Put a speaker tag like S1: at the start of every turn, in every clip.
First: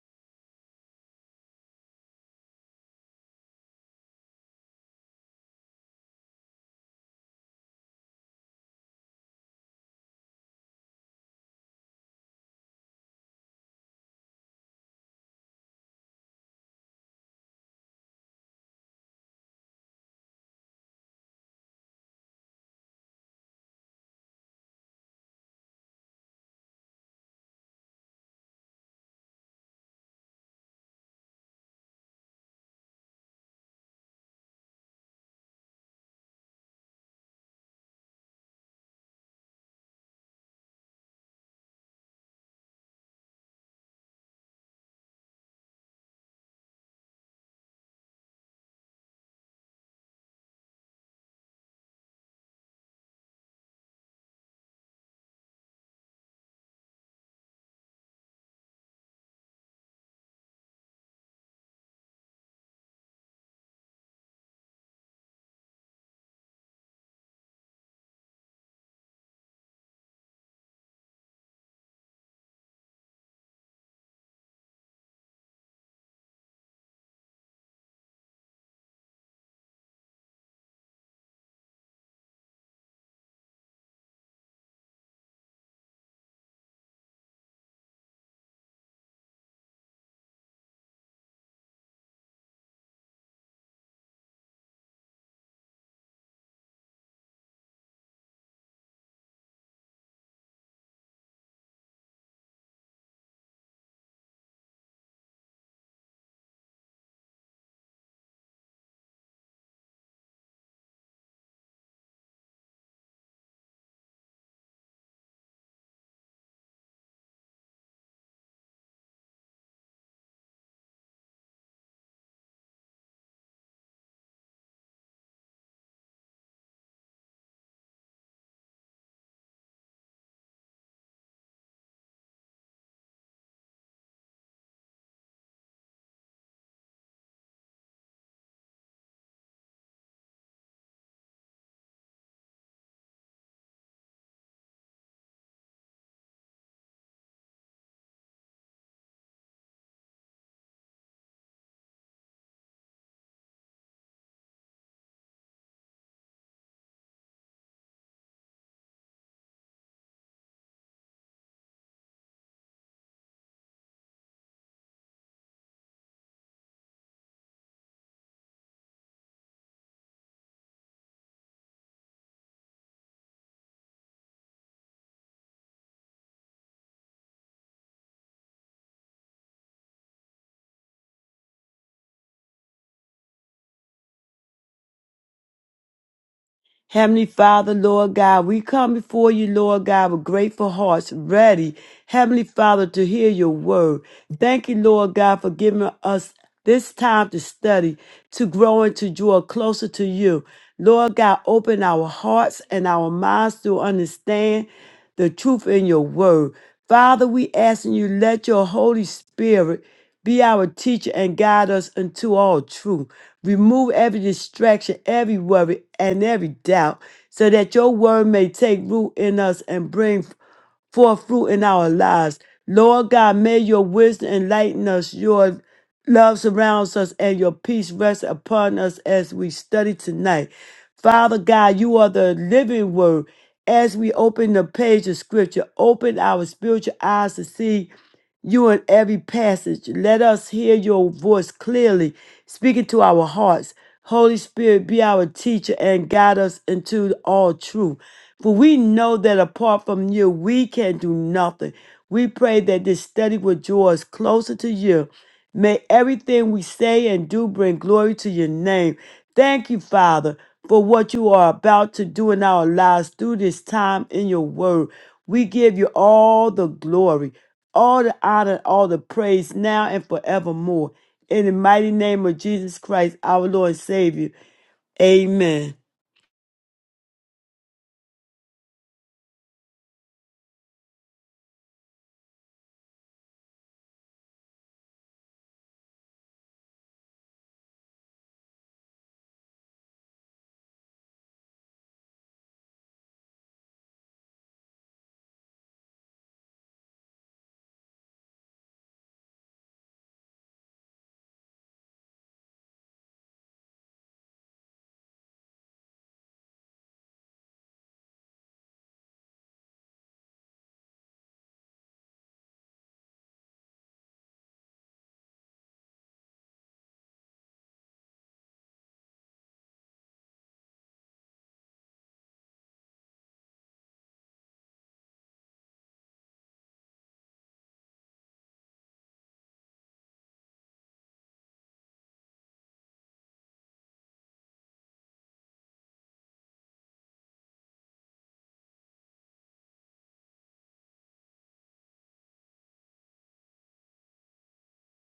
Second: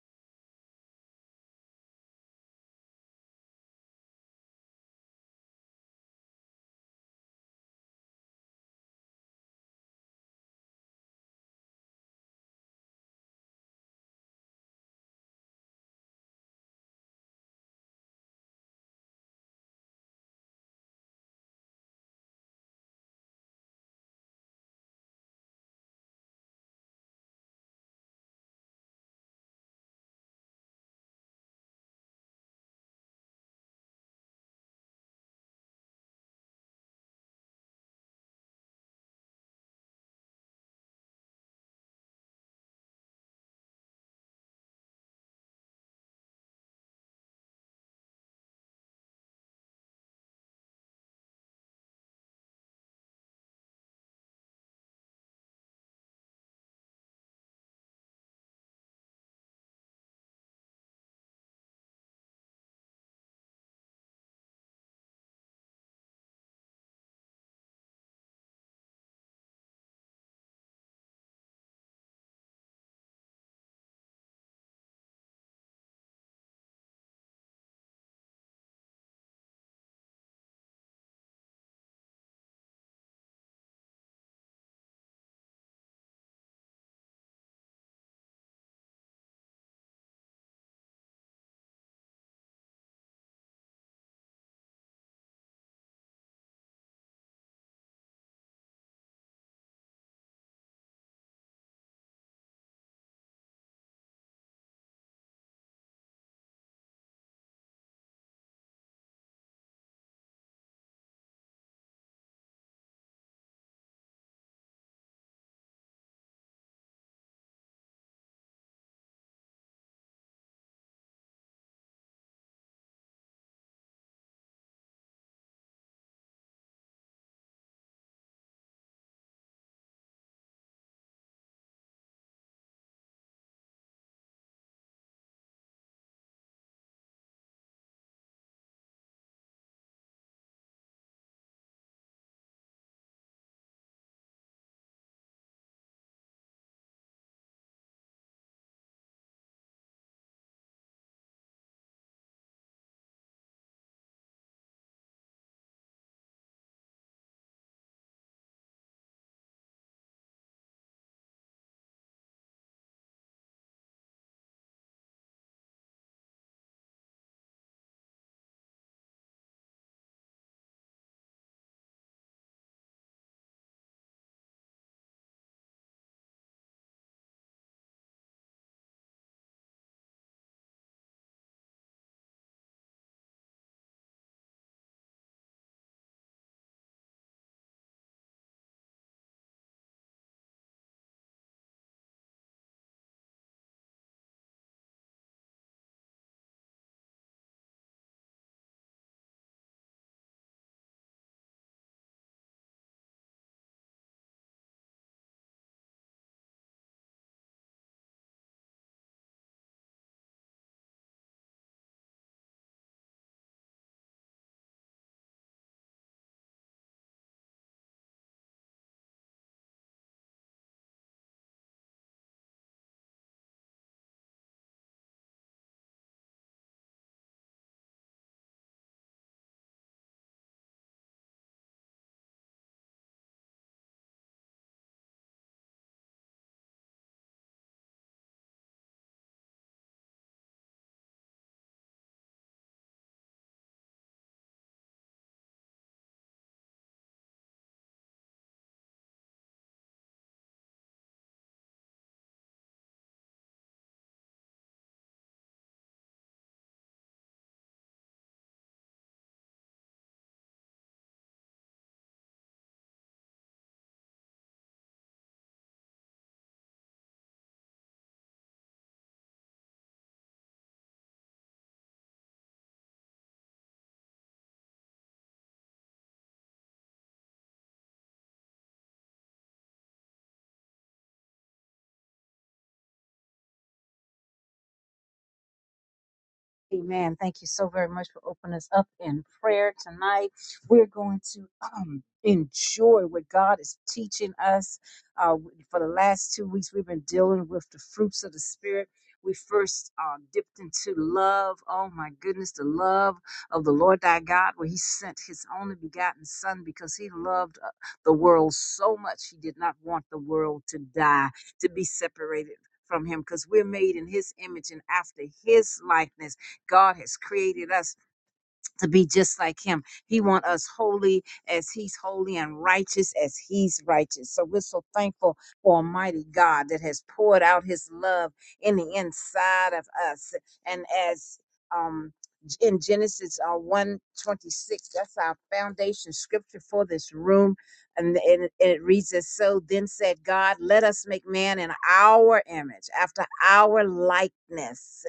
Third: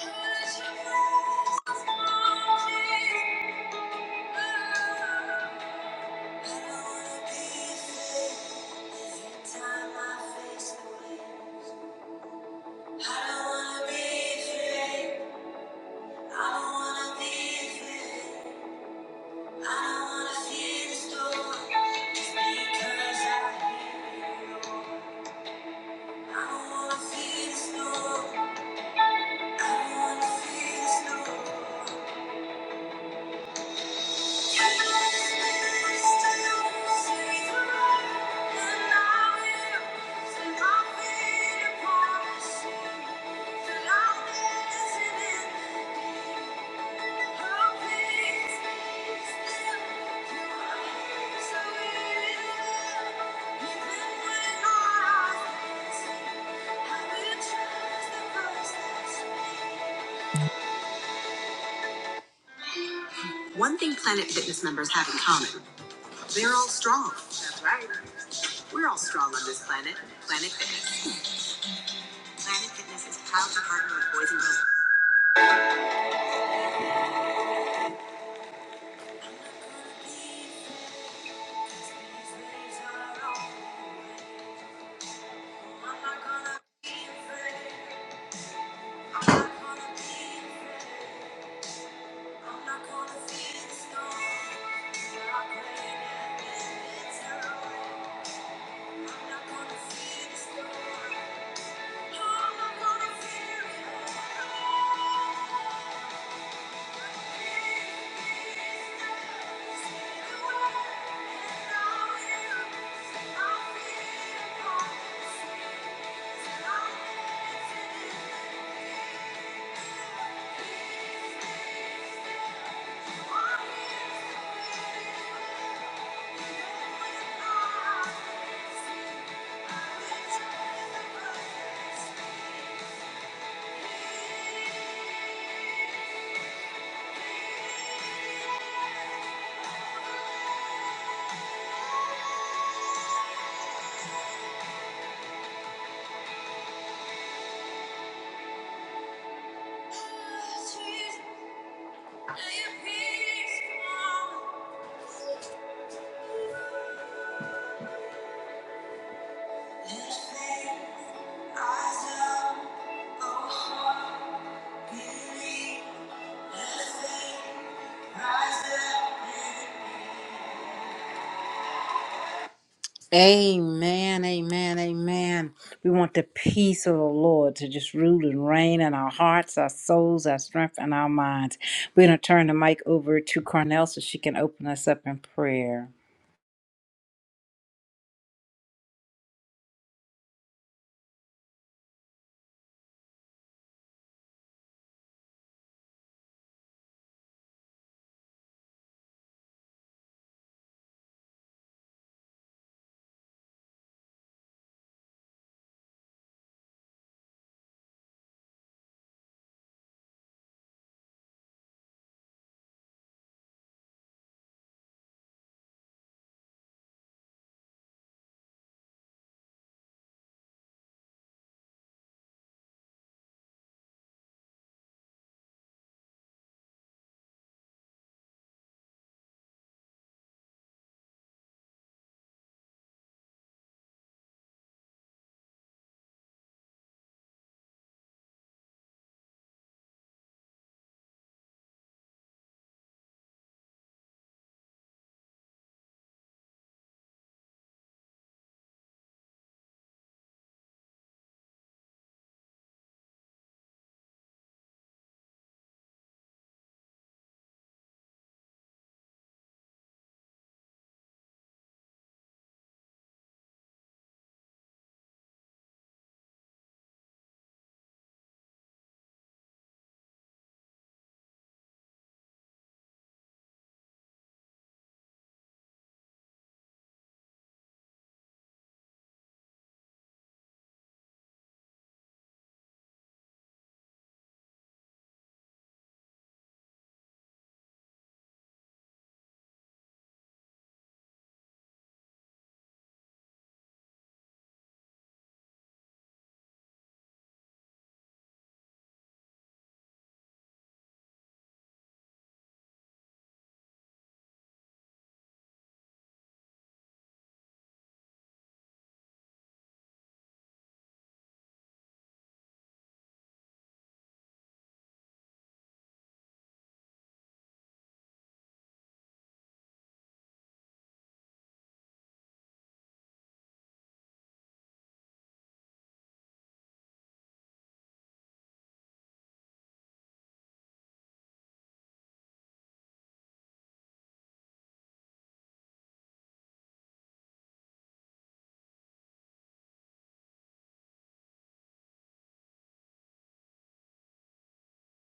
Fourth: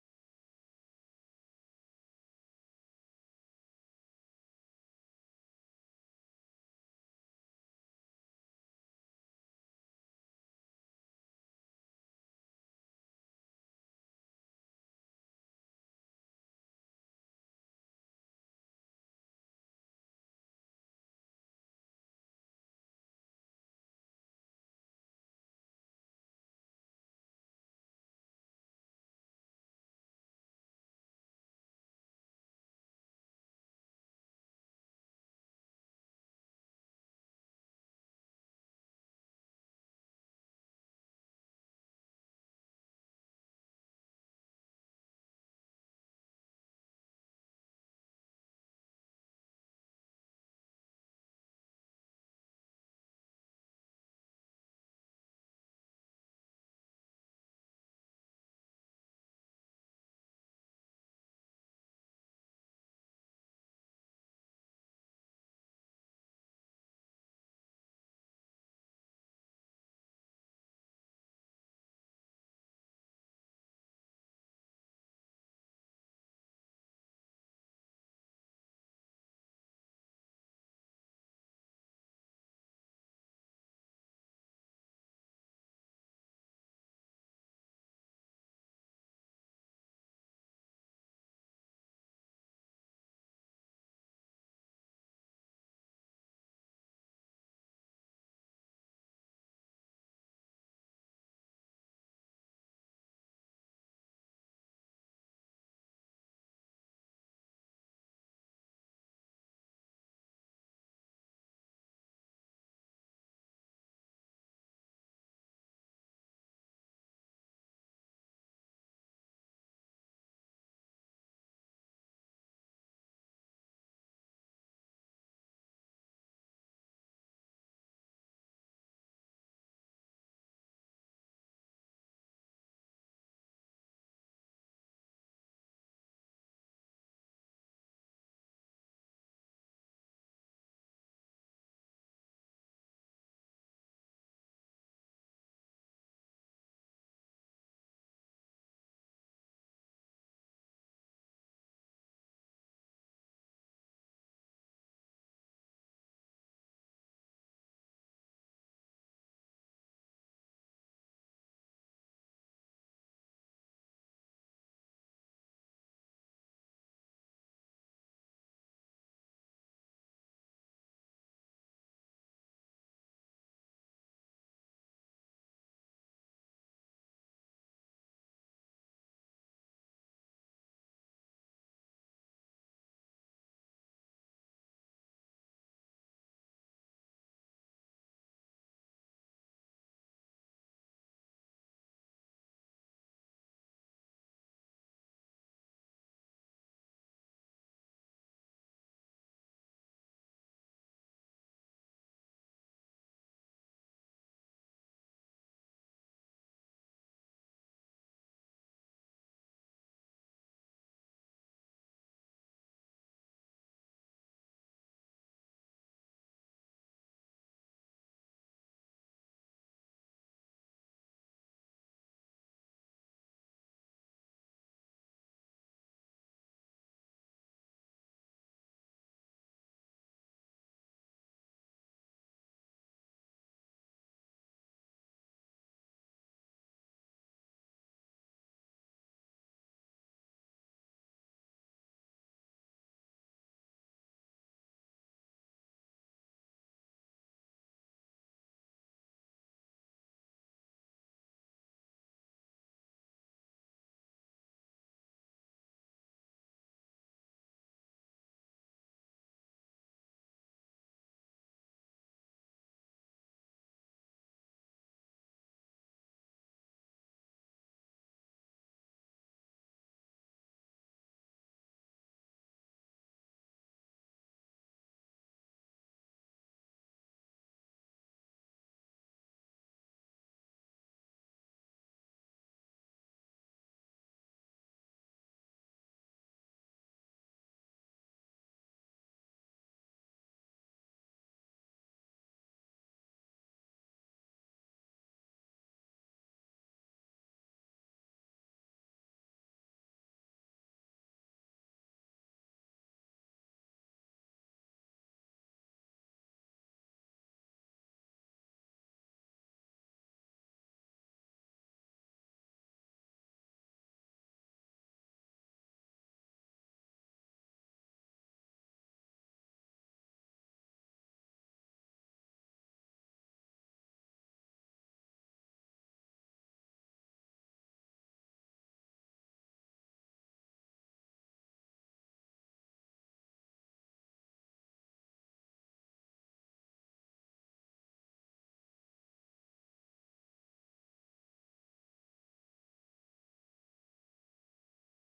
S1: I don't wanna feel the snow. One thing Planet Fitness members have in common, they're all strong. That's right. We're all strong on this planet. Planet Fitness. Planet Fitness is proud to partner with Boys and Girls. I'll Peace, oh. Amen, amen, amen. We want the peace of the Lord to just rule and reign in our hearts, our souls, our strength, and our minds. We're going to turn the mic over to Cornell so she can open us up in prayer.
S2: Heavenly Father, Lord God, we come before you, Lord God, with grateful hearts, ready, Heavenly Father, to hear your word. Thank you, Lord God, for giving us this time to study to grow and to draw closer to you. Lord God, open our hearts and our minds to understand the truth in your word. Father, we asking you, let your Holy Spirit be our teacher and guide us into all truth. Remove every distraction, every worry, and every doubt, so that your word may take root in us and bring forth fruit in our lives. Lord God, may your wisdom enlighten us, your love surrounds us, and your peace rests upon us as we study tonight. Father God, you are the living word. As we open the page of scripture, open our spiritual eyes to see you in every passage. Let us hear your voice clearly, speaking to our hearts. Holy Spirit, be our teacher and guide us into all truth. For we know that apart from you, we can do nothing. We pray that this study will draw us closer to you. May everything we say and do bring glory to your name. Thank you, Father, for what you are about to do in our lives through this time in your word. We give you all the glory, all the honor, all the praise now and forevermore. In the mighty name of Jesus Christ, our Lord and Savior. Amen.
S3: Amen. Thank you so very much for opening us up in prayer tonight. We're going to um, enjoy what God is teaching us. Uh, for the last two weeks, we've been dealing with the fruits of the Spirit. We first uh, dipped into love. Oh my goodness, the love of the Lord thy God, where he sent his only begotten Son because he loved uh, the world so much. He did not want the world to die, to be separated from him, because we're made in his image and after his likeness God has created us to be just like him. He wants us holy as he's holy and righteous as he's righteous. So we're so thankful for Almighty God that has poured out his love in the inside of us. And as um in Genesis uh, 126, that's our foundation scripture for this room. And, and, it- and it reads as so then said God, let us make man in our image, after our likeness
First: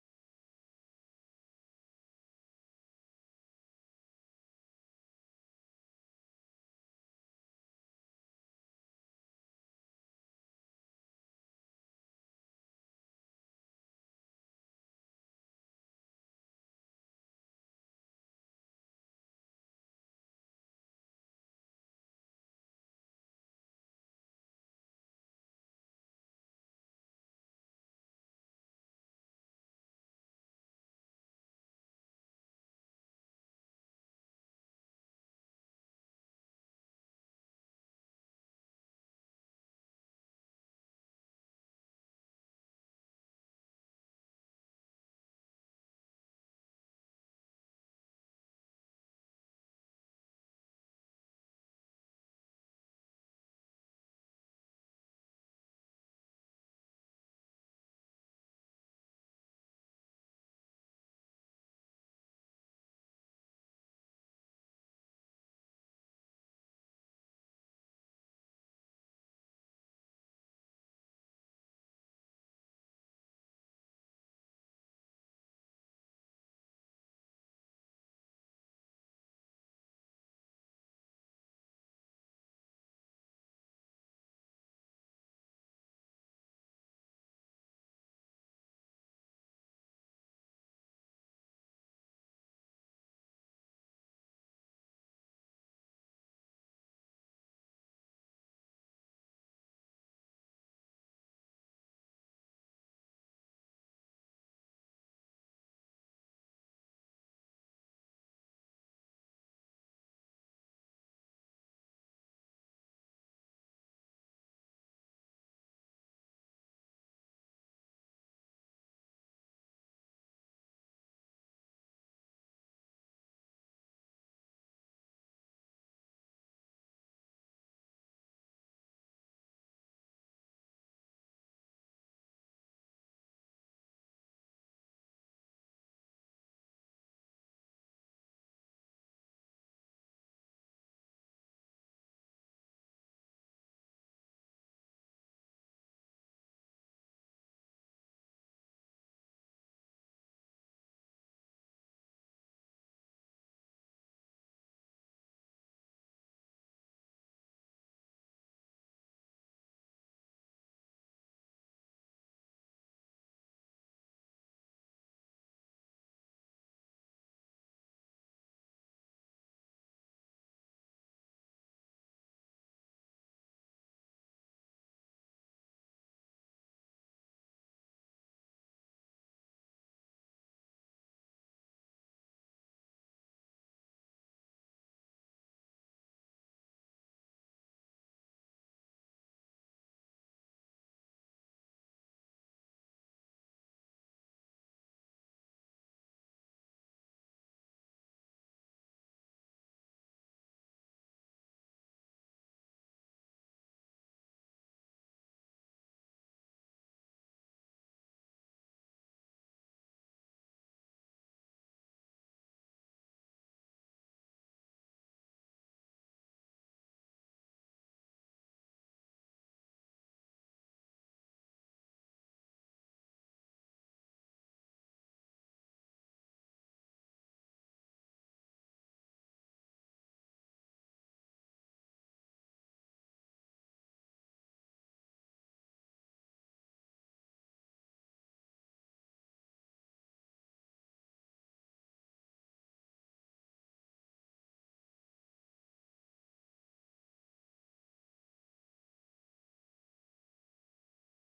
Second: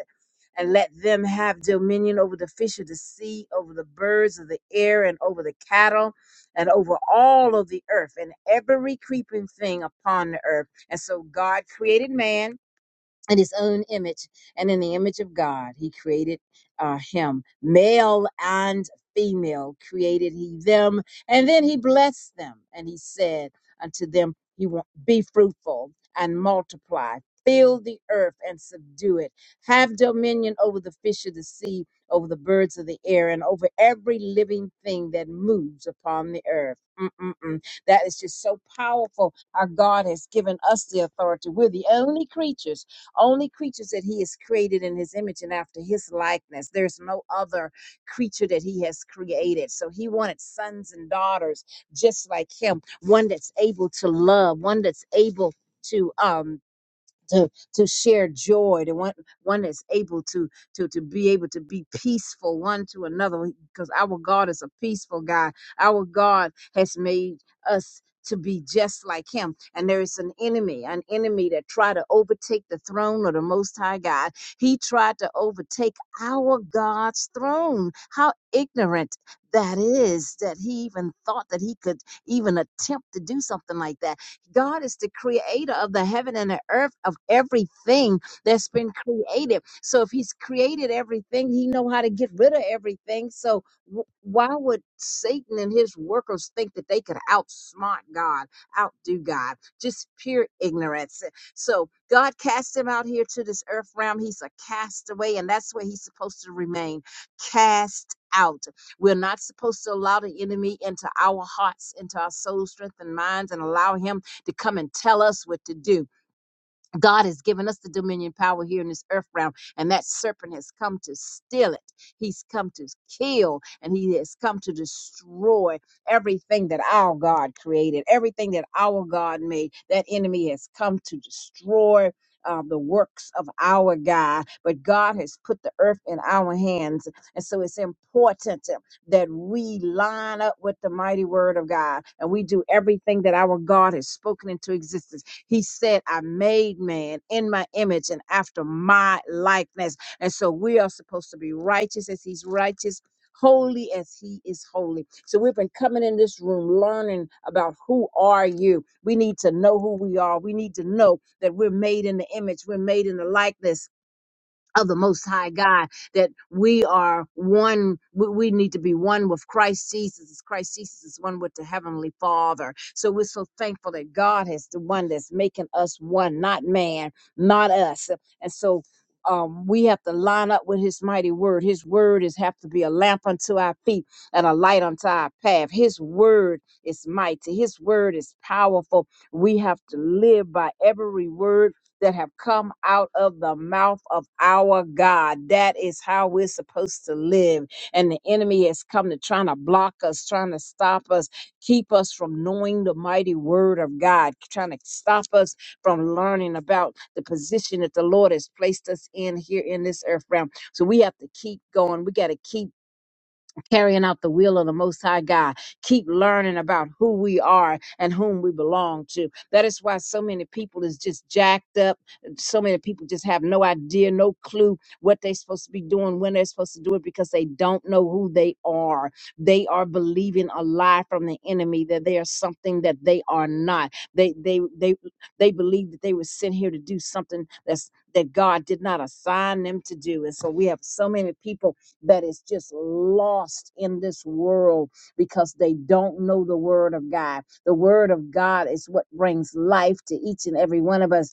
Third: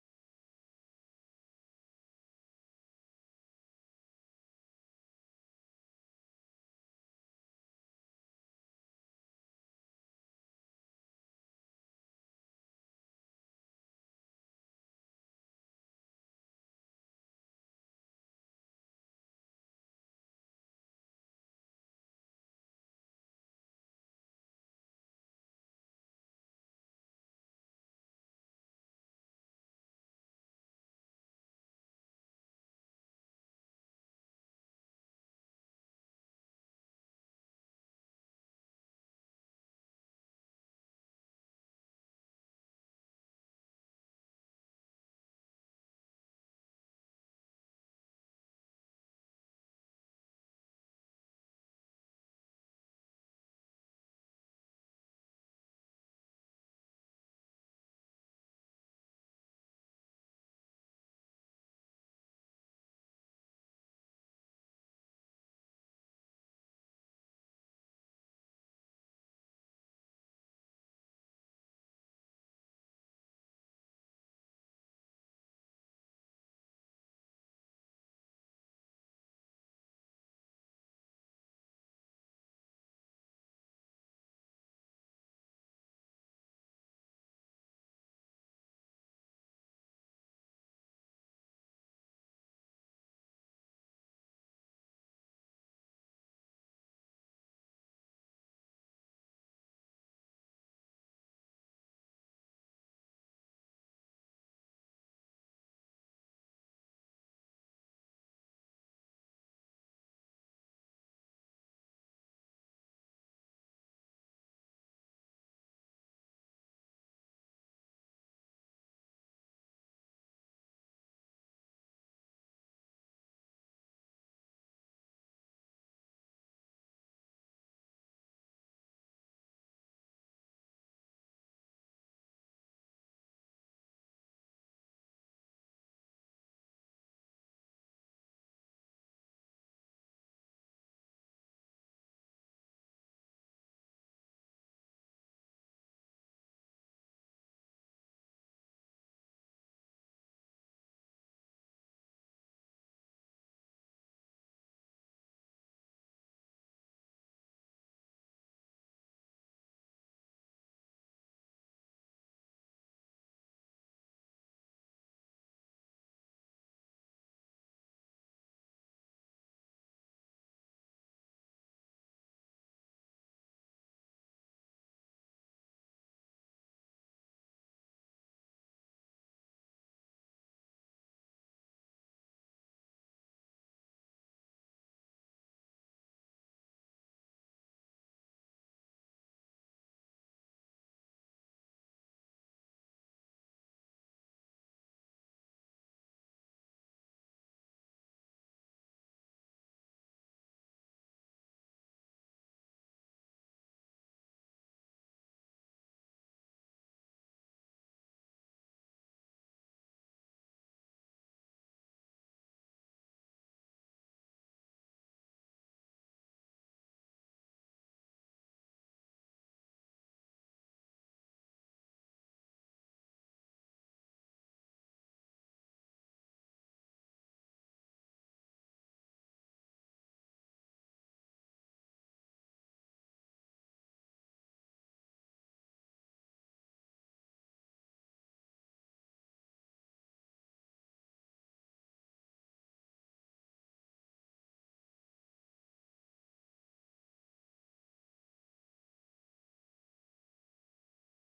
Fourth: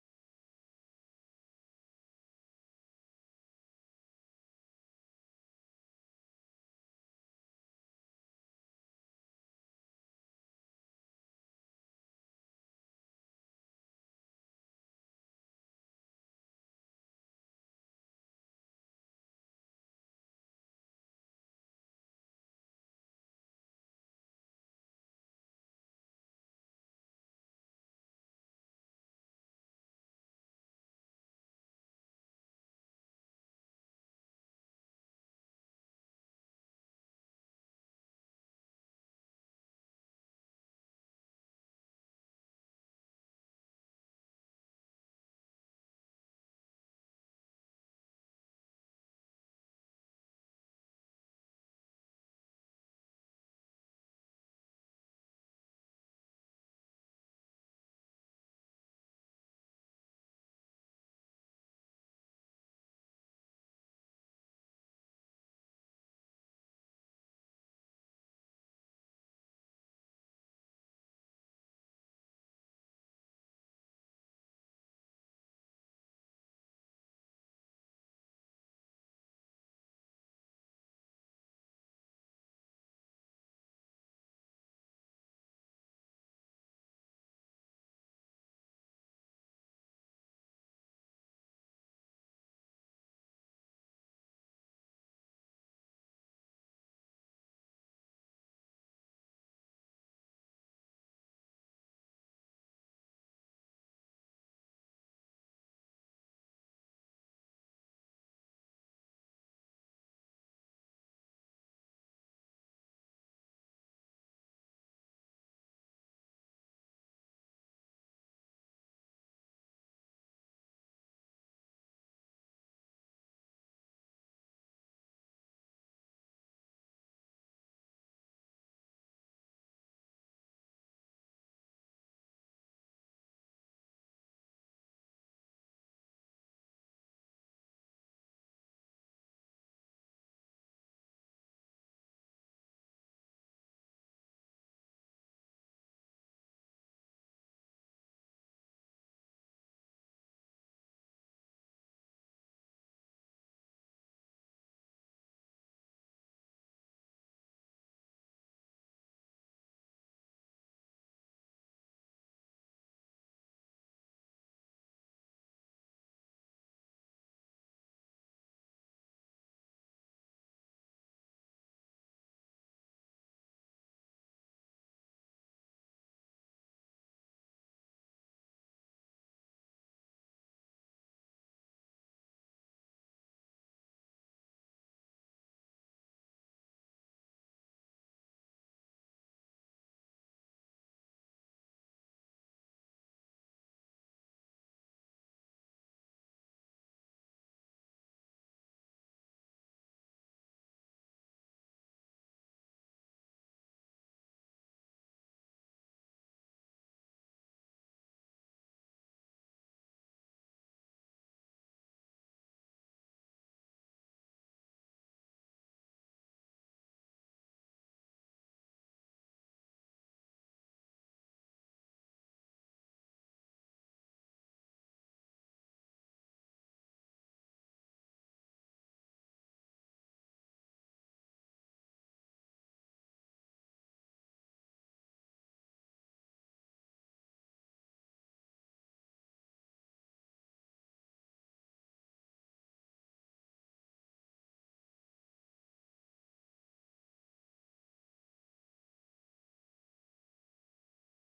S3: and let them have dominion over the fish of the sea, over the birds of the air, and over the cattle, and over all of the earth, and every creeping thing upon the earth. And so God created man in his own image and in the image of God he created uh, him male and female created he them and then he blessed them and he said unto them he will be fruitful and multiply fill the earth and subdue it have dominion over the fish of the sea over the birds of the air and over every living thing that moves upon the earth Mm-mm-mm. that is just so powerful our god has given us the authority we're the only creatures only creatures that he has created in his image and after his likeness. There's no other creature that he has created. So he wanted sons and daughters just like him, one that's able to love, one that's able to um to to share joy to one one that's able to to to be able to be peaceful one to another because our god is a peaceful god our god has made us to be just like him and there is an enemy an enemy that tried to overtake the throne of the most high god he tried to overtake our god's throne how ignorant that is that he even thought that he could even attempt to do something like that God is the creator of the heaven and the earth of everything that's been created. So if he's created everything, he know how to get rid of everything. So wh- why would Satan and his workers think that they could outsmart God, outdo God? Just pure ignorance. So God cast him out here to this earth realm. He's a castaway, and that's where he's supposed to remain. Cast out. We're not supposed to allow the enemy into our hearts, into our soul, strength, and minds, and allow him to come and tell us what to do. God has given us the dominion power here in this earth realm, and that serpent has come to steal it. He's come to kill, and he has come to destroy everything that our God created, everything that our God made. That enemy has come to destroy. Uh, the works of our God, but God has put the earth in our hands. And so it's important that we line up with the mighty word of God and we do everything that our God has spoken into existence he said, I made man in my image and after my likeness. And so we are supposed to be righteous as he's righteous. Holy as he is holy. So we've been coming in this room learning about who are you. We need to know who we are. We need to know that we're made in the image, we're made in the likeness of the most high god that we are one we, we need to be one with christ jesus as christ jesus is one with the heavenly father so we're so thankful that god is the one that's making us one not man not us and so um, we have to line up with his mighty word his word is have to be a lamp unto our feet and a light unto our path his word is mighty his word is powerful we have to live by every word that have come out of the mouth of our God. That is how we're supposed to live. And the enemy has come to trying to block us, trying to stop us, keep us from knowing the mighty word of God, trying to stop us from learning about the position that the Lord has placed us in here in this earth realm. So we have to keep going. We got to keep carrying out the will of the Most High God. Keep learning about who we are and whom we belong to. That is why so many people is just jacked up. So many people just have no idea, no clue what they're supposed to be doing, when they're supposed to do it, because they don't know who they are. They are believing a lie from the enemy that they are something that they are not. They they they they believe that they were sent here to do something that's that God did not assign them to do. And so we have so many people that is just lost in this world because they don't know the word of God. The word of God is what brings life to each and every one of us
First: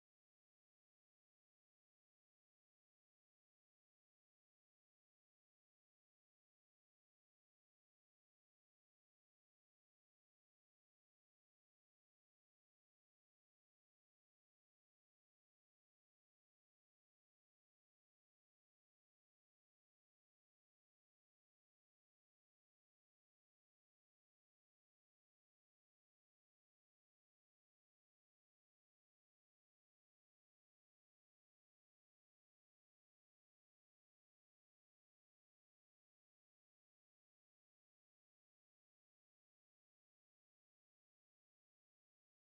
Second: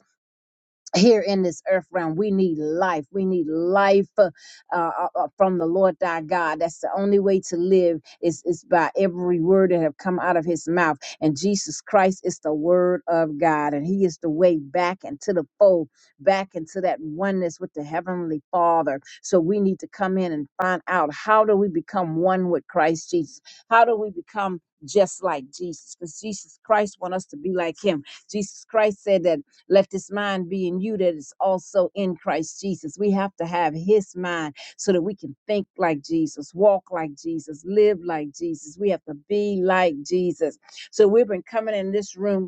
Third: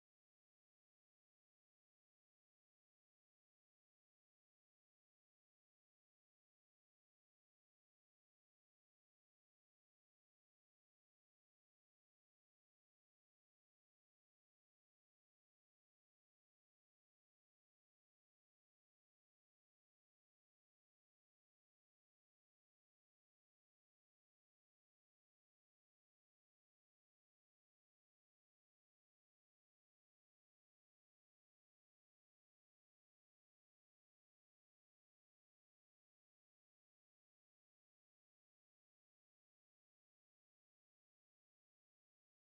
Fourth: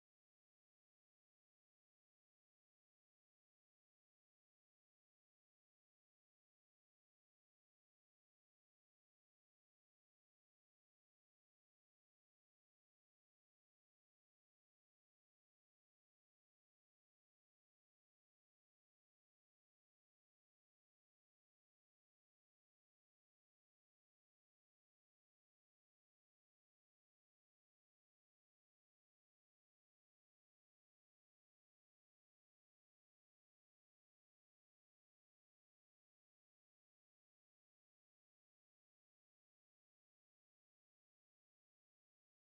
S3: here in this earth realm. We need life. We need life uh, uh, uh, from the Lord thy God. That's the only way to live is, is by every word that have come out of his mouth. And Jesus Christ is the word of God. And he is the way back into the fold, back into that oneness with the heavenly father. So we need to come in and find out how do we become one with Christ Jesus? How do we become just like Jesus? Because Jesus Christ want us to be like him. Jesus Christ said that let this mind be in you that is also in Christ Jesus. We have to have his mind so that we can think like Jesus, walk like Jesus, live like Jesus. We have to be like Jesus. So we've been coming in this room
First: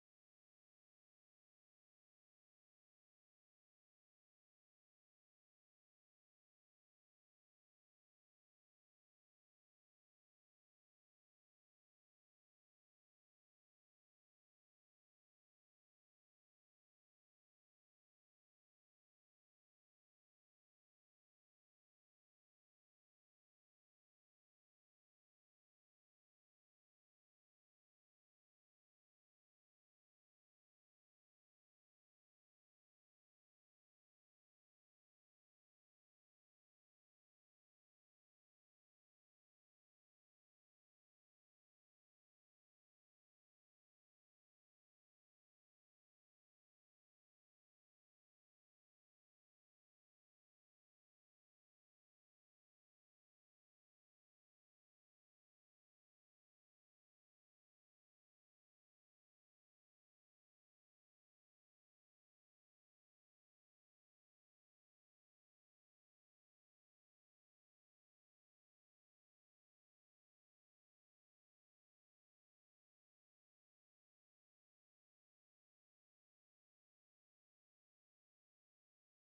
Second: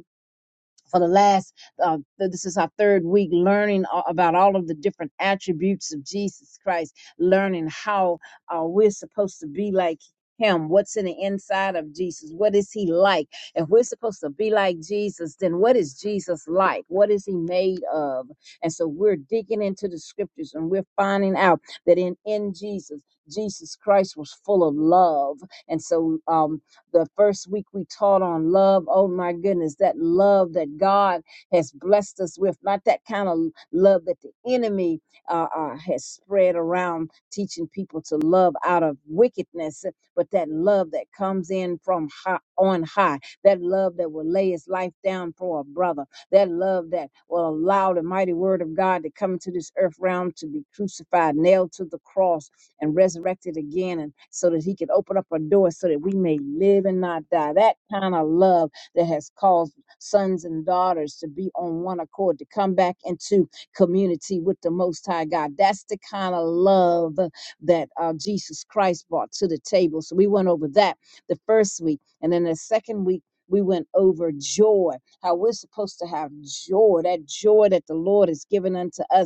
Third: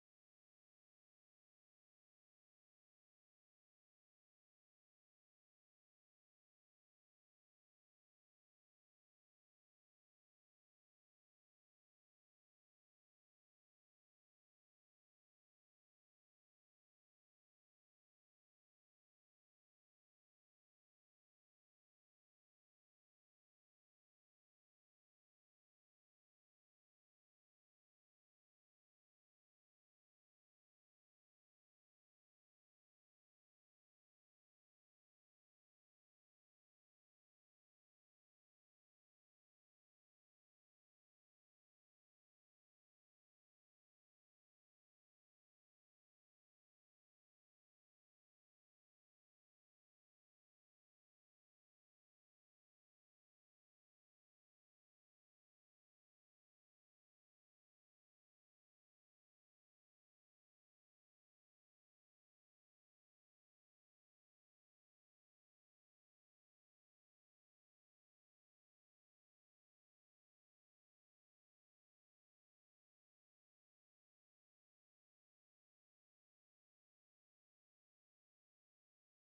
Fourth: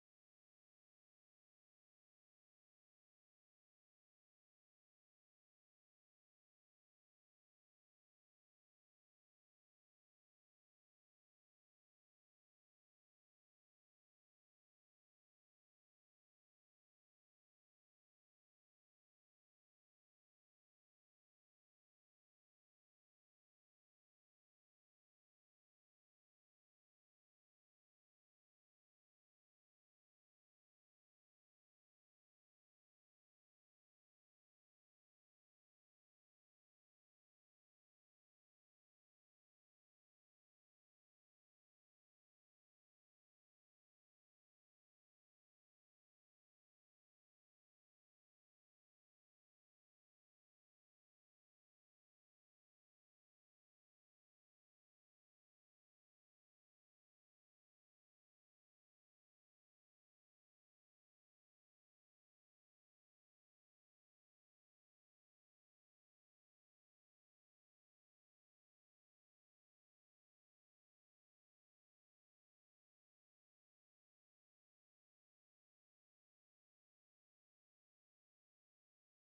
S3: for the last uh, th- this is our third week learning a- about all of the different attributes of jesus christ learning how uh, we're supposed to be like him what's in the inside of jesus what is he like if we're supposed to be like jesus then what is jesus like what is he made of and so we're digging into the scriptures and we're finding out that in in jesus jesus christ was full of love and so um the first week we taught on love. Oh my goodness, that love that God has blessed us with, not that kind of love that the enemy uh, uh, has spread around, teaching people to love out of wickedness, but that love that comes in from high, on high, that love that will lay his life down for a brother, that love that will allow the mighty word of God to come to this earth realm to be crucified, nailed to the cross and resurrected again and so that he could open up a door so that we may live and not die that kind of love that has caused sons and daughters to be on one accord to come back into community with the most high god that's the kind of love that uh, jesus christ brought to the table so we went over that the first week and then the second week we went over joy how we're supposed to have joy that joy that the lord has given unto us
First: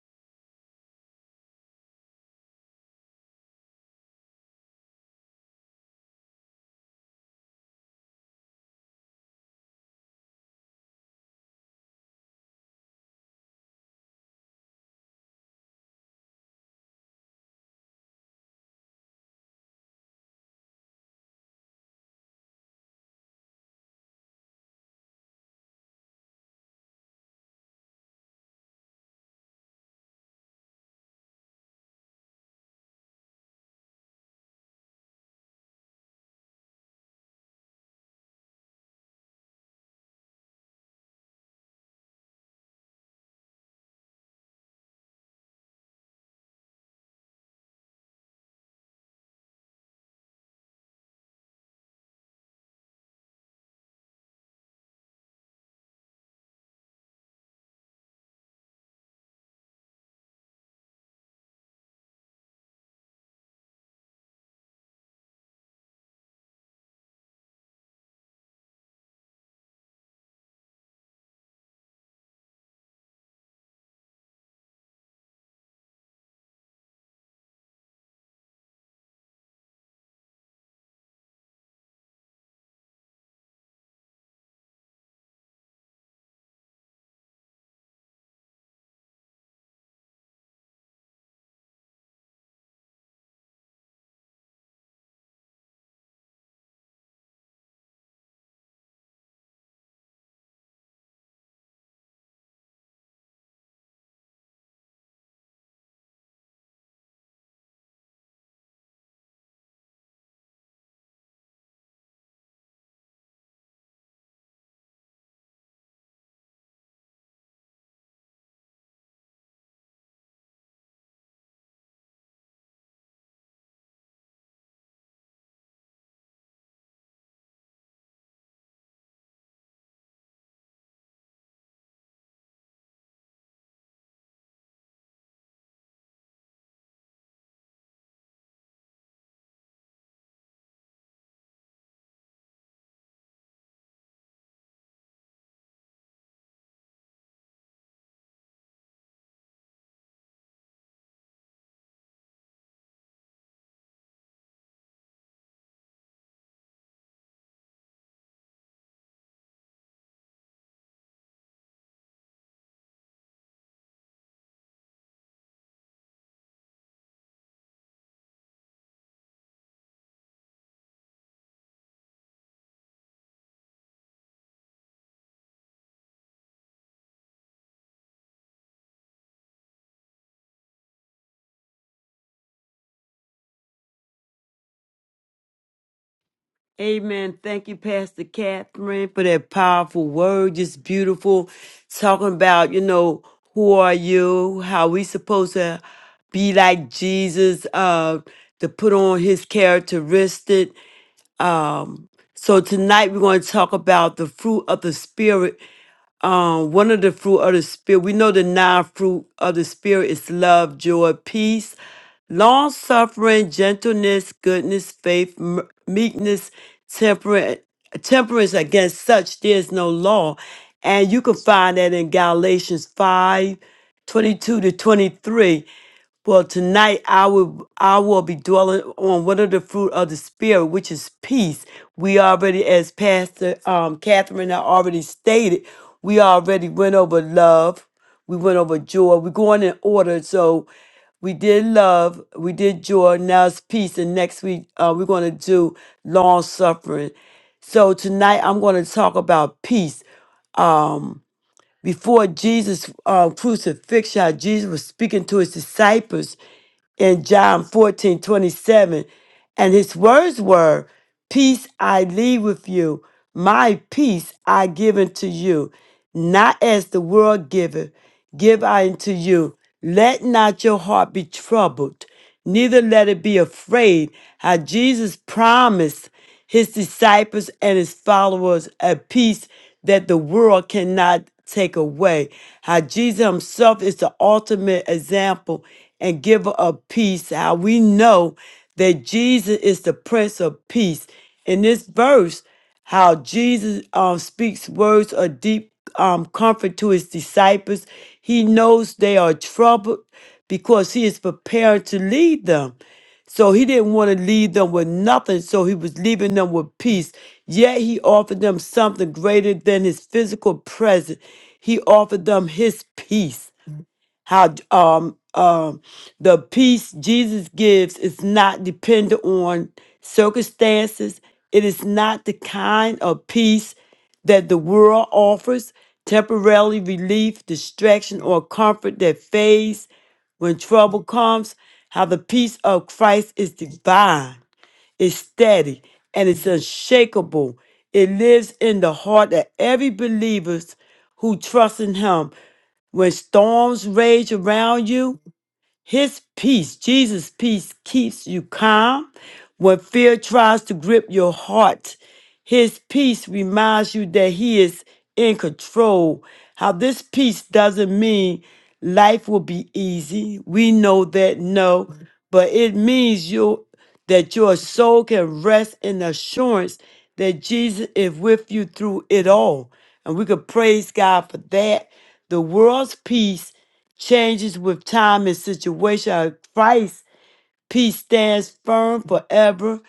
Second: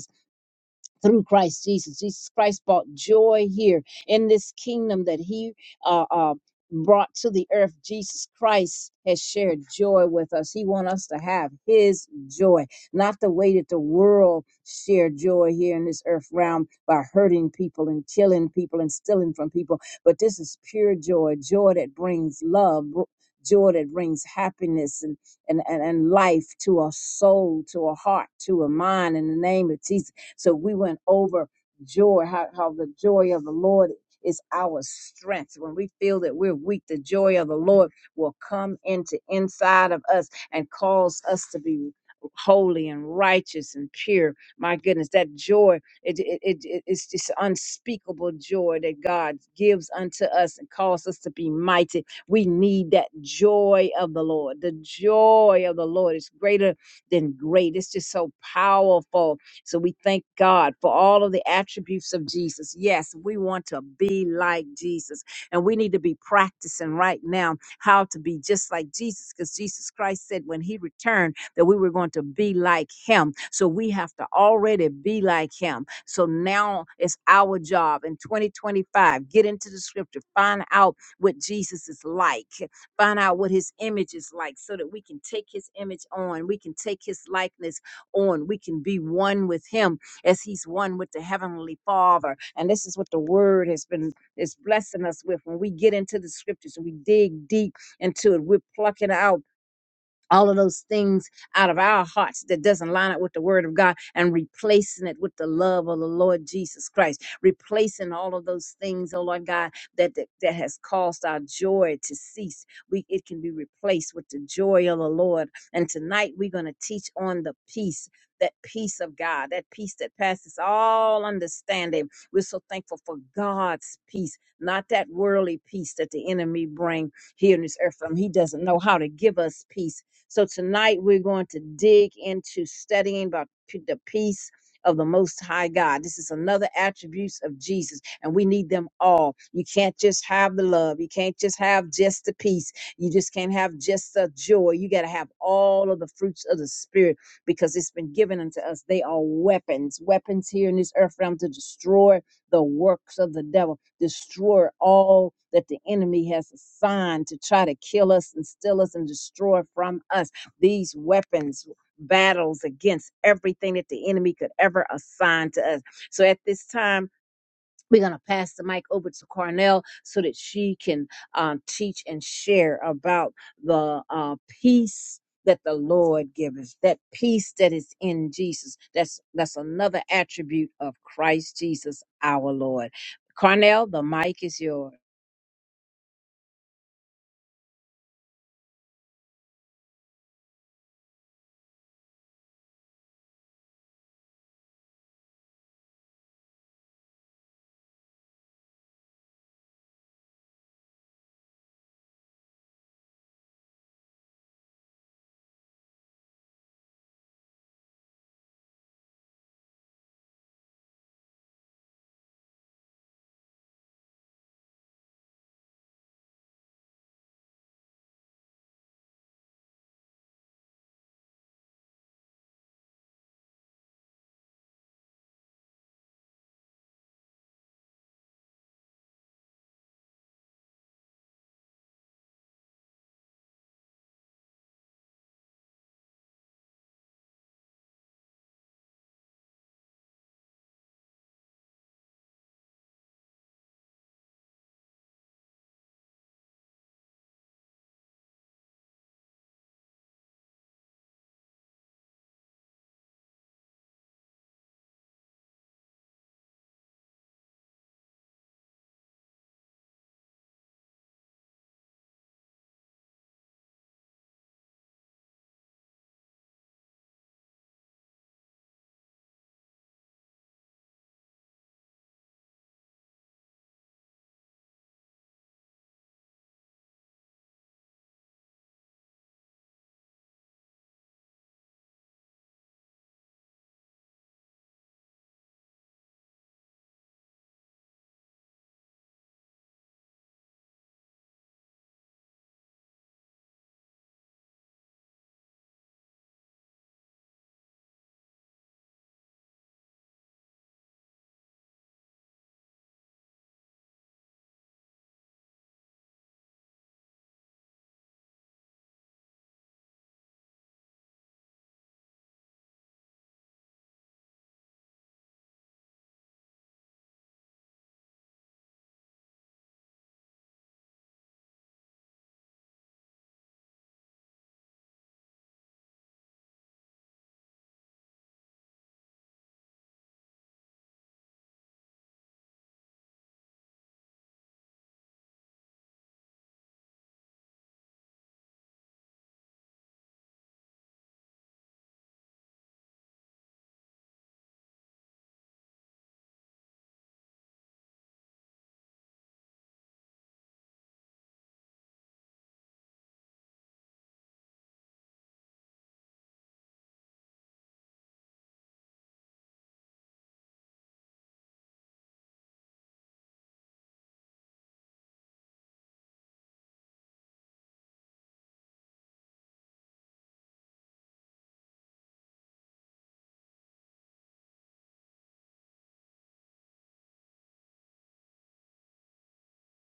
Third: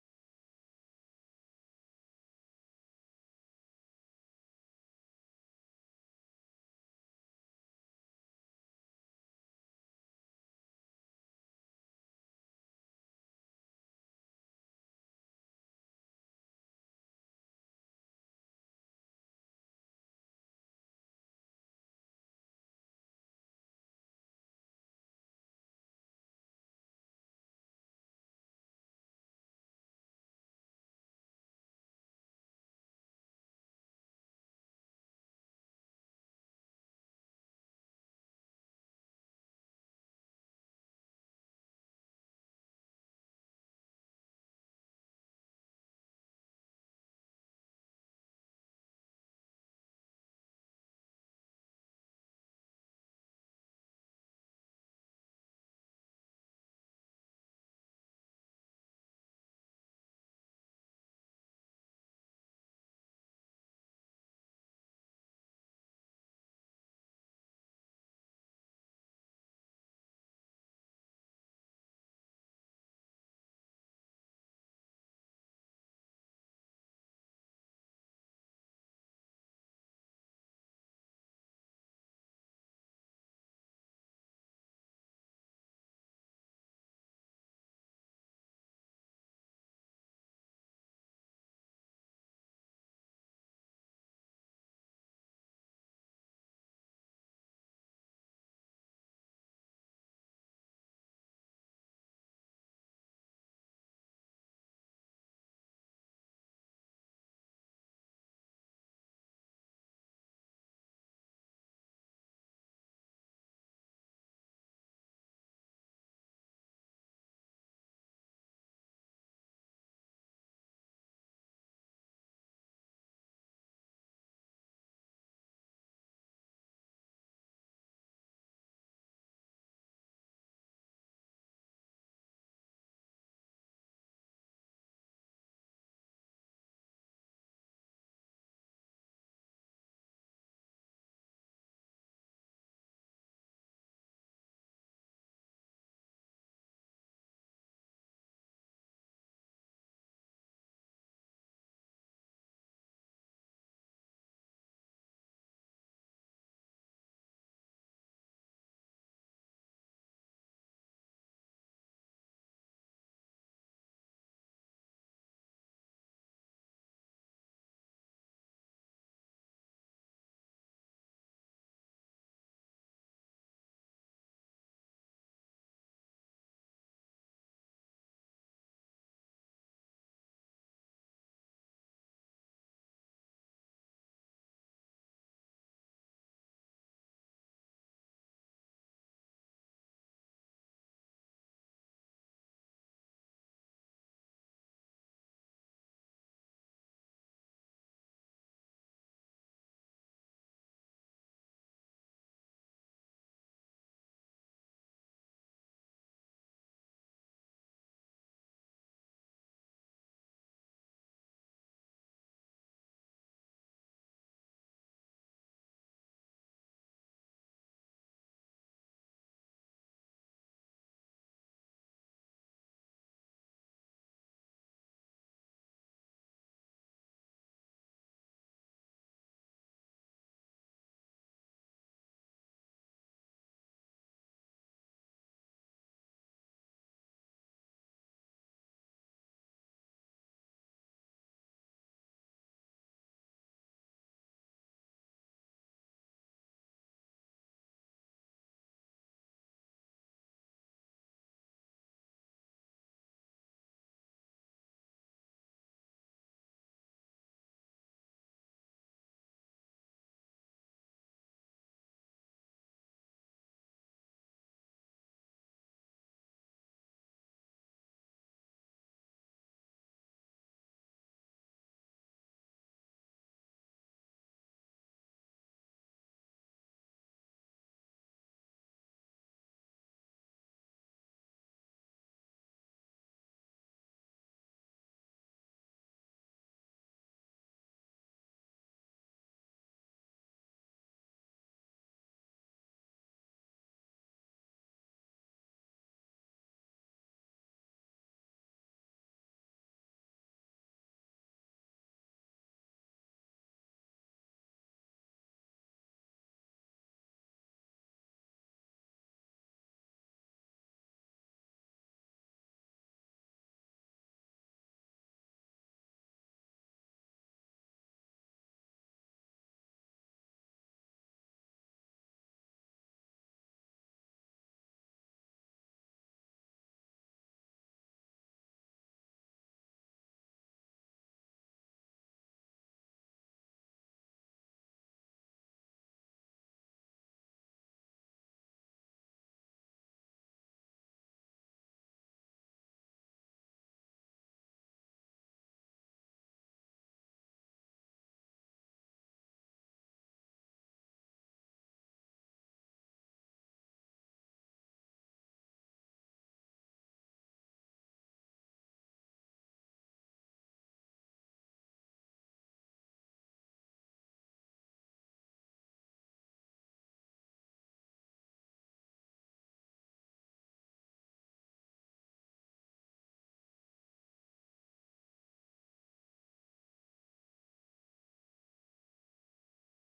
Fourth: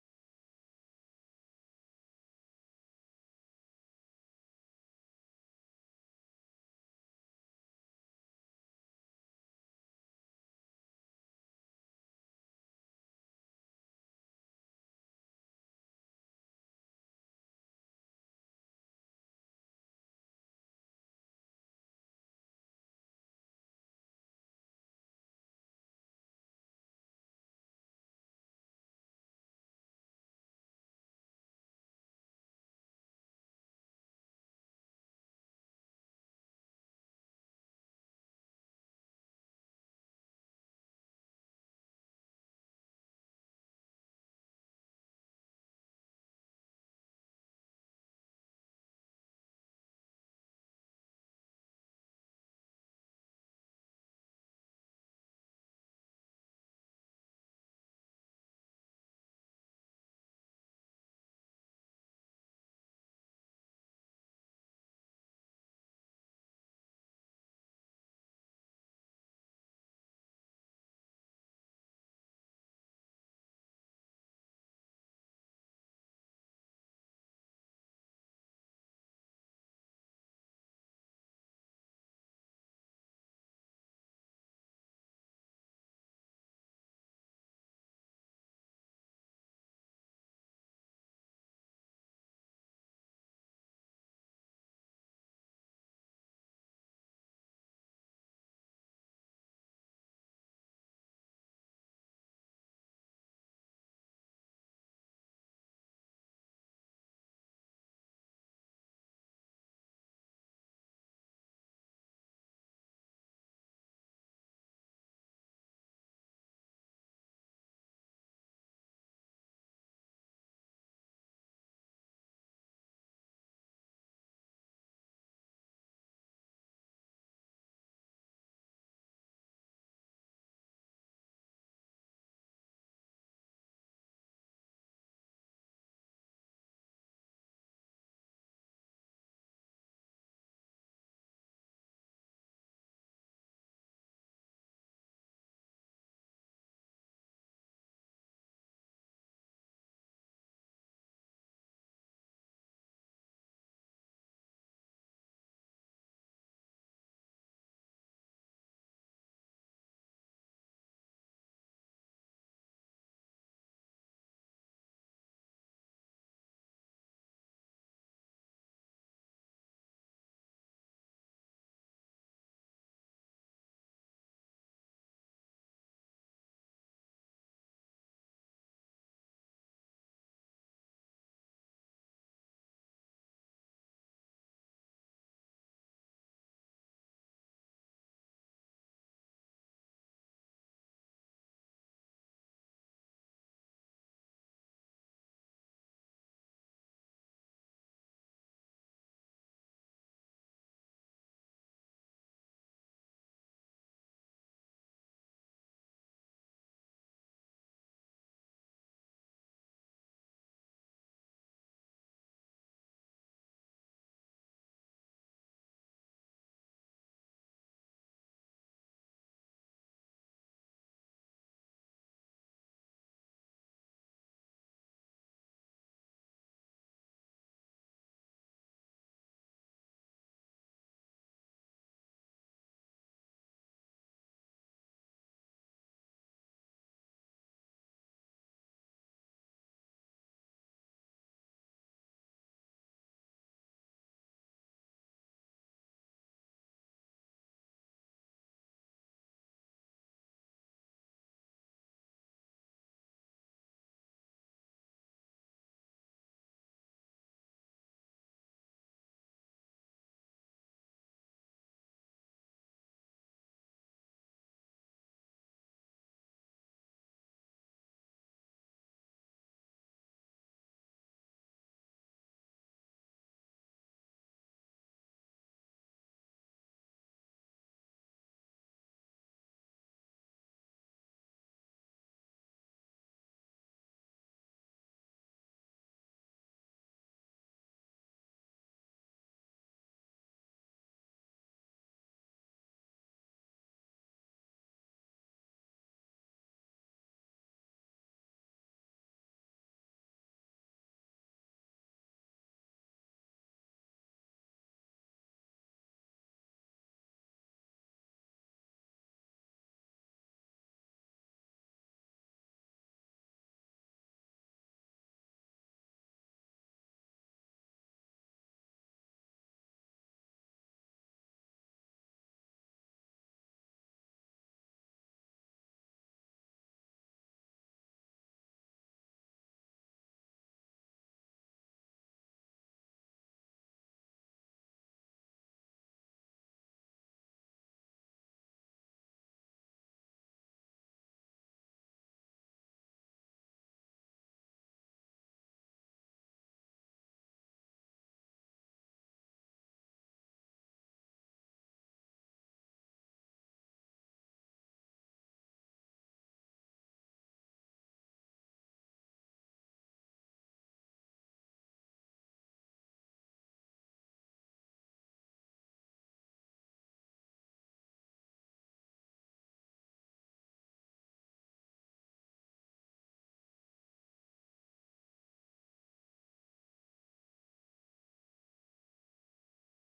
S3: through Christ Jesus. Jesus Christ brought joy here in this kingdom that he uh, uh, brought to the earth. Jesus Christ has shared joy with us. He wants us to have his joy, not the way that the world shared joy here in this earth realm by hurting people and killing people and stealing from people. But this is pure joy, joy that brings love. br- Joy that brings happiness and, and, and, and life to a soul, to a heart, to a mind in the name of Jesus. So we went over joy, how, how the joy of the Lord is our strength. When we feel that we're weak, the joy of the Lord will come into inside of us and cause us to be holy and righteous and pure. My goodness, that joy, it, it, it, it- it's just unspeakable joy that God gives unto us and calls us to be mighty. We need that joy of the Lord. The joy of the Lord is greater than great. It's just so powerful so we thank God for all of the attributes of Jesus. Yes, we want to be like Jesus, and we need to be practicing right now how to be just like Jesus, because Jesus Christ said when He returned that we were going to be like Him. So we have to already be like Him. So now it's our job in 2025 get into the Scripture, find out what Jesus is like, find out what His image is like, so that we can take His image on, we can take His likeness on. We can be one with him as he's one with the heavenly father. And this is what the word has been is blessing us with. When we get into the scriptures and we dig deep into it, we're plucking out all of those things out of our hearts that doesn't line up with the word of God and replacing it with the love of the Lord Jesus Christ, replacing all of those things, oh Lord God, that that, that has caused our joy to cease. We it can be replaced with the joy of the Lord. And tonight we're going to teach on the peace. That peace of God, that peace that passes all understanding. We're so thankful for God's peace, not that worldly peace that the enemy bring here in this earth. realm. He doesn't know how to give us peace so tonight we're going to dig into studying about p- the peace of the most high God. This is another attributes of Jesus and we need them all. You can't just have the love. You can't just have just the peace. You just can't have just the joy. You got to have all of the fruits of the spirit because it's been given unto us. They are weapons, weapons here in this earth realm to destroy the works of the devil destroy all that the enemy has assigned to try to kill us and steal us and destroy from us. These weapons battles against everything that the enemy could ever assign to us. So at this time, we're going to pass the mic over to Cornell so that she can uh, teach and share about the uh, peace that the Lord gives that peace that is in Jesus. That's, that's another attribute of Christ Jesus, our Lord. Cornell, the mic is yours.
S2: Amen. Thank you, Pastor Catherine, for that powerful word. Just beautiful. Talking about, you know, who are you? How we supposed to be like Jesus, uh, to put on his characteristic. Um, so tonight we're going to talk about the fruit of the spirit um, one of the fruit of the spirit, we know the nine fruit of the spirit is love, joy, peace, long suffering, gentleness, goodness, faith, m- meekness, temperance. Temperance against such there is no law, and you can find that in Galatians 5, 22 to 23. Well, tonight I will I will be dwelling on one of the fruit of the spirit, which is peace. We already, as Pastor um, Catherine I already stated, we already went over love. We went over joy. We're going in order, so we did love, we did joy. Now it's peace, and next week uh, we're going to do long suffering. So tonight I'm going to talk about peace. Um, before Jesus' uh, crucifixion, Jesus was speaking to his disciples in John 14 27, And his words were, Peace I leave with you, my peace I give unto you, not as the world giveth, give I unto you. Let not your heart be troubled, neither let it be afraid. How Jesus promised his disciples and his followers a peace that the world cannot take away. How Jesus himself is the ultimate example and giver of peace. How we know that Jesus is the Prince of Peace. In this verse, how Jesus um, speaks words of deep um, comfort to his disciples. He knows they are troubled because he is prepared to lead them. So he didn't want to leave them with nothing, so he was leaving them with peace. Yet he offered them something greater than his physical presence. He offered them his peace how um um the peace Jesus gives is not dependent on circumstances. It is not the kind of peace that the world offers, temporarily relief, distraction, or comfort that fades when trouble comes. How the peace of Christ is divine it's steady and it's unshakable. It lives in the heart of every believer who trusts in Him. When storms rage around you, his peace, Jesus' peace, keeps you calm when fear tries to grip your heart. His peace reminds you that He is in control. How this peace doesn't mean life will be easy. We know that, no, but it means you that your soul can rest in the assurance that Jesus is with you through it all. And we could praise God for that. The world's peace changes with time and situation. Our Christ peace stands firm forever.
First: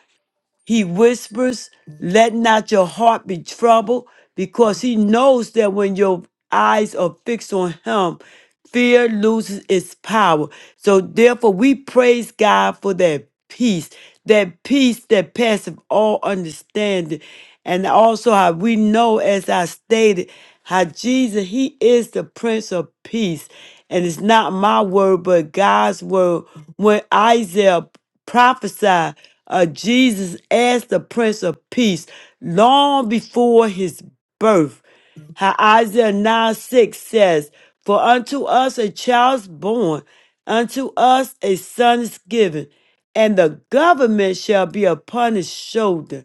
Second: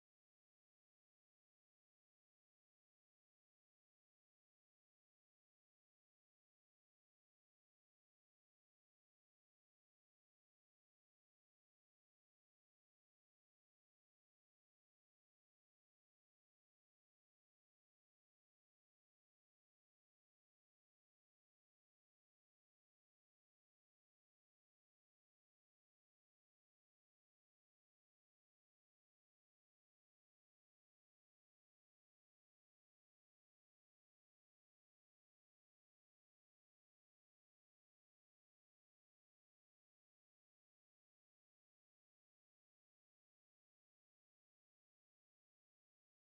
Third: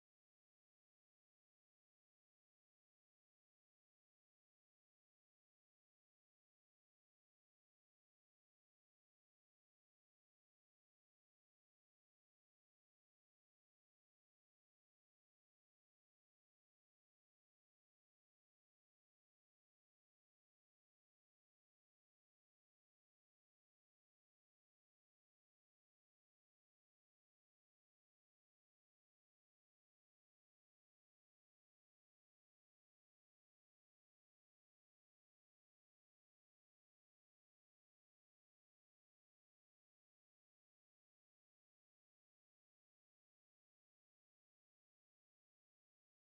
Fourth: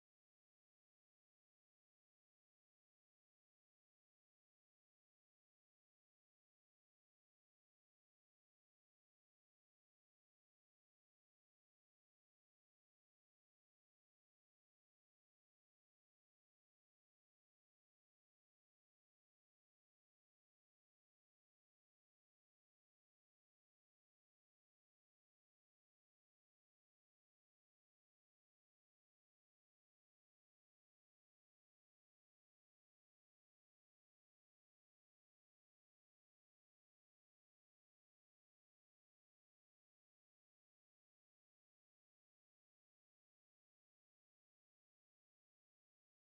S2: He whispers, Let not your heart be troubled, because he knows that when your eyes are fixed on him, fear loses its power. So, therefore, we praise God for that peace, that peace that passeth all understanding. And also, how we know, as I stated, how Jesus, He is the Prince of Peace. And it's not my word, but God's word. When Isaiah prophesied uh, Jesus as the Prince of Peace long before his birth. How Isaiah 9 6 says, For unto us a child is born, unto us a son is given, and the government shall be upon his shoulder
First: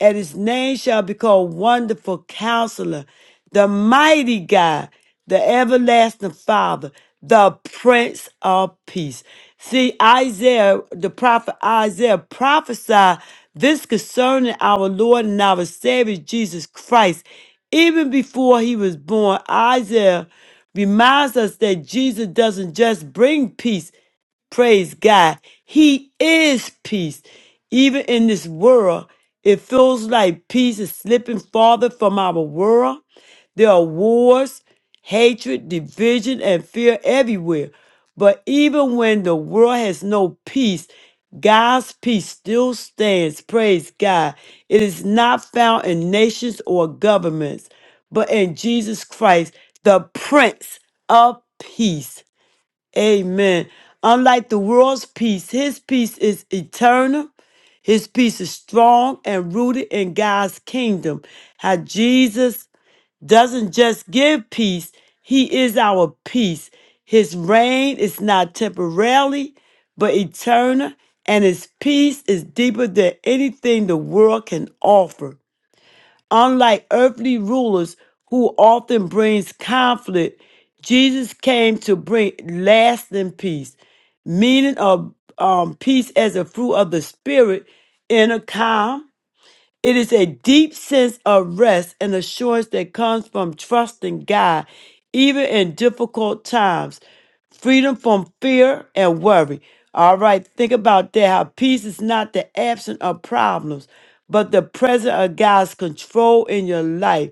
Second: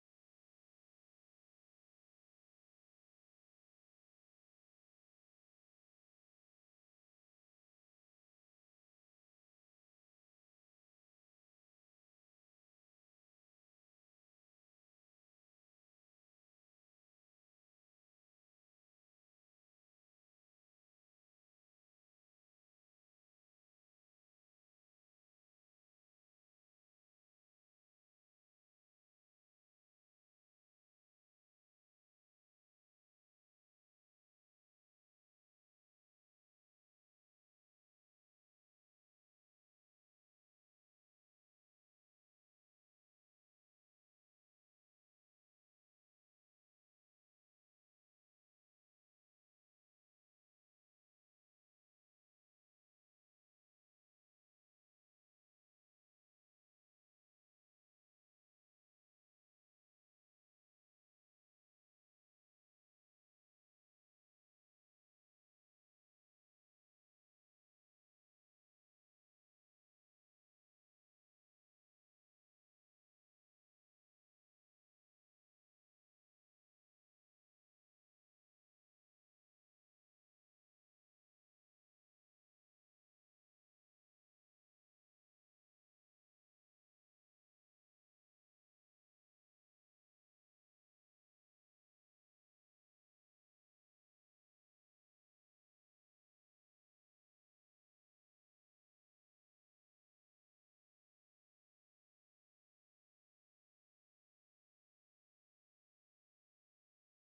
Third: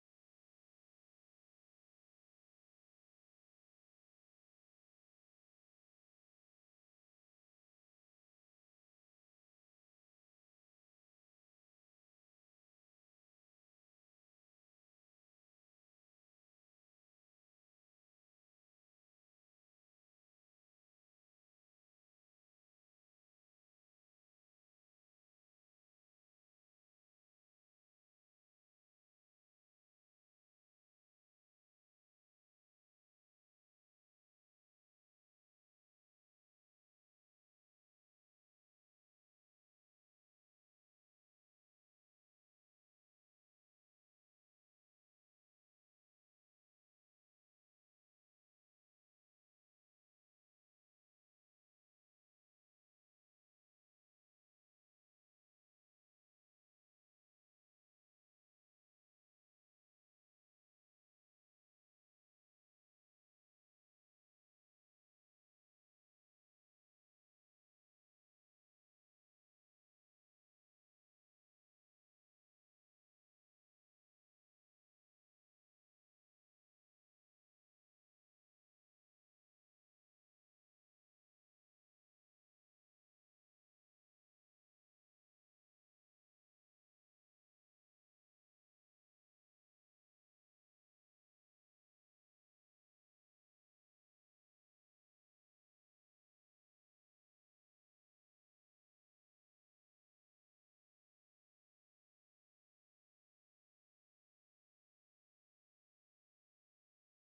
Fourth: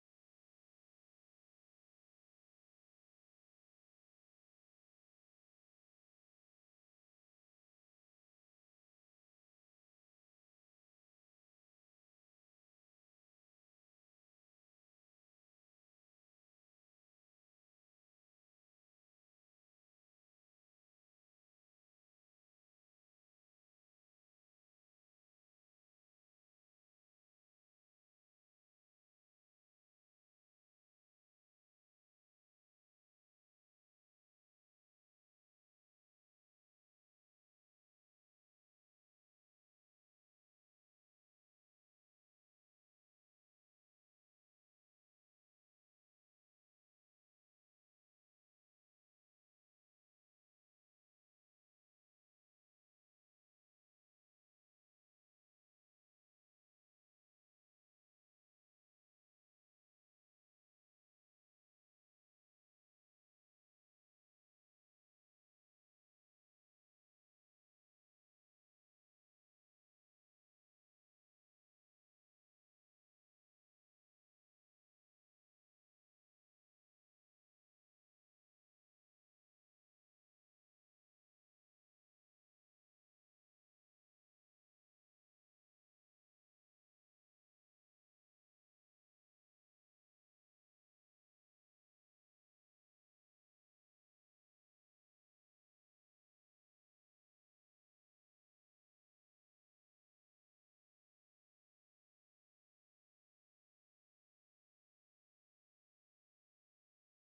S2: and his name shall be called Wonderful Counselor, the Mighty God, the Everlasting Father, the Prince of Peace. See, Isaiah, the prophet Isaiah prophesied this concerning our Lord and our Savior Jesus Christ. Even before he was born, Isaiah reminds us that Jesus doesn't just bring peace, Praise God. He is peace. Even in this world, it feels like peace is slipping farther from our world. There are wars, hatred, division, and fear everywhere. But even when the world has no peace, God's peace still stands. Praise God. It is not found in nations or governments, but in Jesus Christ, the Prince of Peace. Amen. Unlike the world's peace, his peace is eternal. His peace is strong and rooted in God's kingdom. How Jesus doesn't just give peace, he is our peace. His reign is not temporarily, but eternal, and his peace is deeper than anything the world can offer. Unlike earthly rulers who often brings conflict, Jesus came to bring lasting peace, meaning of um, peace as a fruit of the spirit in a calm it is a deep sense of rest and assurance that comes from trusting God, even in difficult times. Freedom from fear and worry. All right, think about that. How peace is not the absence of problems, but the presence of God's control in your life.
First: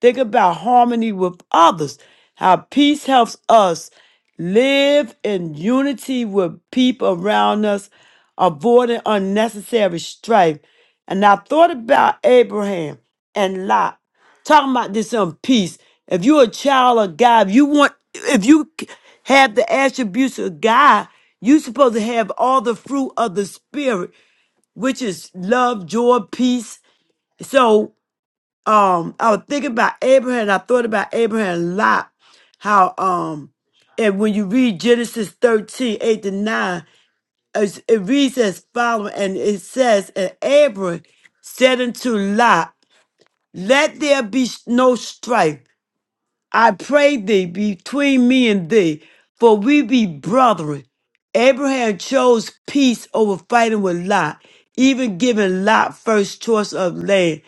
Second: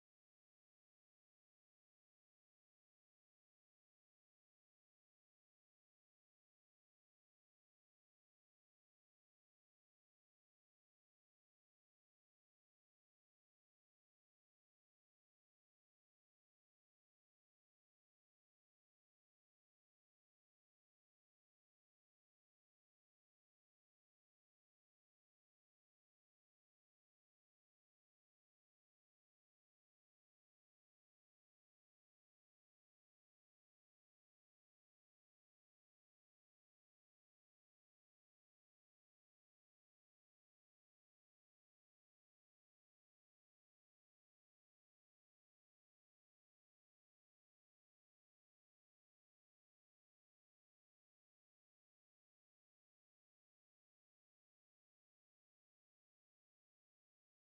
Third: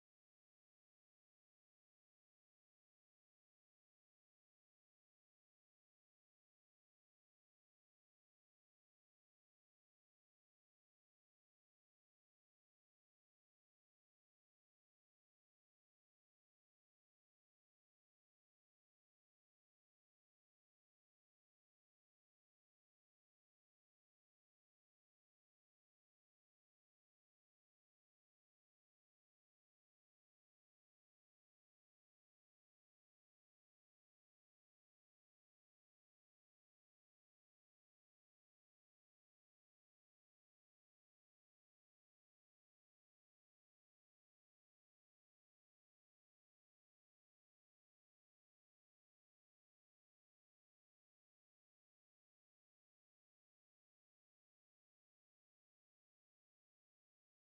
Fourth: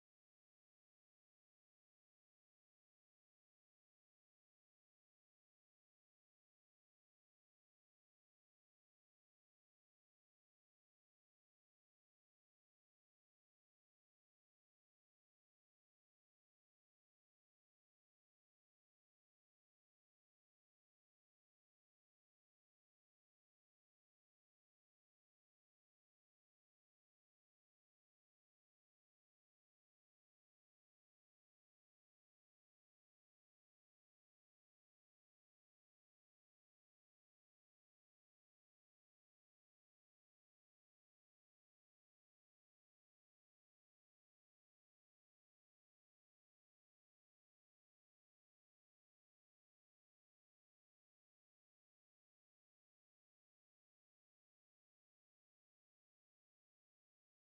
S2: Think about harmony with others, how peace helps us live in unity with people around us, avoiding unnecessary strife. And I thought about Abraham and Lot, talking about this on peace. If you're a child of God, if you want, if you c- have the attributes of God, you're supposed to have all the fruit of the Spirit, which is love, joy, peace. So um I was thinking about Abraham. I thought about Abraham a lot. How um and when you read Genesis 13 8 to 9, it's- it reads as following, and it says, And Abraham said unto Lot, Let there be no strife, I pray thee, between me and thee, for we be brethren. Abraham chose peace over fighting with Lot, even giving Lot first choice of land.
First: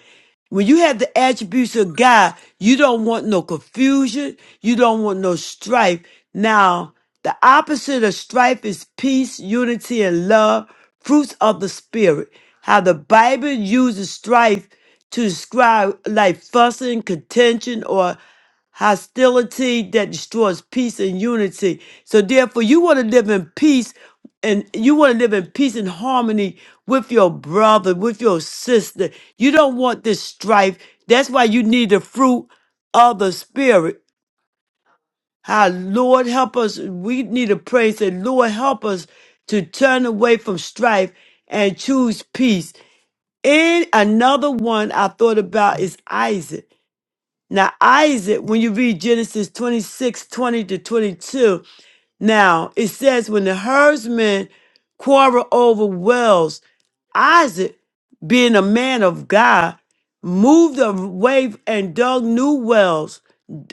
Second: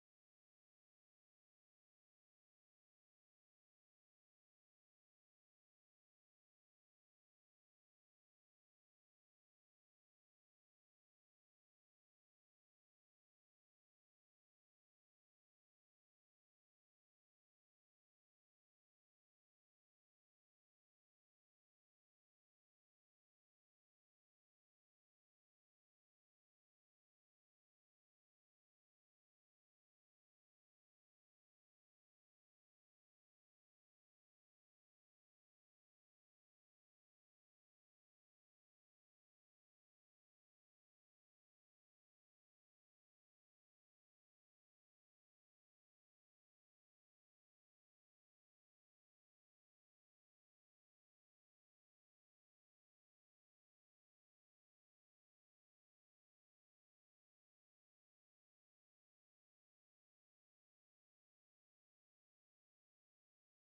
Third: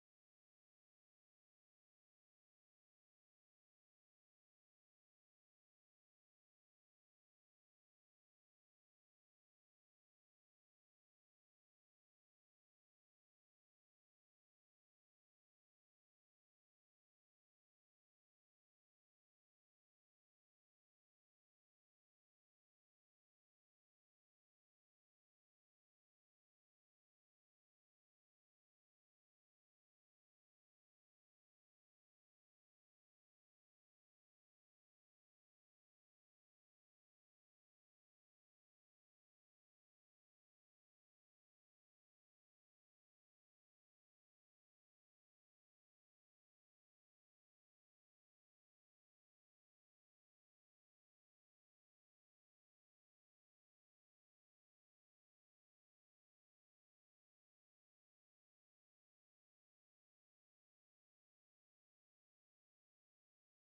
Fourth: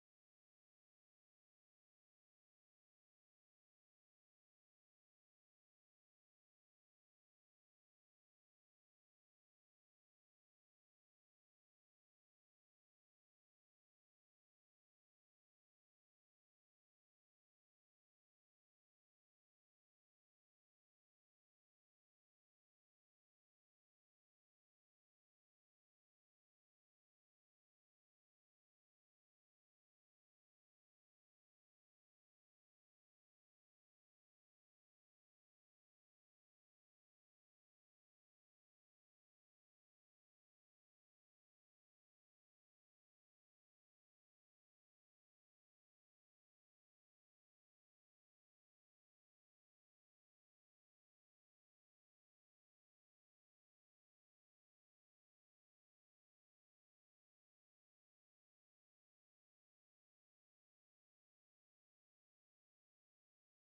S2: When you have the attributes of God, you don't want no confusion. You don't want no strife. Now, the opposite of strife is peace, unity, and love, fruits of the Spirit. How the Bible uses strife to describe like fussing, contention, or hostility that destroys peace and unity. So therefore, you want to live in peace and you want to live in peace and harmony with your brother, with your sister. You don't want this strife. That's why you need the fruit of the spirit. How Lord help us. We need to pray and say, Lord help us to turn away from strife and choose peace. And another one I thought about is Isaac. Now, Isaac, when you read Genesis 26 20 to 22, now it says, when the herdsmen quarrel over wells, Isaac, being a man of God, moved away and dug new wells.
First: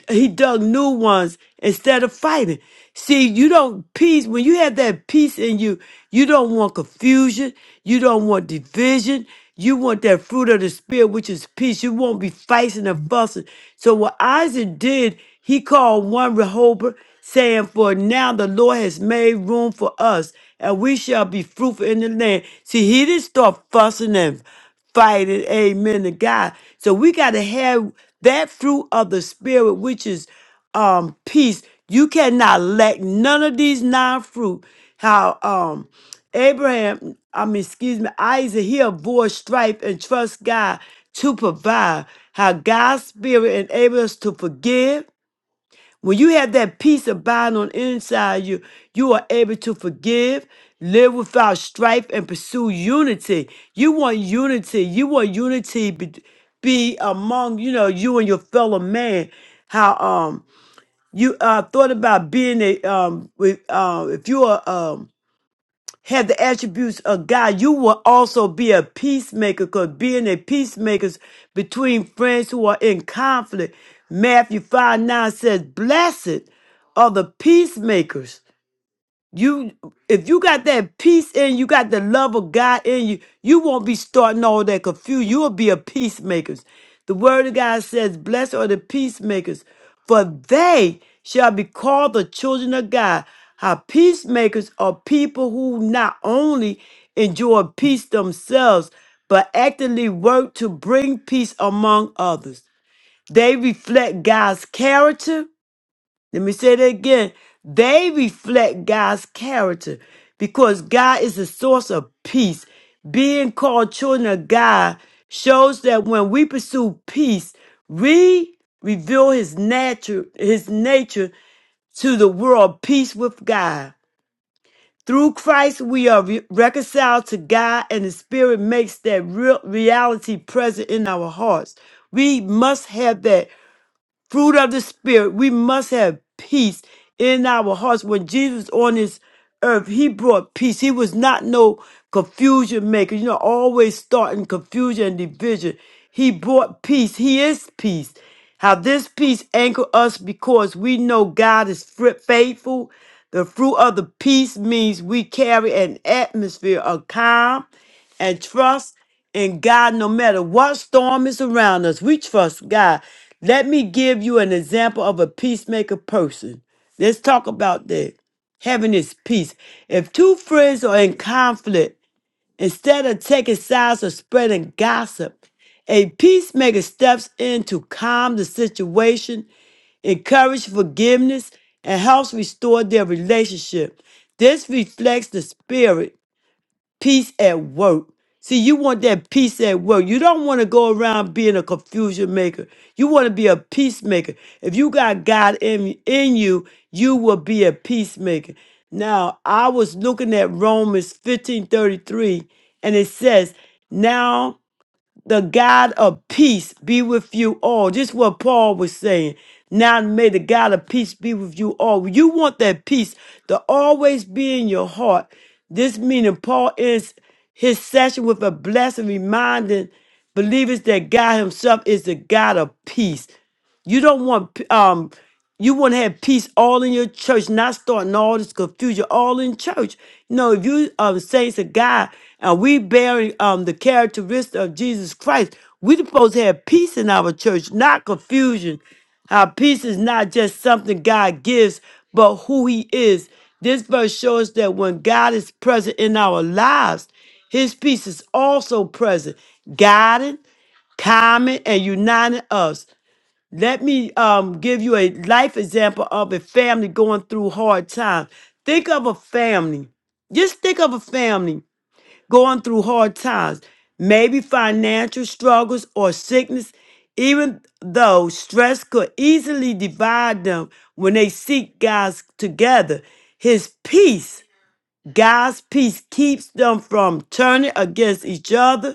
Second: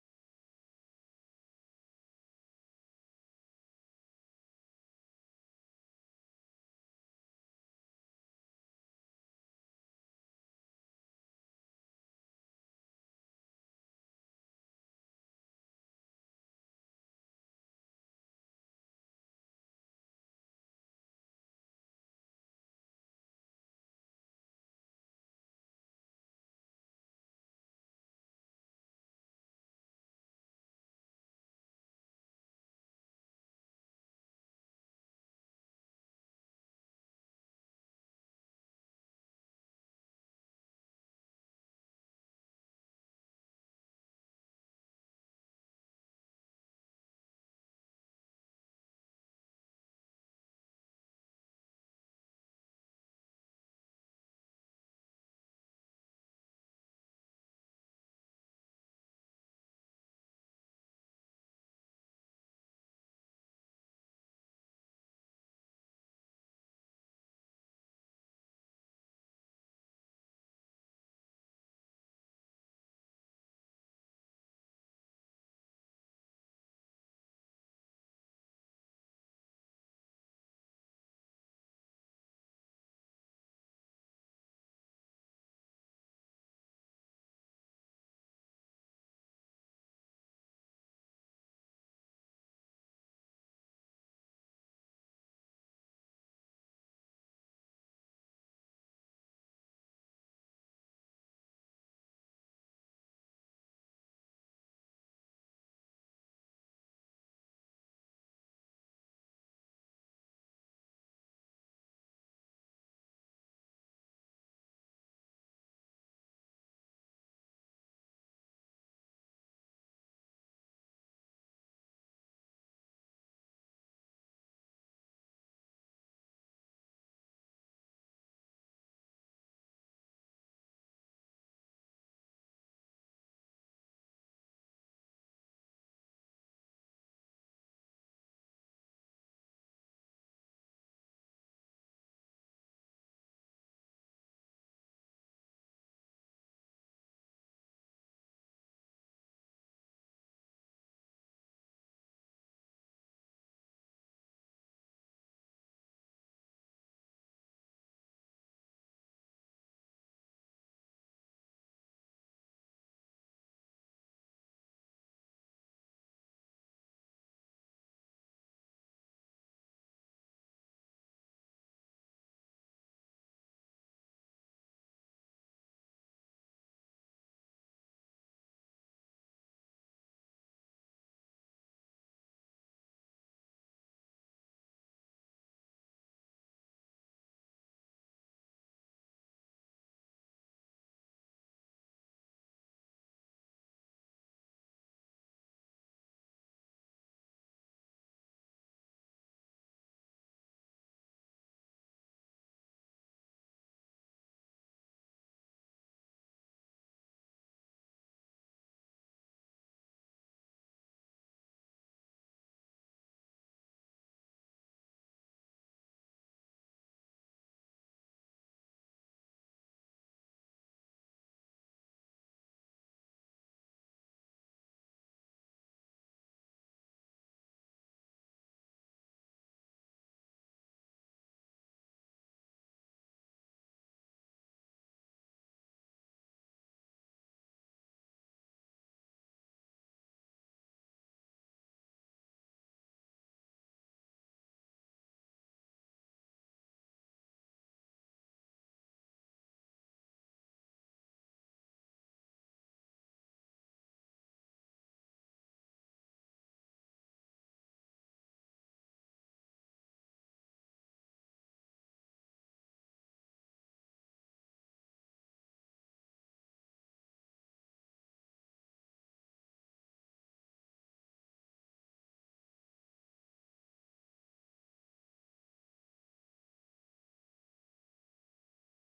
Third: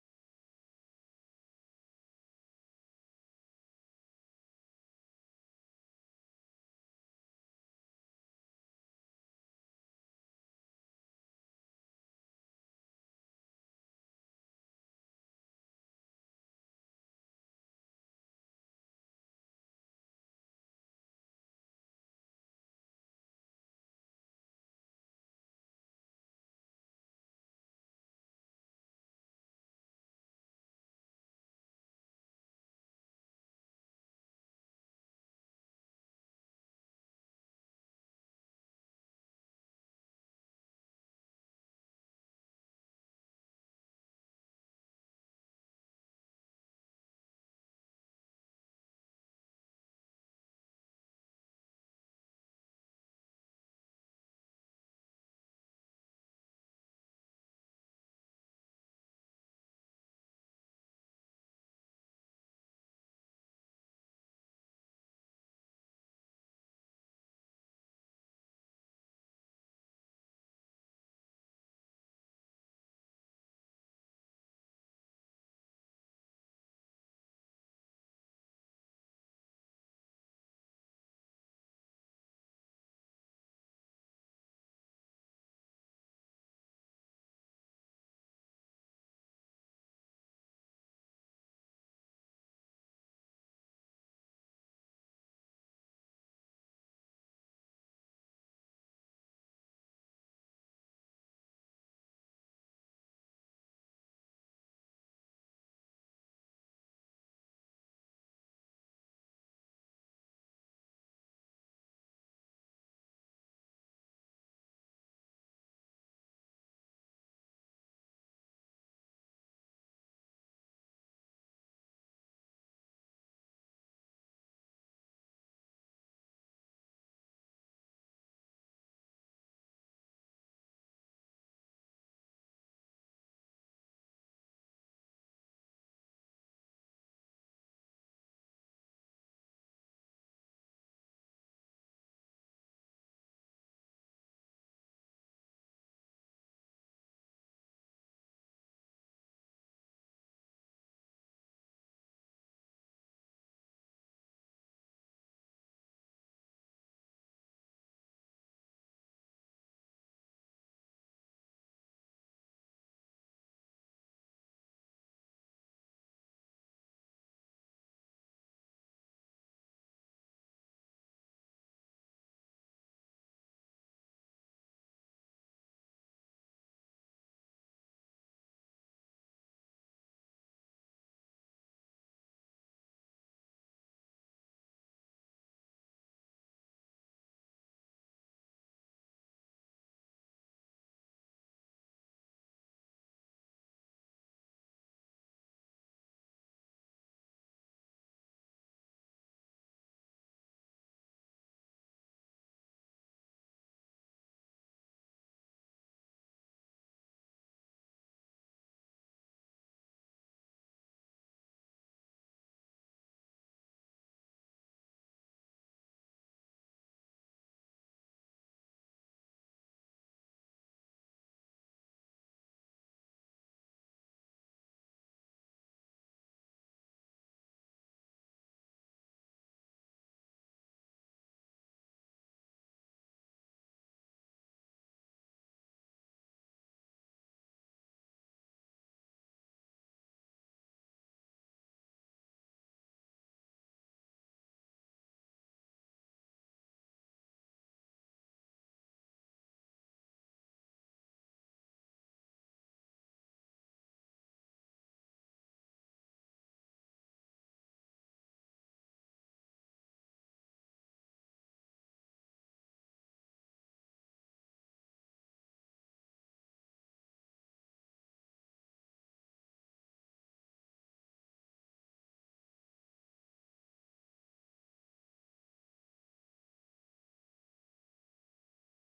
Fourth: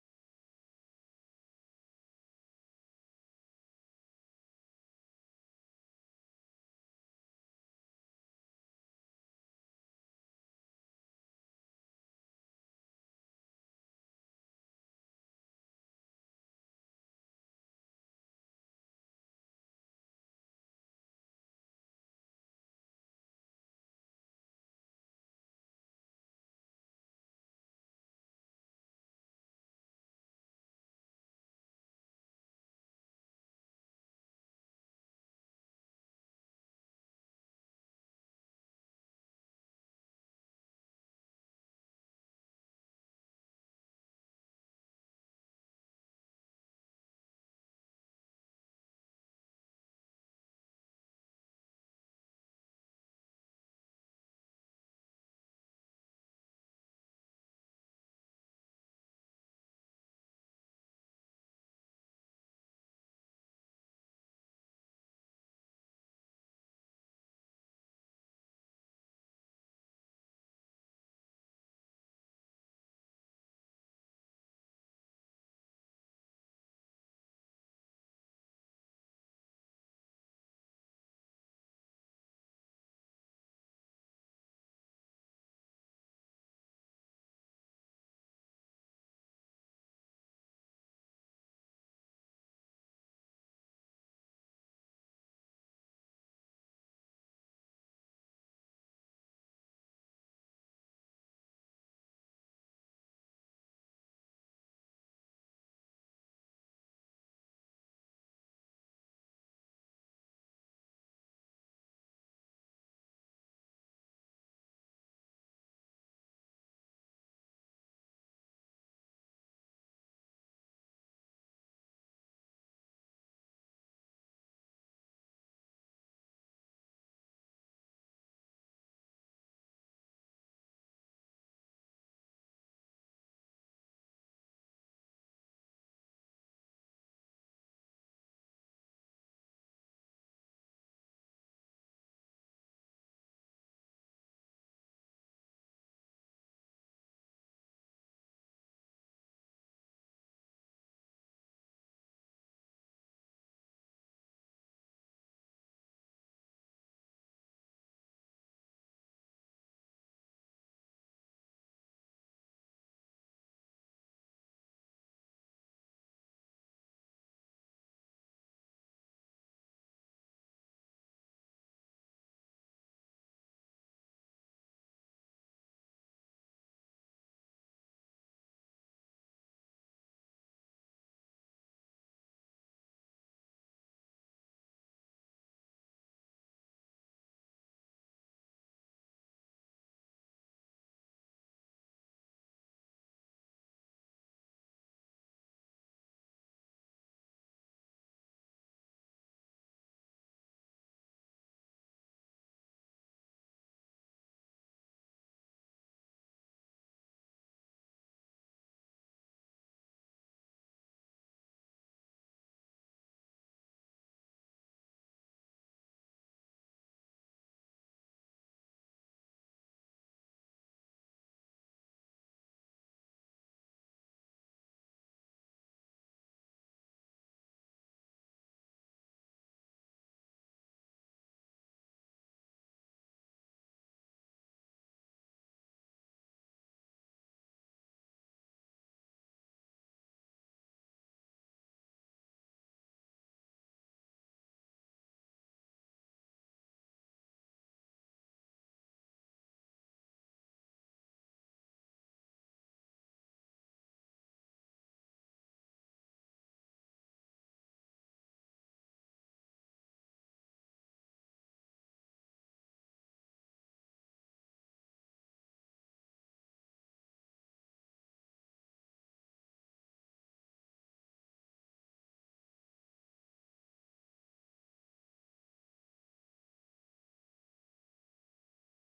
S2: He dug new ones instead of fighting. See, you don't peace when you have that peace in you. You don't want confusion. You don't want division. You want that fruit of the spirit, which is peace. You won't be fighting and fussing. So what Isaac did, he called one Rehoboth, saying, "For now the Lord has made room for us, and we shall be fruitful in the land." See, he didn't start fussing and fighting. Amen to God. So we got to have that fruit of the spirit, which is um peace. You cannot lack none of these nine fruit. How um Abraham, I mean, excuse me, Isaac, he avoids strife and trusts God to provide. How God's spirit enables us to forgive when you have that peace abide on the inside you, you are able to forgive, live without strife, and pursue unity. You want unity. You want unity be, be among you know you and your fellow man. How um you uh thought about being a um with um if you are um have the attributes of God, you will also be a peacemaker because being a peacemaker is between friends who are in conflict. Matthew 5 9 says, Blessed are the peacemakers, you if you got that peace in you, got the love of God in you, you won't be starting all that confusion. You'll be a peacemaker. The word of God says, Blessed are the peacemakers, for they shall be called the children of God. How peacemakers are people who not only enjoy peace themselves, but actively work to bring peace among others. They reflect God's character let me say that again. They reflect God's character because God is the source of peace. Being called children of God shows that when we pursue peace, we reveal his nature, his nature to the world, peace with God. Through Christ, we are re- reconciled to God, and the Spirit makes that real reality present in our hearts. We must have that fruit of the spirit we must have peace in our hearts when jesus on this earth he brought peace he was not no confusion maker you know always starting confusion and division he brought peace he is peace how this peace anchor us because we know god is fri- faithful the fruit of the peace means we carry an atmosphere of calm and trust and God, no matter what storm is around us, we trust God. Let me give you an example of a peacemaker person. Let's talk about that. Having this peace. If two friends are in conflict, instead of taking sides or spreading gossip, a peacemaker steps in to calm the situation, encourage forgiveness, and helps restore their relationship. This reflects the spirit peace at work. See, you want that peace at work. You don't want to go around being a confusion maker. You want to be a peacemaker. If you got God in, in you, you will be a peacemaker. Now, I was looking at Romans 15 33, and it says, Now the God of peace be with you all. Just what Paul was saying. Now may the God of peace be with you all. You want that peace to always be in your heart. This meaning Paul ends his session with a blessing reminding believers that God himself is the God of peace. You don't want um you want to have peace all in your church, not starting all this confusion all in church. No, if you um saints of God and we bearing um the characteristics of Jesus Christ, we supposed to have peace in our church, not confusion. How peace is not just something God gives, but who He is. This verse shows that when God is present in our lives, His peace is also present, guiding, calming, and uniting us. Let me um, give you a life example of a family going through hard times. Think of a family. Just think of a family going through hard times, maybe financial struggles or sickness, even though stress could easily divide them when they seek God's together. His peace, God's peace, keeps them from turning against each other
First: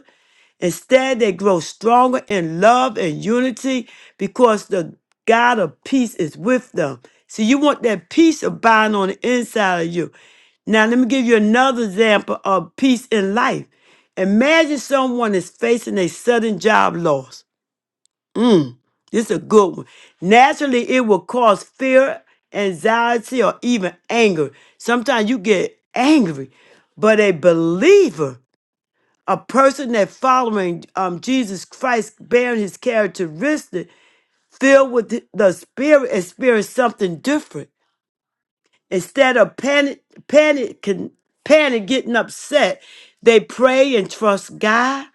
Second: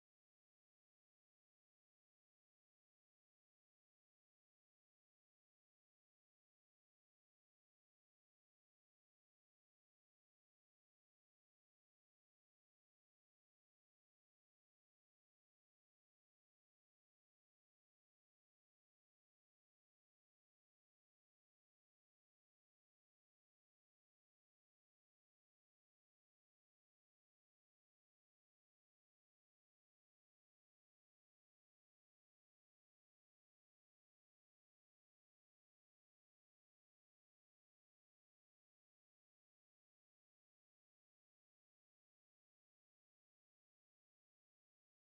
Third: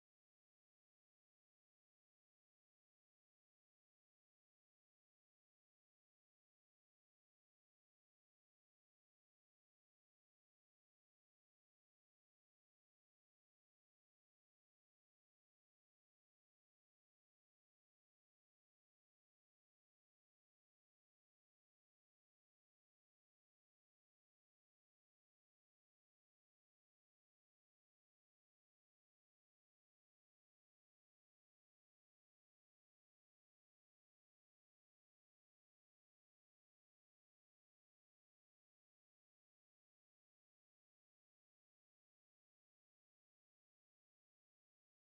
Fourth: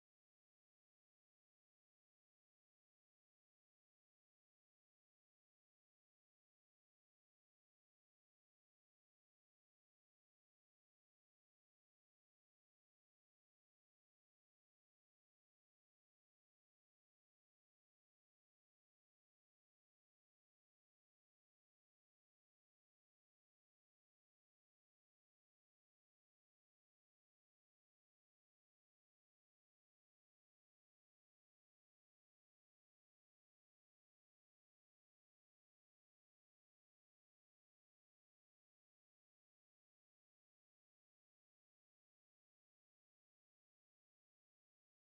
S2: Instead, they grow stronger in love and unity because the God of peace is with them. So you want that peace abiding on the inside of you. Now, let me give you another example of peace in life. Imagine someone is facing a sudden job loss. This is a good one. Naturally, it will cause fear, anxiety, or even anger. Sometimes you get angry, but a believer a person that following um, Jesus Christ, bearing his characteristic, filled with the the Spirit, experience something different. Instead of panic, panic, con- panic, getting upset, they pray and trust God.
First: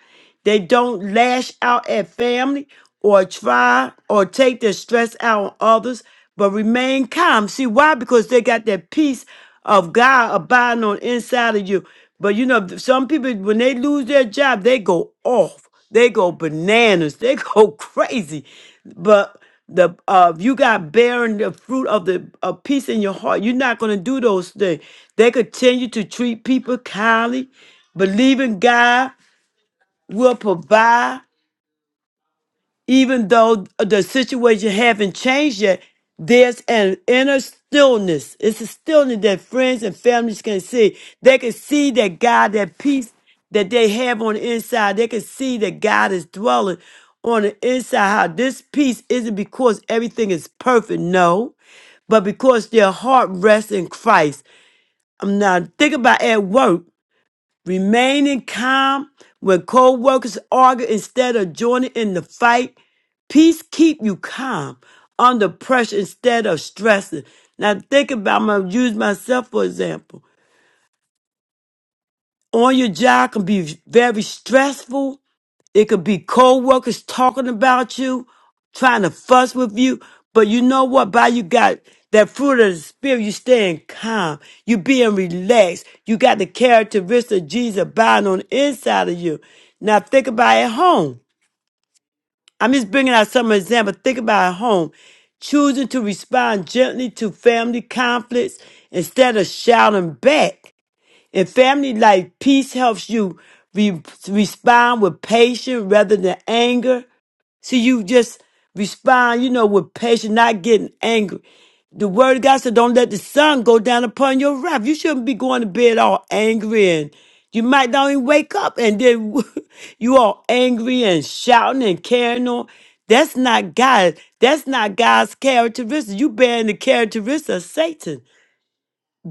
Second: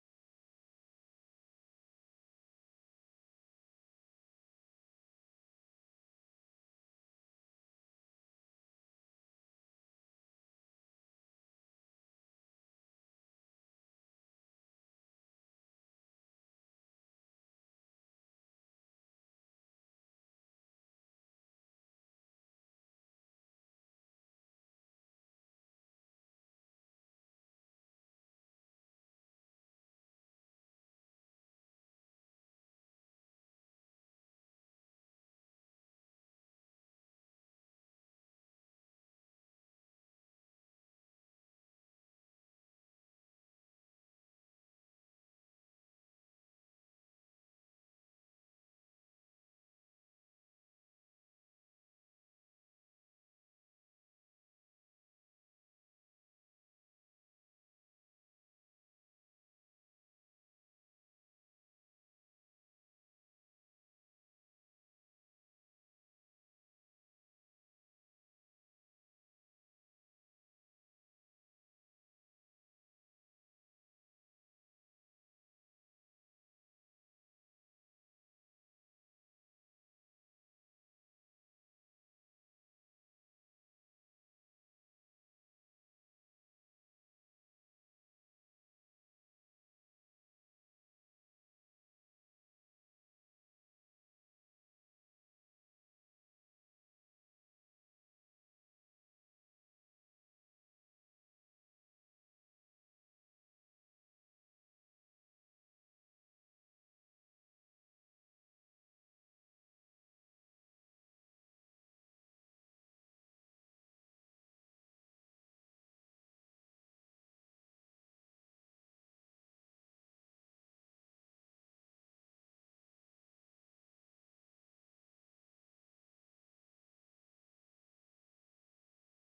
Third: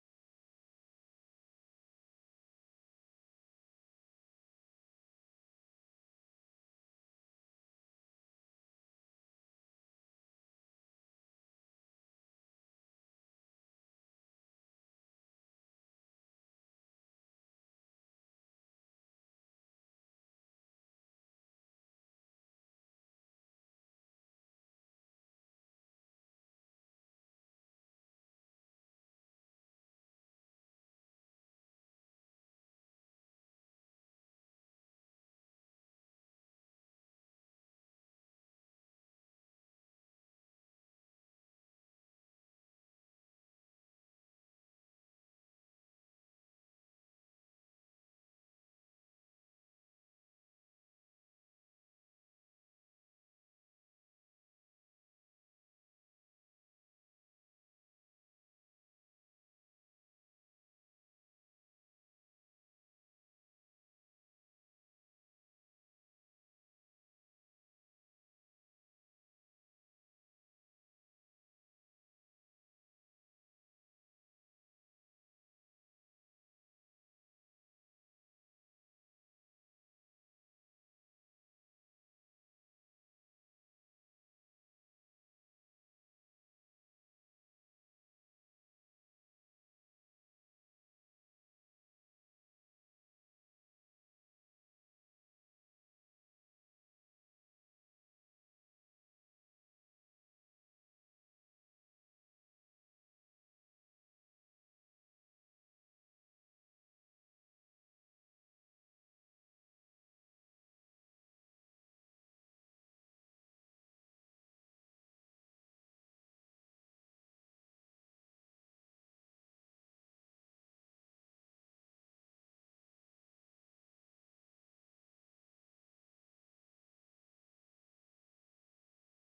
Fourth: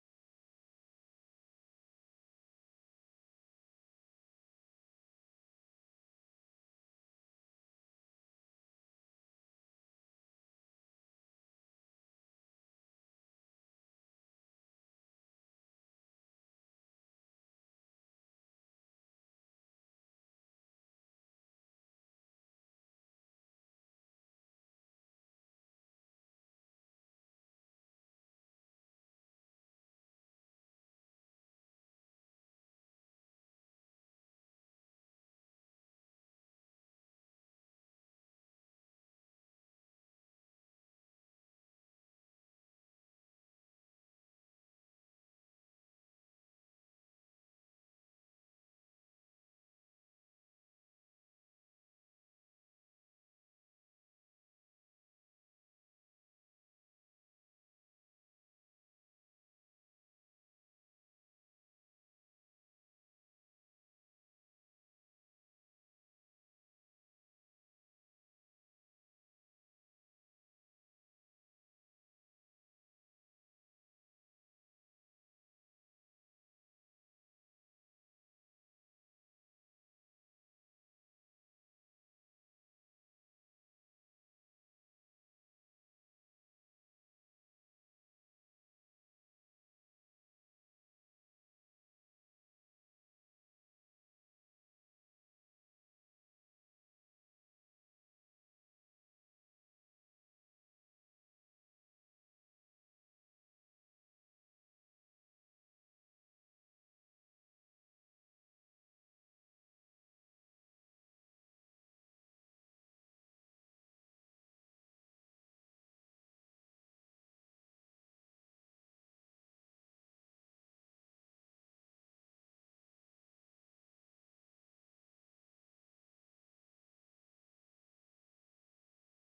S2: They don't lash out at family or try or take their stress out on others, but remain calm. See why? Because they got that peace of God abiding on inside of you. But you know, some people when they lose their job, they go off. They go bananas. They go crazy. But the uh if you got bearing the fruit of the of peace in your heart you're not going to do those things they continue to treat people kindly believing god will provide even though the situation haven't changed yet, there's an inner stillness. It's a stillness that friends and families can see. They can see that God, that peace that they have on the inside, they can see that God is dwelling on the inside. How this peace isn't because everything is perfect, no, but because their heart rests in Christ. I'm now thinking about at work. Remaining calm when co-workers argue instead of joining in the fight. Peace keep you calm under pressure instead of stressing. Now think about I'm gonna use myself for example. On your job can be very stressful it could be co-workers talking about you, trying to fuss with you. But you know what? By you got that fruit of the spirit, you staying calm. You being relaxed. You got the characteristics of Jesus abiding on the inside of you. Now think about at home. I'm just bringing out some example. Think about at home. Choosing to respond gently to family conflicts instead of shouting back. In family life, peace helps you re- respond with patience rather than anger. So you just respond, you know, with patience, not getting angry. The word of God said, don't let the sun go down upon your wrath. You shouldn't be going to bed all angry and you might not even wake up and then you all angry and shouting and carrying on. That's not God. That's not God's characteristic. You bearing the characteristic of Satan,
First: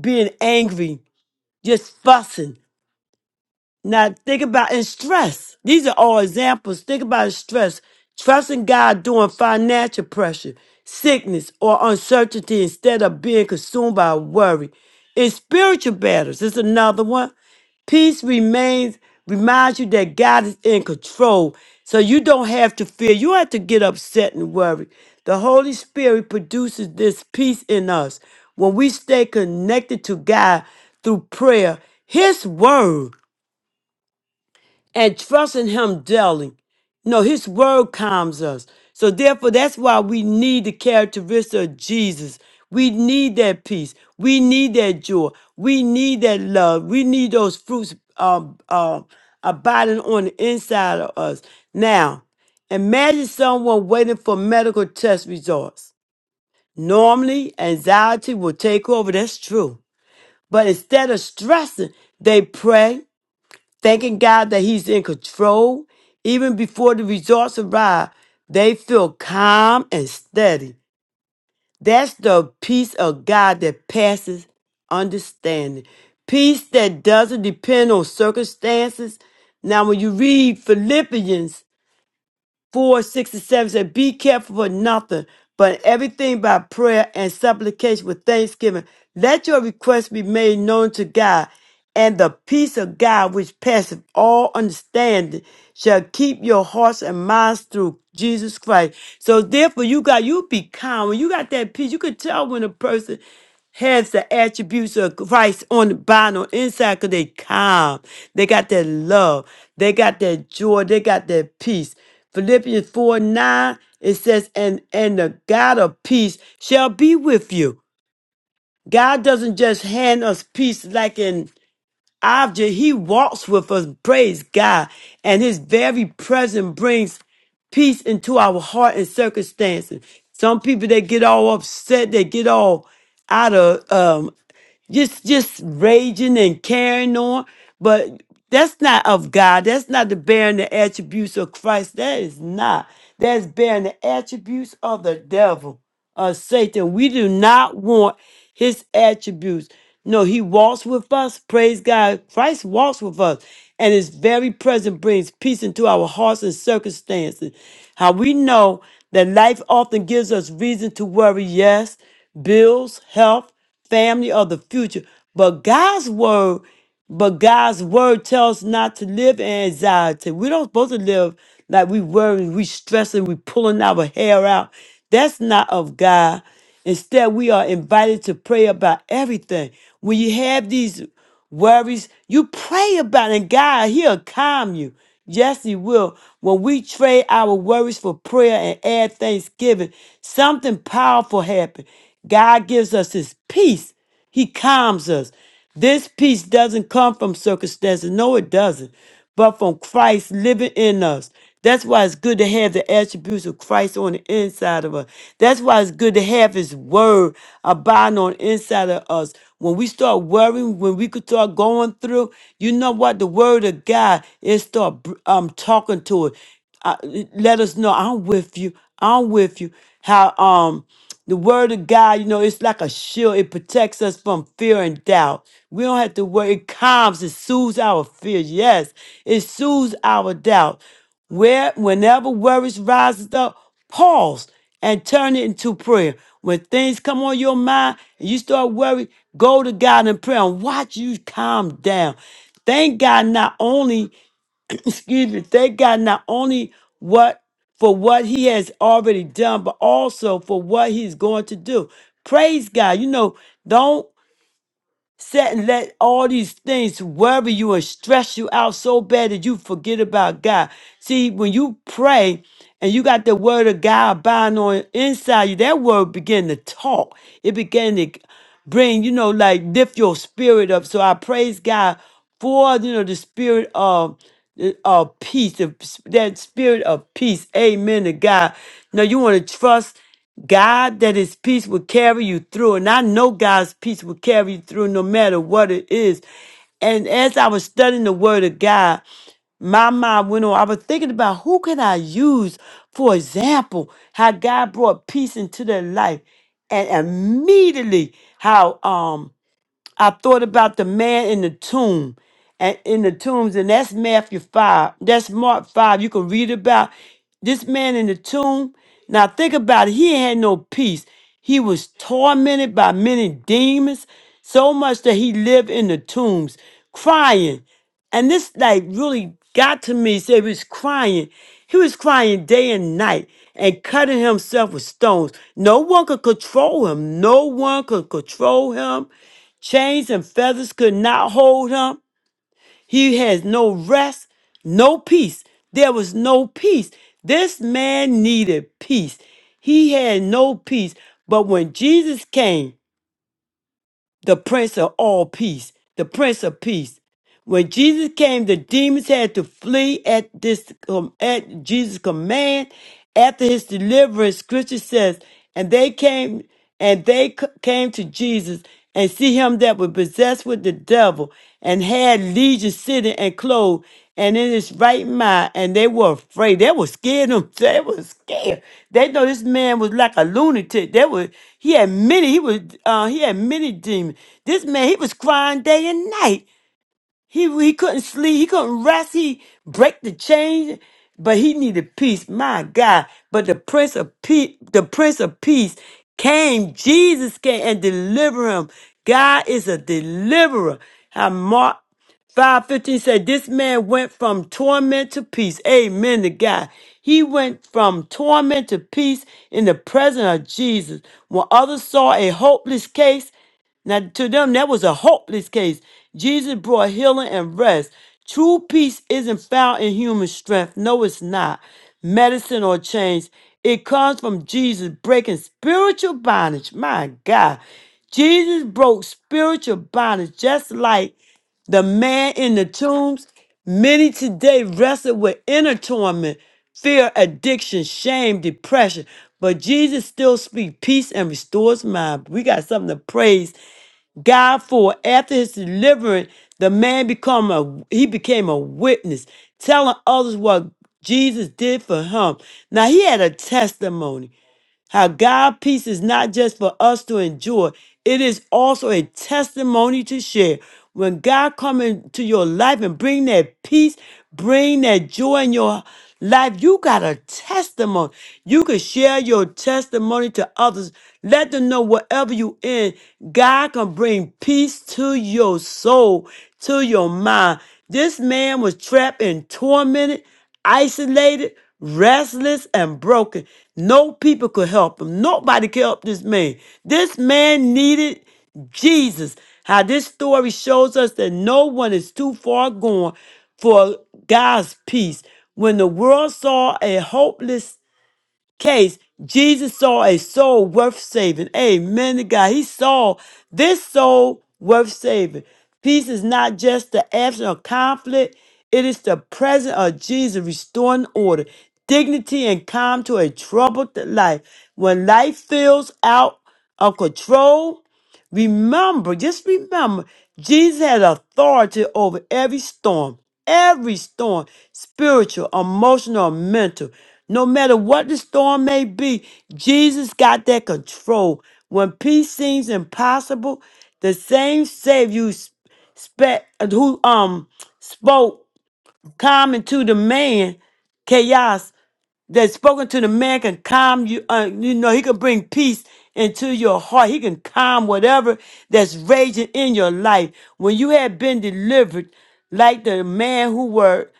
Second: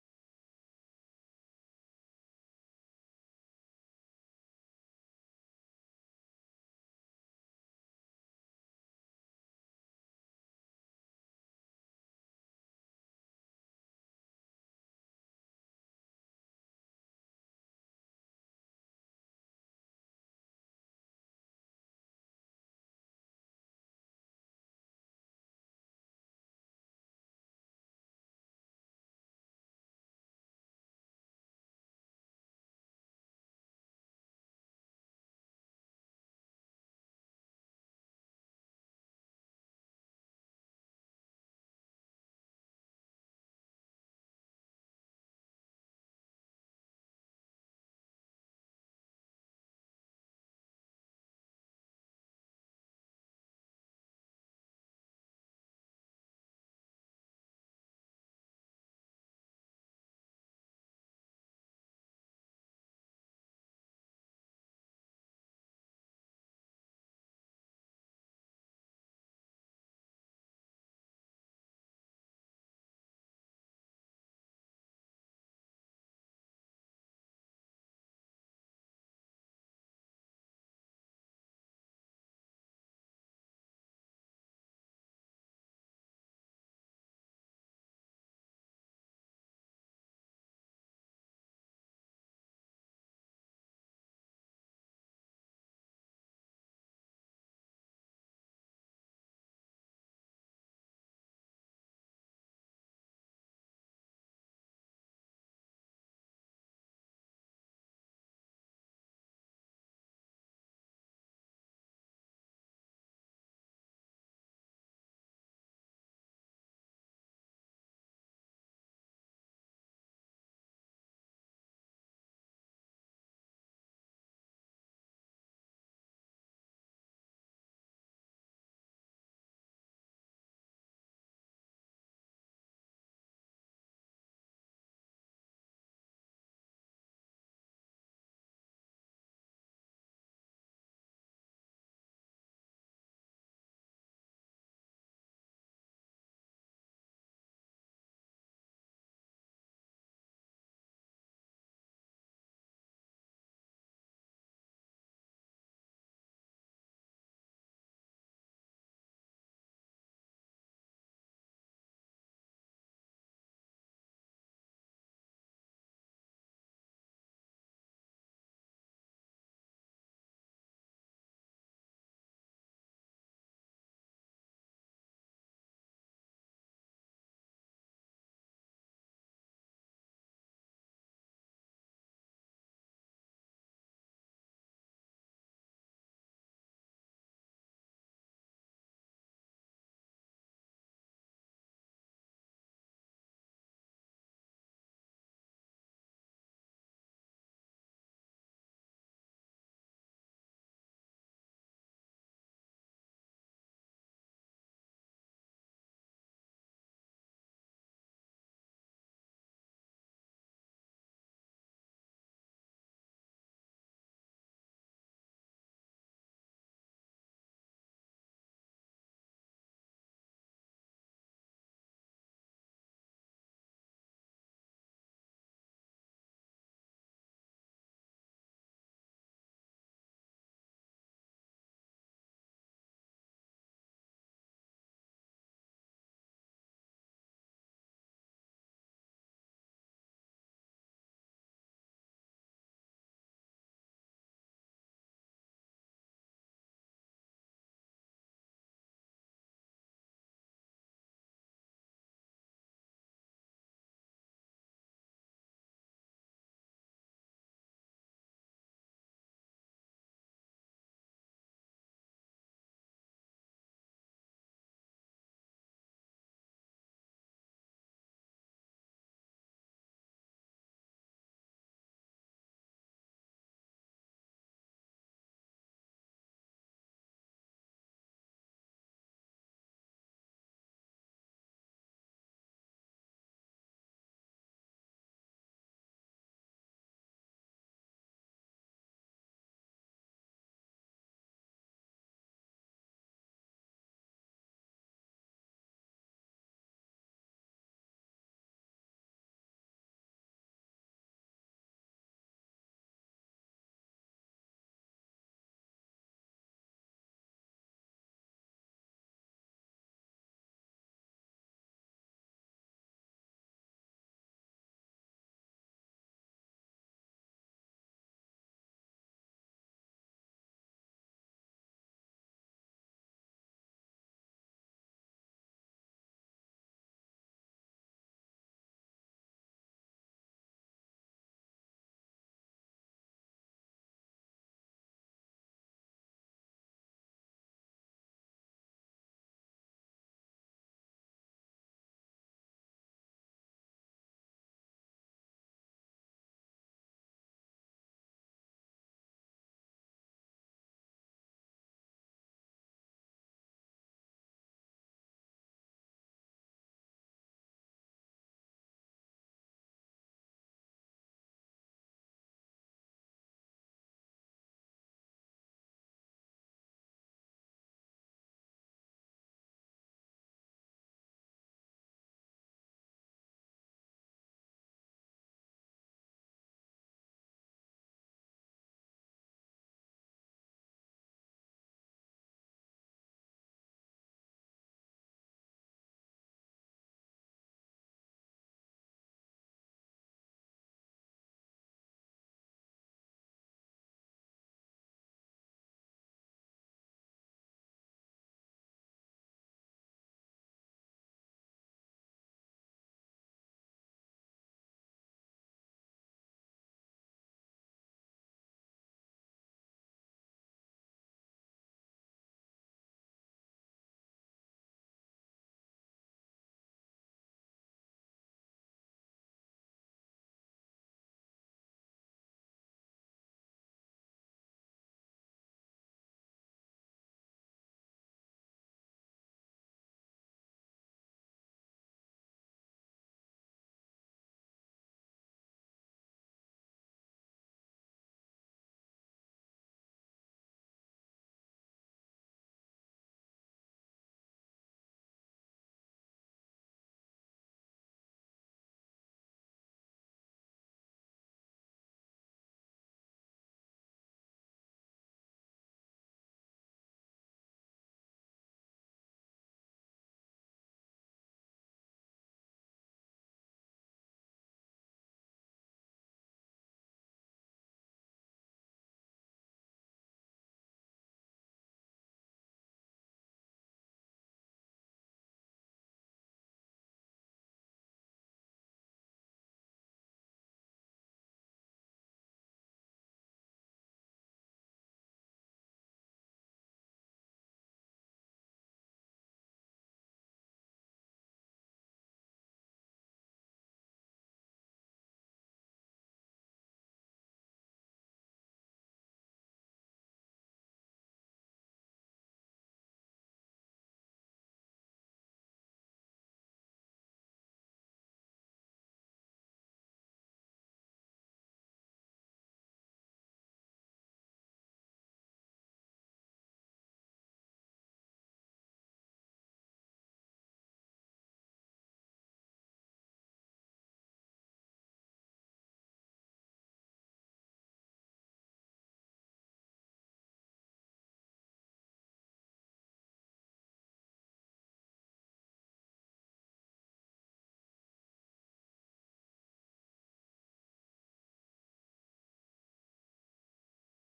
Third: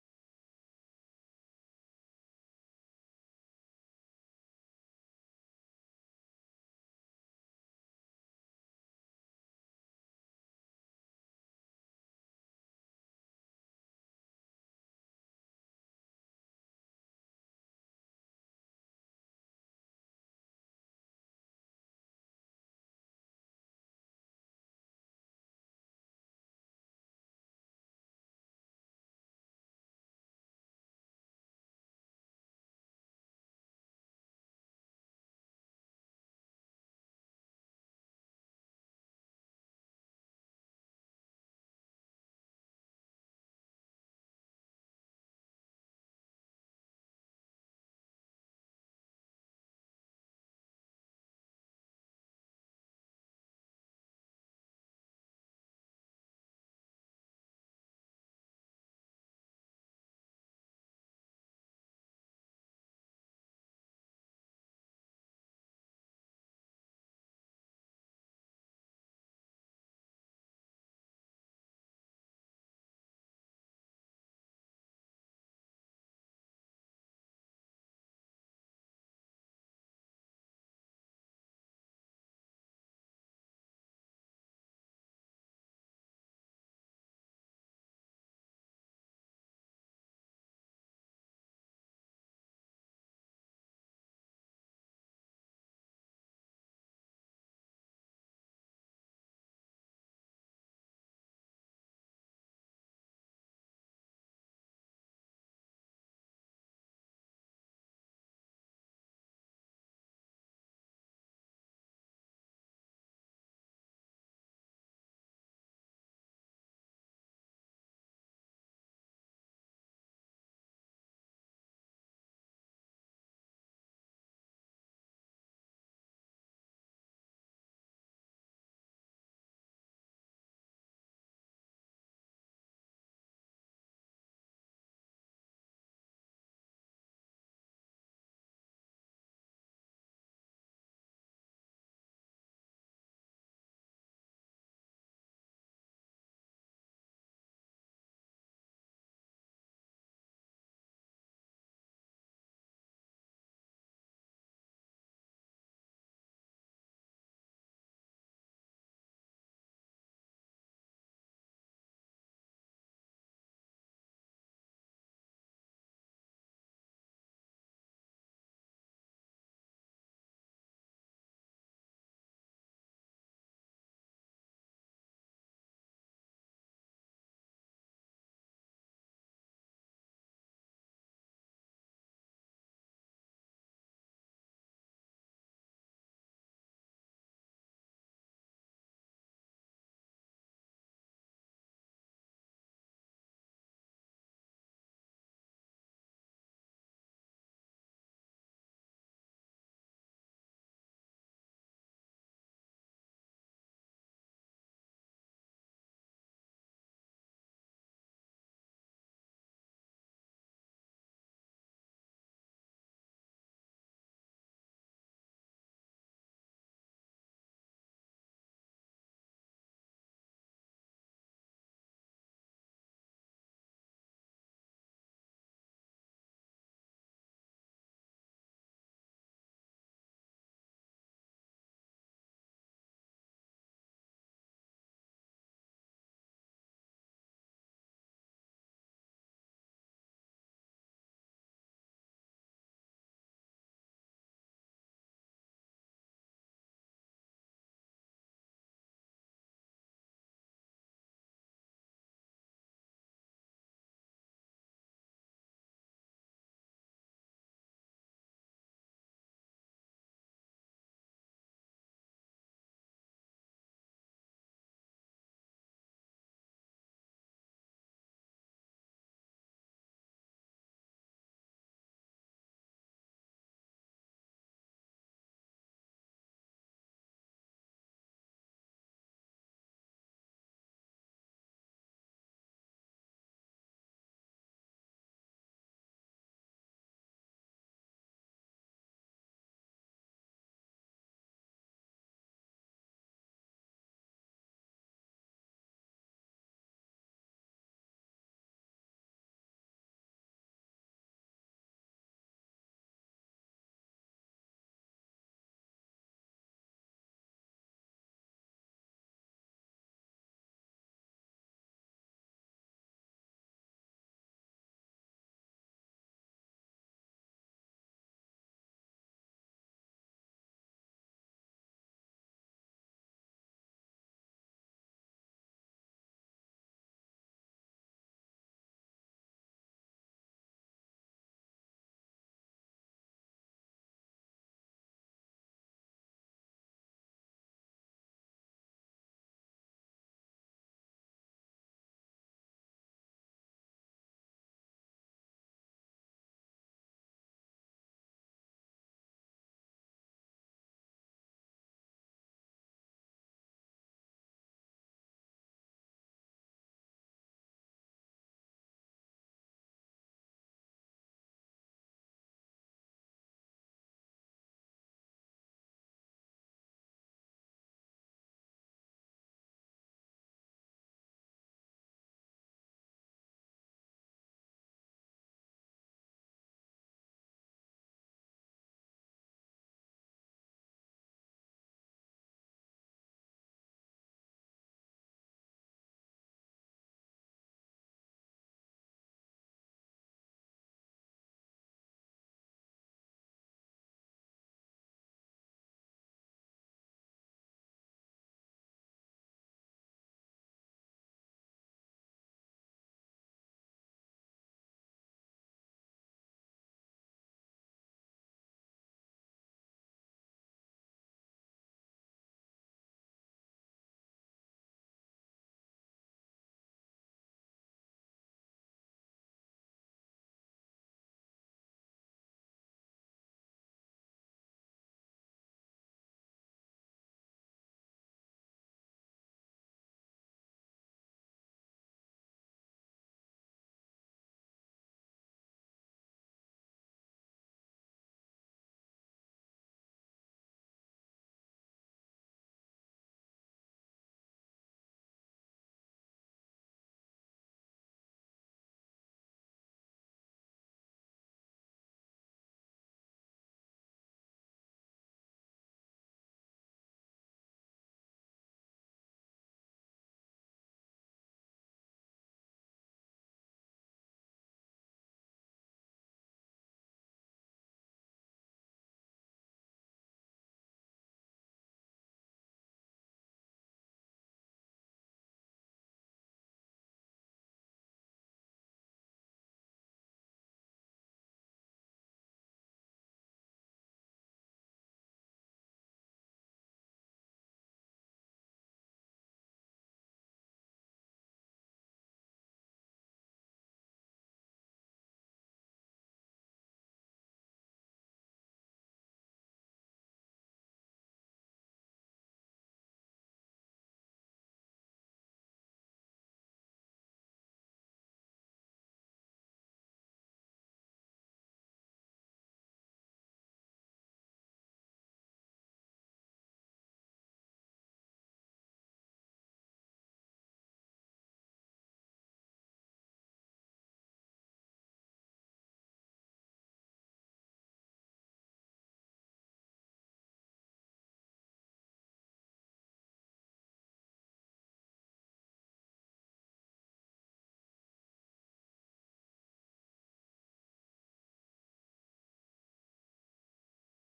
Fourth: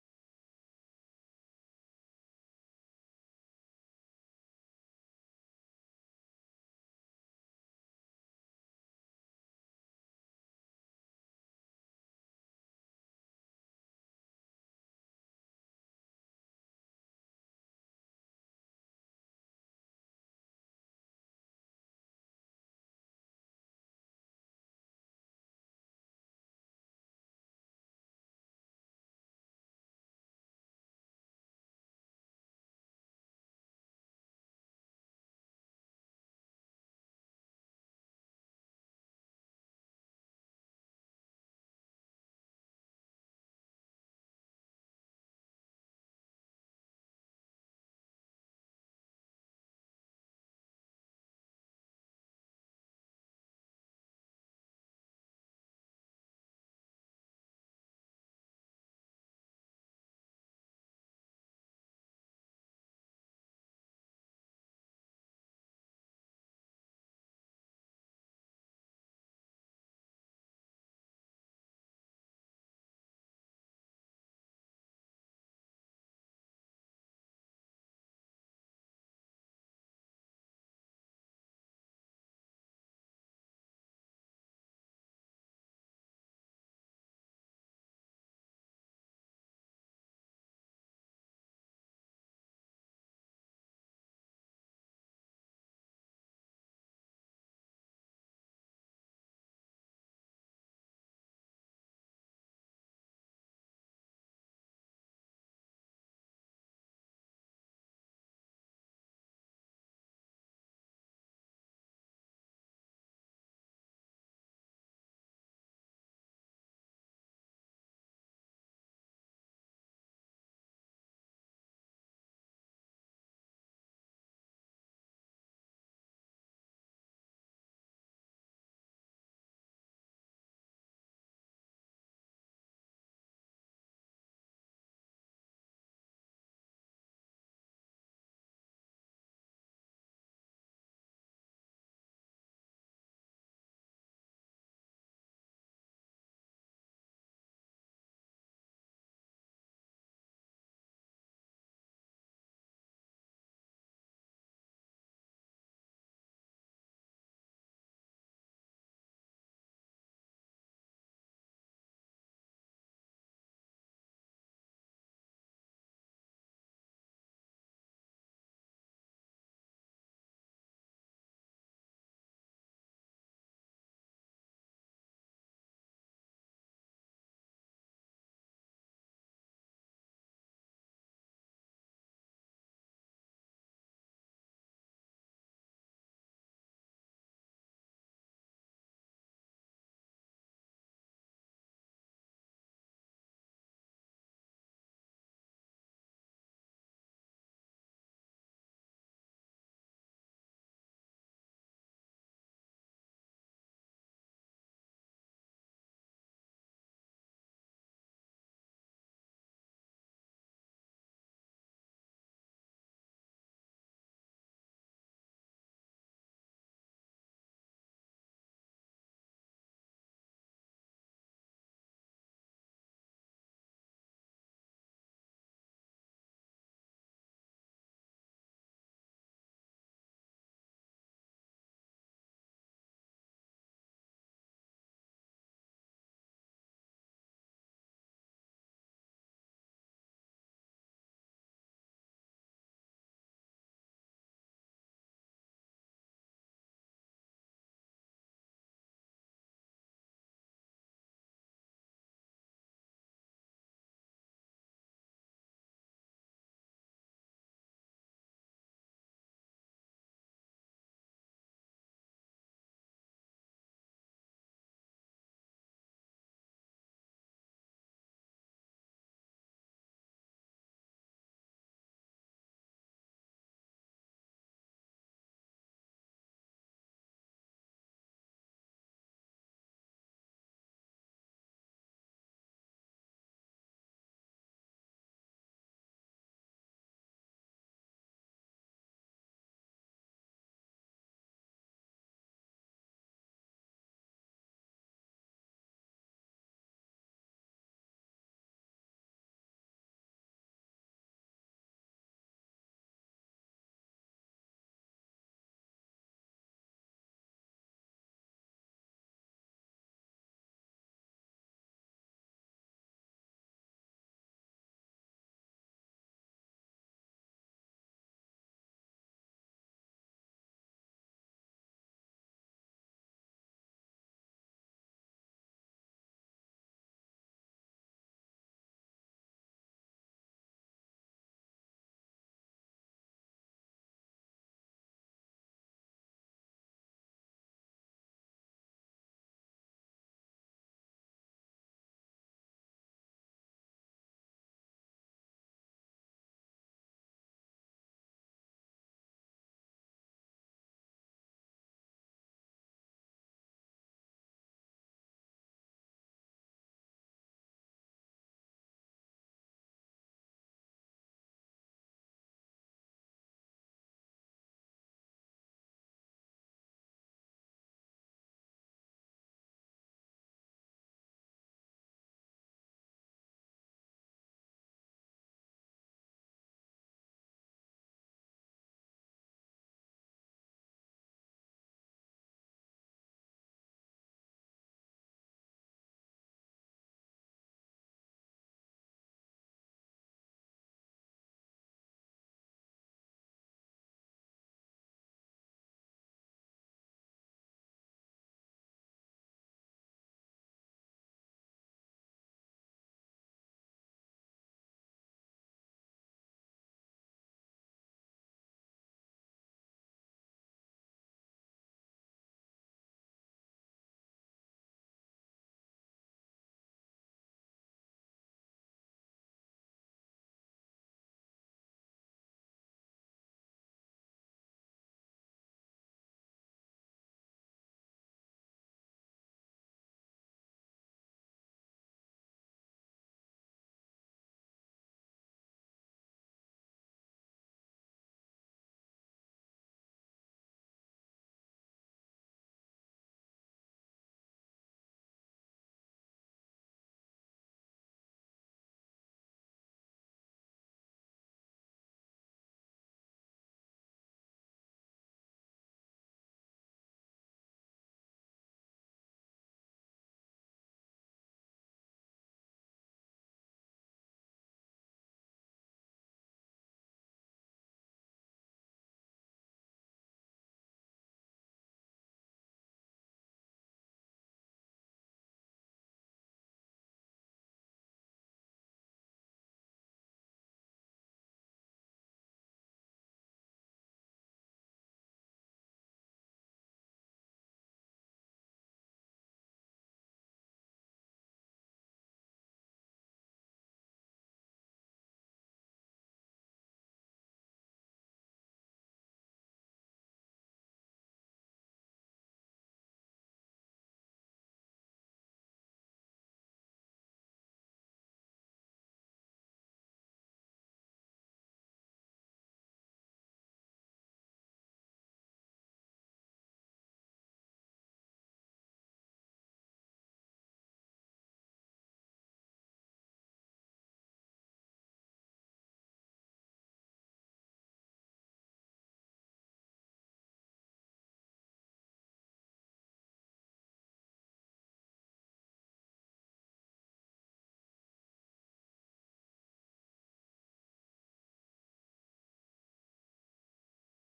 S2: being angry, just fussing. Now think about and stress. These are all examples. Think about stress. Trusting God during financial pressure, sickness, or uncertainty instead of being consumed by worry. In spiritual battles, this is another one. Peace remains reminds you that God is in control. So you don't have to fear. You don't have to get upset and worry. The Holy Spirit produces this peace in us when we stay connected to God through prayer, His word and trusting him daily. No, his word calms us. So therefore, that's why we need the characteristic of Jesus. We need that peace. We need that joy. We need that love. We need those fruits um, uh, abiding on the inside of us. Now, imagine someone waiting for medical test results. Normally, anxiety will take over. That's true. But instead of stressing, they pray thanking God that He's in control. Even before the results arrive, they feel calm and steady. That's the peace of God that passes understanding. Peace that doesn't depend on circumstances. Now, when you read Philippians 4, 6, and 7 said, Be careful for nothing, but everything by prayer and supplication with thanksgiving. Let your requests be made known to God, and the peace of God, which passeth all understanding, shall keep your hearts and minds through Jesus Christ. So, therefore, you got, you be calm. When you got that peace, you could tell when a person has the attributes of Christ on the bottom or inside because they calm. They got that love. They got that joy. They got that peace. Philippians 4 9, it says, and, and the God of peace shall be with you. God doesn't just hand us peace like an object, He walks with us, praise God. And His very presence brings peace into our heart and circumstances. Some people, they get all upset, they get all out of um, just just raging and carrying on but that's not of god that's not the bearing the attributes of christ that is not that's bearing the attributes of the devil of satan we do not want his attributes no he walks with us praise god christ walks with us and his very presence brings peace into our hearts and circumstances how we know that life often gives us reason to worry yes bills health family or the future. But God's word, but God's word tells us not to live in anxiety. we do not supposed to live like we worrying, we stressing, we pulling our hair out. That's not of God. Instead, we are invited to pray about everything. When you have these worries. You pray about it, and God, He'll calm you. Yes, He will. When we trade our worries for prayer and add thanksgiving, something powerful happens. God gives us His peace, He calms us. This peace doesn't come from circumstances. No, it doesn't but from Christ living in us. That's why it's good to have the attributes of Christ on the inside of us. That's why it's good to have His Word abiding on the inside of us. When we start worrying, when we could start going through, you know what? The Word of God is start br- um talking to it. I, let us know I'm with you. I'm with you. How um the word of God, you know, it's like a shield. It protects us from fear and doubt. We don't have to worry. It calms, it soothes our fear. Yes, it soothes our doubt. Where whenever worries rises up, pause and turn it into prayer. When things come on your mind and you start worrying, go to God in prayer and watch you calm down. Thank God not only excuse me, thank God not only what for what he has already done, but also for what he's going to do. Praise God. You know, don't Set and let all these things worry you and stress you out so bad that you forget about God. See, when you pray and you got the word of God abiding on inside you, that word began to talk. It began to bring, you know, like lift your spirit up. So I praise God for, you know, the spirit of of peace, the- that spirit of peace. Amen to God. Now you want to trust. God that his peace will carry you through. And I know God's peace will carry you through no matter what it is. And as I was studying the word of God, my mind went on. I was thinking about who can I use for example, how God brought peace into their life. And immediately how um I thought about the man in the tomb and in the tombs, and that's Matthew 5. That's Mark 5. You can read about this man in the tomb. Now think about it. He ain't had no peace. He was tormented by many demons, so much that he lived in the tombs, crying. And this like really got to me. So he was crying. He was crying day and night and cutting himself with stones. No one could control him. No one could control him. Chains and feathers could not hold him. He has no rest, no peace. There was no peace. This man needed peace. He had no peace. But when Jesus came, the Prince of all peace, the Prince of peace, when Jesus came, the demons had to flee at this um, at Jesus' command. After his deliverance, Scripture says, and they came and they c- came to Jesus and see him that was possessed with the devil and had legion sitting and clothed and in his right mind, and they were afraid. They were scared. Them they were scared. They know this man was like a lunatic. They were he had many. He was uh, he had many demons. This man he was crying day and night. He he couldn't sleep. He couldn't rest. He break the chain, but he needed peace. My God! But the Prince of Peace, the Prince of Peace, came. Jesus came and delivered him. God is a deliverer. How Mark five fifteen said, "This man went from torment to peace." Amen to God. He went from torment to peace in the presence of Jesus. When others saw a hopeless case. Now, to them, that was a hopeless case. Jesus brought healing and rest. True peace isn't found in human strength. No, it's not. Medicine or change. It comes from Jesus breaking spiritual bondage. My God. Jesus broke spiritual bondage just like the man in the tombs. Many today wrestle with inner torment, fear, addiction, shame, depression. But Jesus still speaks peace and restores mind. We got something to praise God for after his deliverance, the man become a he became a witness, telling others what Jesus did for him. Now he had a testimony. How God peace is not just for us to enjoy, it is also a testimony to share. When God come into your life and bring that peace, bring that joy in your life, you got a testimony. You can share your testimony to others. Let them know wherever you in, God can bring peace to your soul, to your mind. This man was trapped and tormented isolated, restless, and broken. No people could help him. Nobody could help this man. This man needed Jesus. How this story shows us that no one is too far gone for God's peace. When the world saw a hopeless case, Jesus saw a soul worth saving. Amen to God. He saw this soul worth saving. Peace is not just the absence of conflict, it is the presence of Jesus restoring order, dignity, and calm to a troubled life. When life feels out of control, Remember, just remember, Jesus had authority over every storm, every storm, spiritual, emotional, or mental. No matter what the storm may be, Jesus got that control. When peace seems impossible, the same Savior who, spe- who um spoke calm into the man chaos that spoken to the man can calm you. Uh, you know, he can bring peace into your heart. He can calm whatever that's raging in your life. When you have been delivered, like the man who were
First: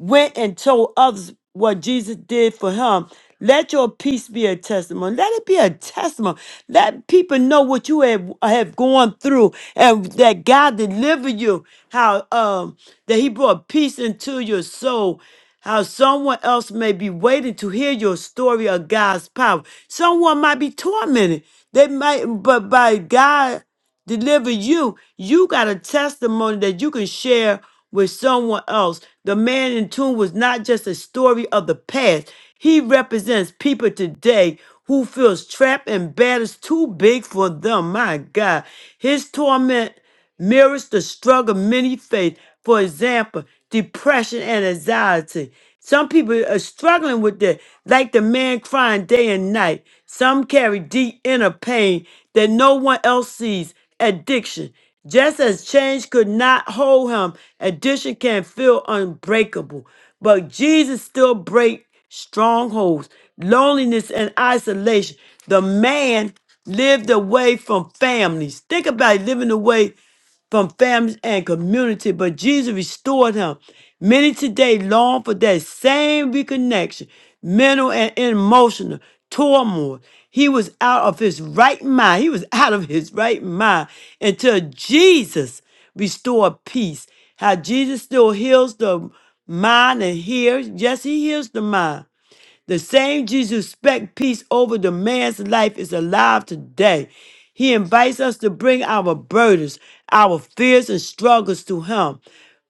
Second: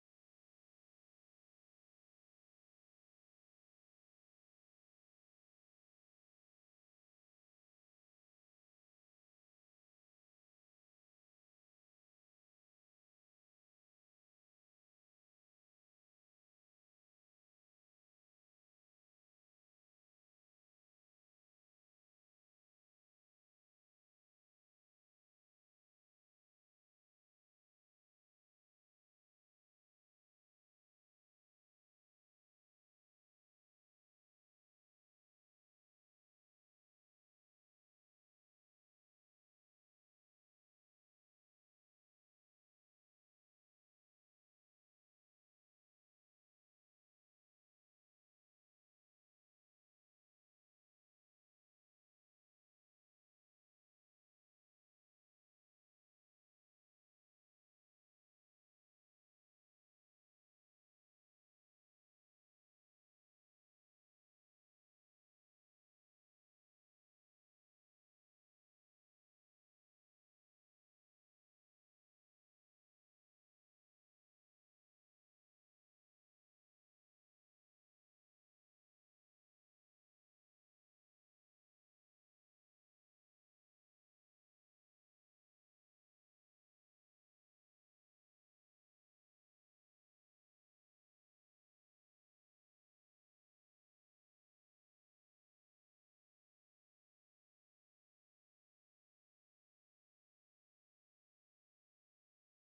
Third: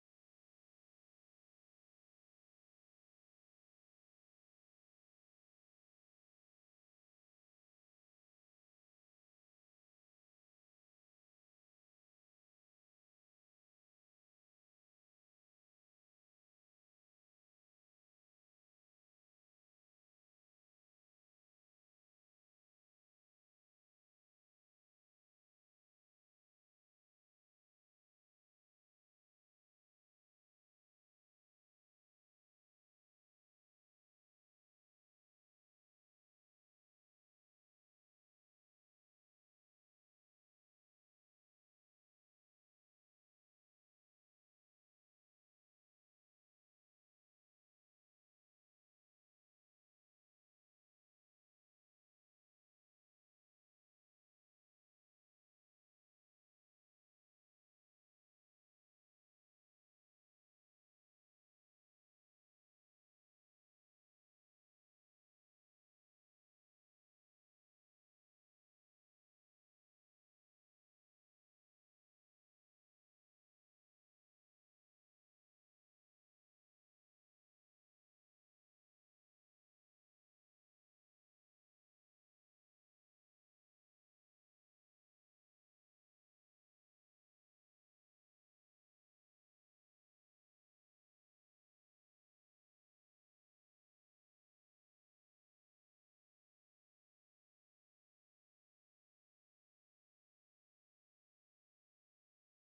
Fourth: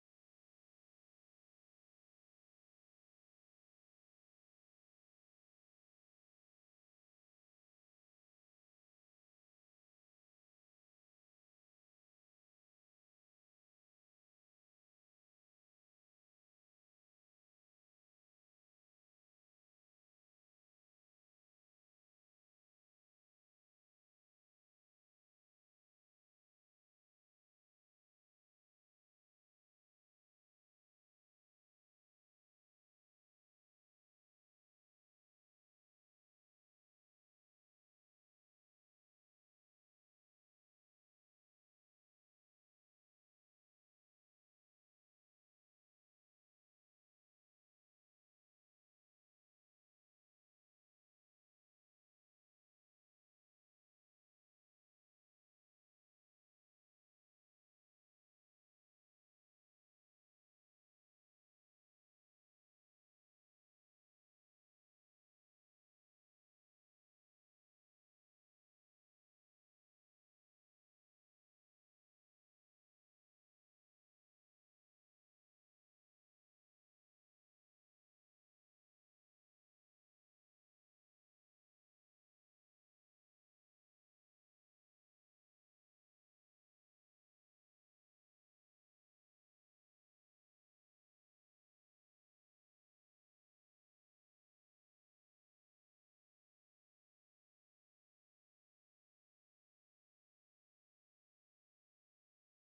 S2: went and told others what Jesus did for him. Let your peace be a testimony. Let it be a testimony. Let people know what you have, have gone through and that God delivered you. How um that He brought peace into your soul. How someone else may be waiting to hear your story of God's power. Someone might be tormented. They might, but by God deliver you. You got a testimony that you can share with someone else. The man in tune was not just a story of the past. He represents people today who feels trapped and bad is too big for them. My God, his torment mirrors the struggle many face. For example, depression and anxiety. Some people are struggling with that, like the man crying day and night. Some carry deep inner pain that no one else sees. Addiction. Just as change could not hold him, addiction can feel unbreakable. But Jesus still breaks strongholds, loneliness, and isolation. The man lived away from families. Think about it, living away from families and community, but Jesus restored him. Many today long for that same reconnection, mental and emotional turmoil. He was out of his right mind. He was out of his right mind until Jesus restored peace. How Jesus still heals the mind and hears. Yes, he heals the mind the same Jesus who spec peace over the man's life is alive today. He invites us to bring our burdens, our fears, and struggles to Him,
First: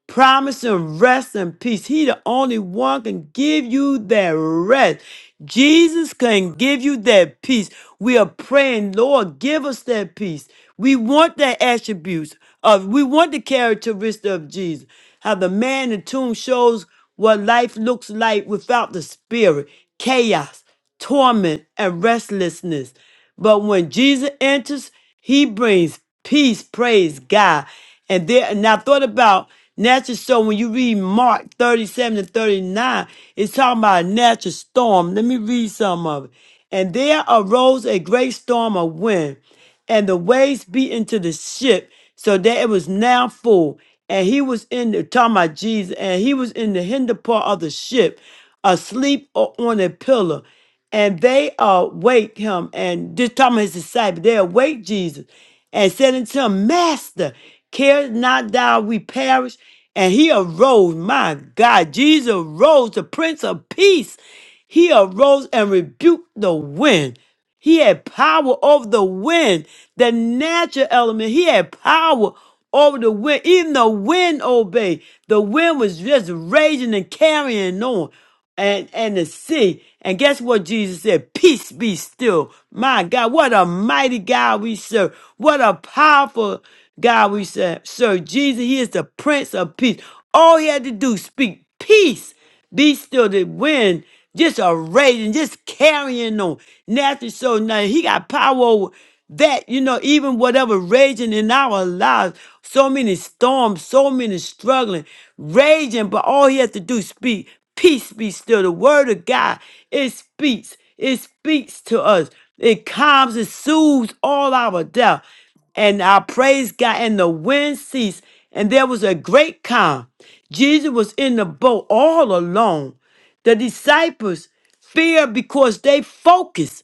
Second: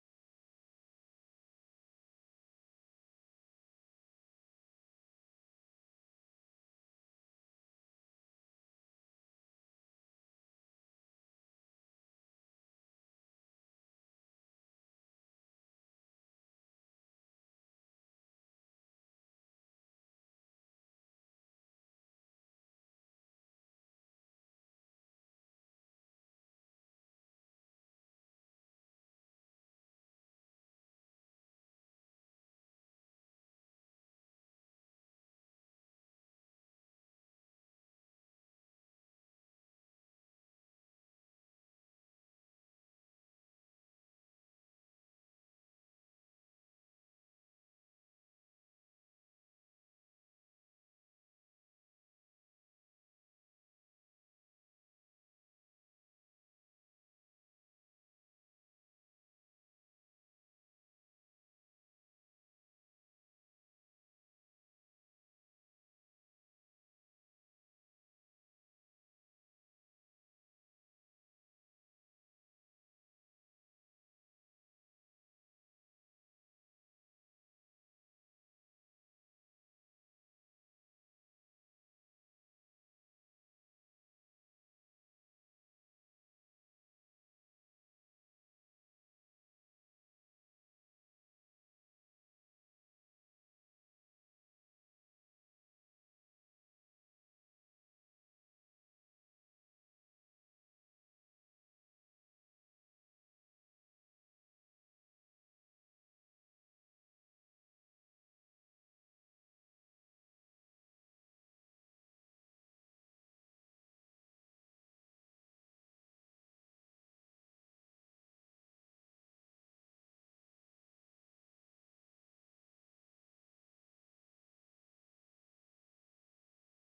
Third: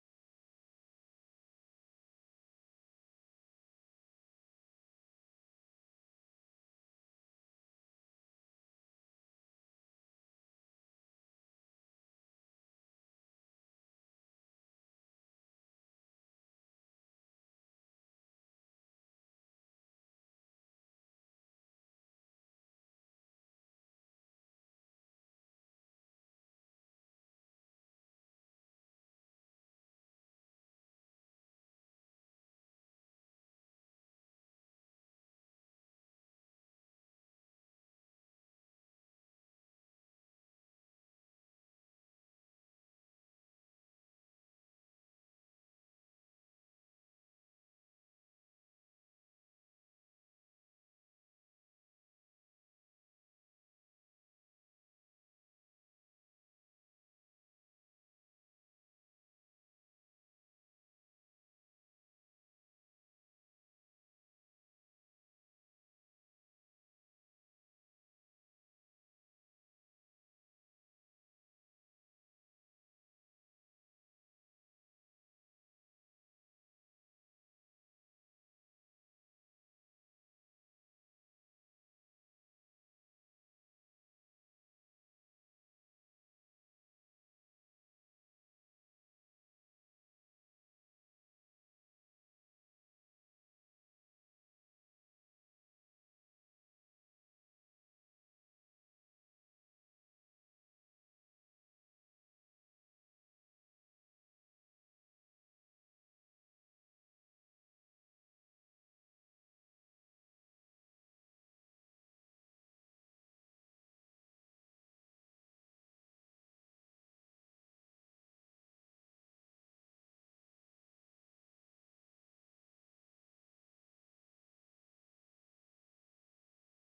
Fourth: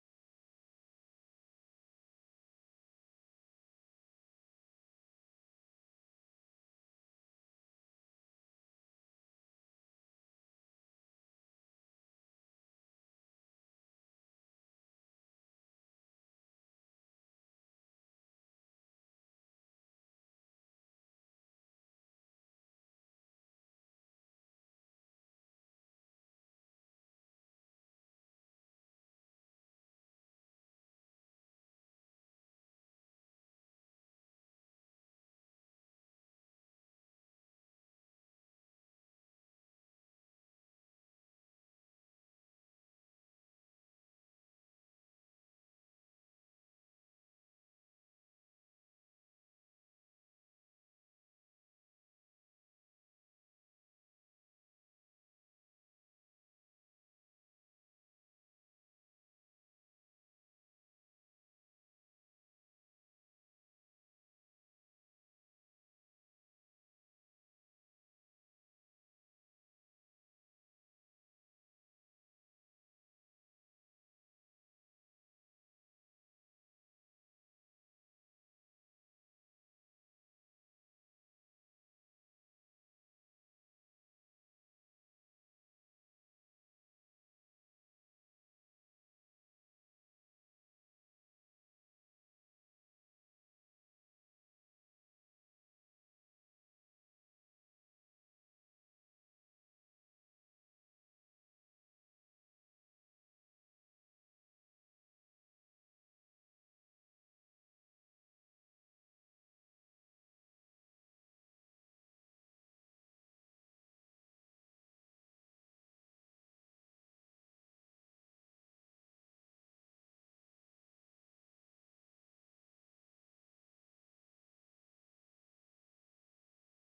S2: promising rest and peace. He, the only one, can give you that rest. Jesus can give you that peace. We are praying, Lord, give us that peace. We want that attributes of, we want the characteristic of Jesus. How the man in the tomb shows what life looks like without the Spirit chaos, torment, and restlessness. But when Jesus enters, he brings peace, praise God. And there and I thought about natural storm when you read Mark 37 and 39, it's talking about a natural storm. Let me read some of it. And there arose a great storm of wind and the waves beat into the ship so that it was now full. And he was in the talking about Jesus, and he was in the hinder part of the ship, asleep o- on a pillar. And they awake him, and this talking about his disciples, they awake Jesus and said unto him, Master, care not thou we perish? And he arose, my God, Jesus arose, the Prince of Peace. He arose and rebuked the wind he had power over the wind, the natural element. He had power over the wind. Even the wind obeyed. The wind was just raging and carrying on. And and the sea. And guess what Jesus said? Peace be still. My God, what a mighty God we serve. What a powerful God we serve. Serve Jesus, He is the Prince of Peace. All he had to do, speak peace. Be still the wind, just a raging, just carrying on. Nothing so now he got power over that, you know, even whatever raging in our lives, so many storms, so many struggling, raging, but all he has to do is speak. Peace be still. The word of God, it speaks. It speaks to us. It calms and soothes all our doubt and I praise God, and the wind ceased, and there was a great calm. Jesus was in the boat all alone. The disciples feared because they focused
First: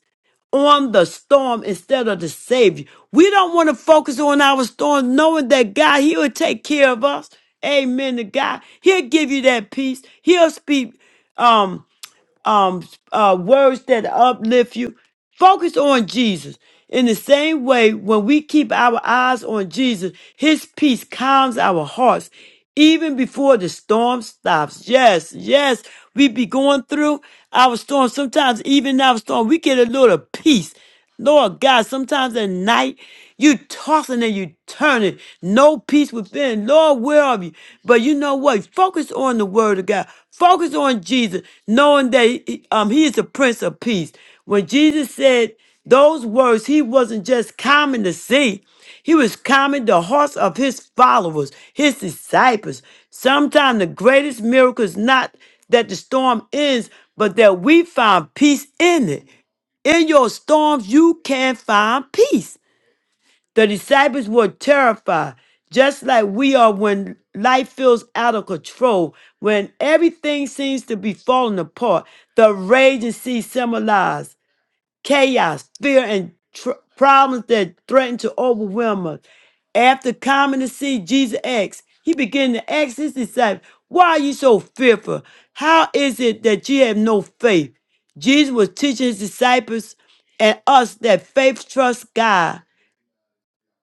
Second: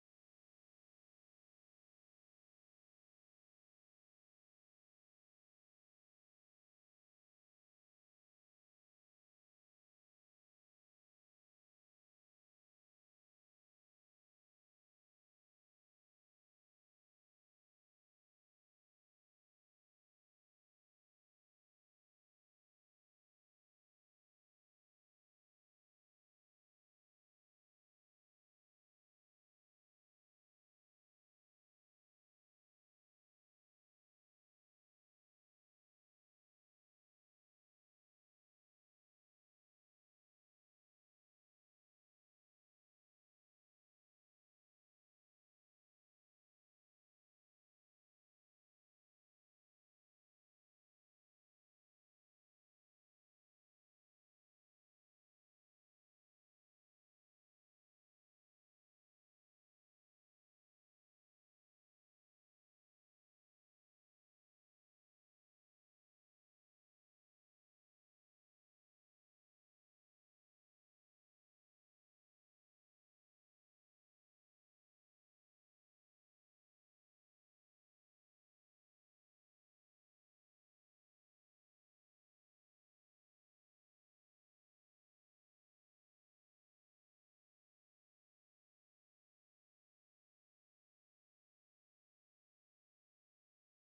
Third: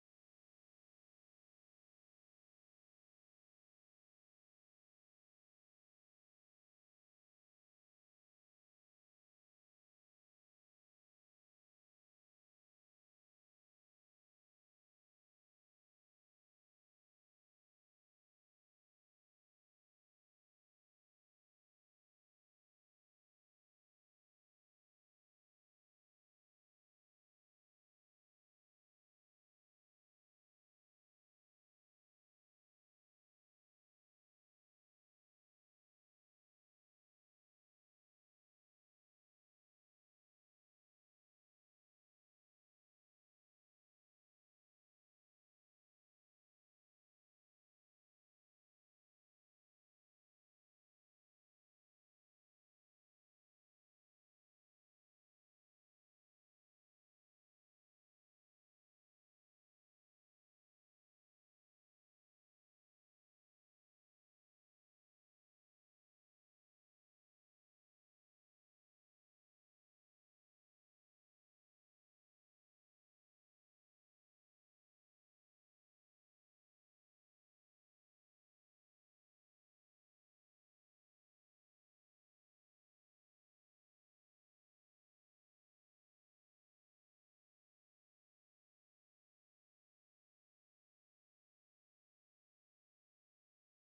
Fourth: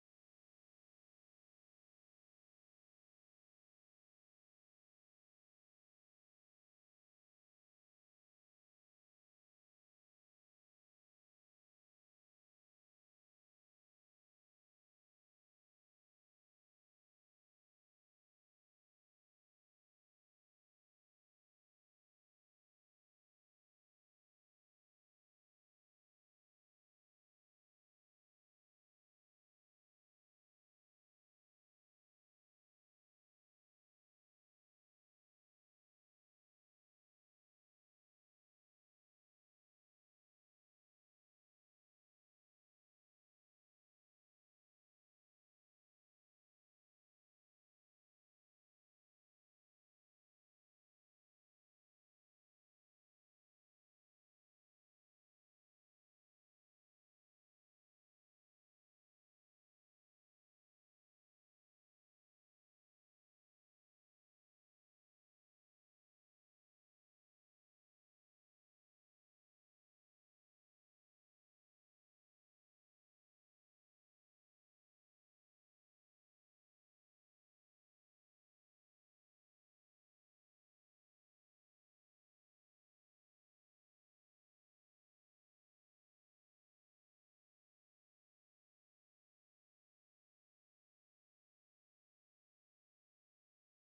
S2: on the storm instead of the Savior. We don't want to focus on our storm, knowing that God, He will take care of us. Amen to God. He'll give you that peace. He'll speak. Um um uh words that uplift you focus on jesus in the same way when we keep our eyes on jesus his peace calms our hearts even before the storm stops yes yes we be going through our storm sometimes even our storm we get a little peace Lord God, sometimes at night you tossing and you turning, no peace within. Lord, where are you? But you know what? Focus on the word of God. Focus on Jesus, knowing that he- um, he is the Prince of Peace. When Jesus said those words, he wasn't just calming the sea. He was calming the hearts of his followers, his disciples. Sometimes the greatest miracle is not that the storm ends, but that we find peace in it. In your storms, you can find peace. The disciples were terrified, just like we are when life feels out of control, when everything seems to be falling apart. The raging sea symbolized chaos, fear, and tr- problems that threaten to overwhelm us. After coming to see Jesus asked, he began to ask his disciples, Why are you so fearful? How is it that you have no faith? Jesus was teaching his disciples and us that faith trusts God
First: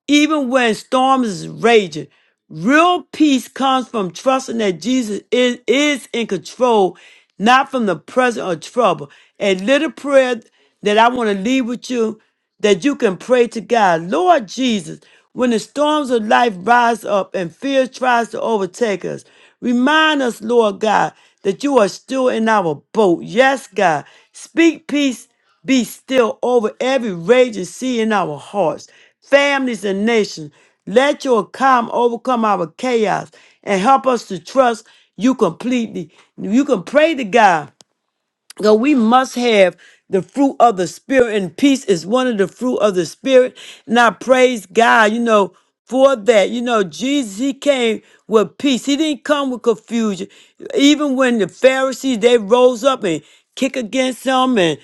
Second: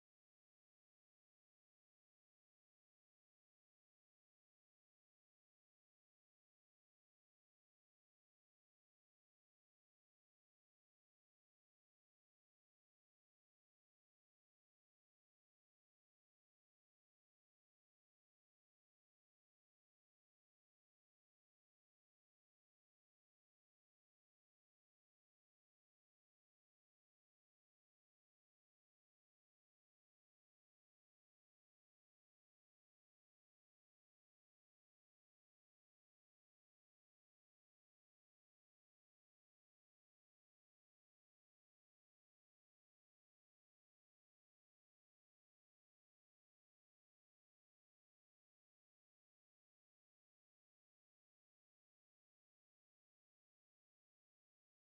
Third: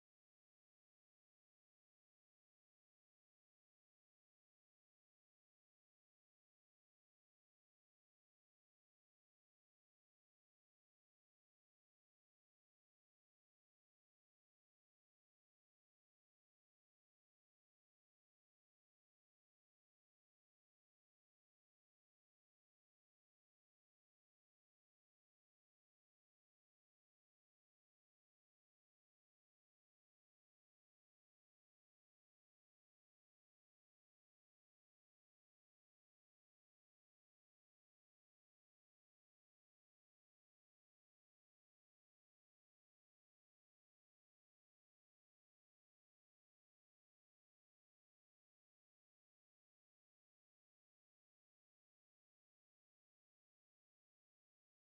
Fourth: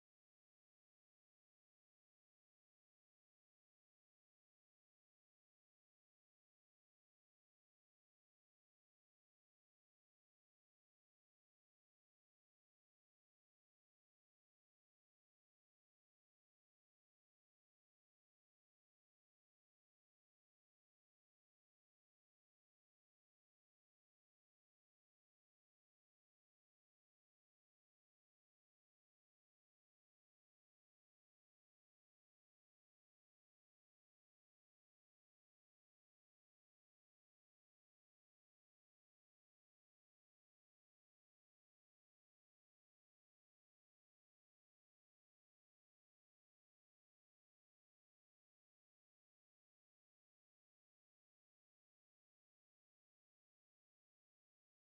S2: even when storms is raging, real peace comes from trusting that Jesus is, is in control, not from the presence of trouble. A little prayer that I want to leave with you that you can pray to God. Lord Jesus, when the storms of life rise up and fear tries to overtake us, remind us, Lord God, that you are still in our boat. Yes, God. Speak peace be still over every raging sea in our hearts, families, and nations. Let your calm overcome our chaos and help us to trust you completely. You can pray to God because we must have the fruit of the Spirit, and peace is one of the fruit of the Spirit. And I praise God, you know, for that. You know, Jesus, he came with peace. He didn't come with confusion. Even when the Pharisees, they rose up and kick against him and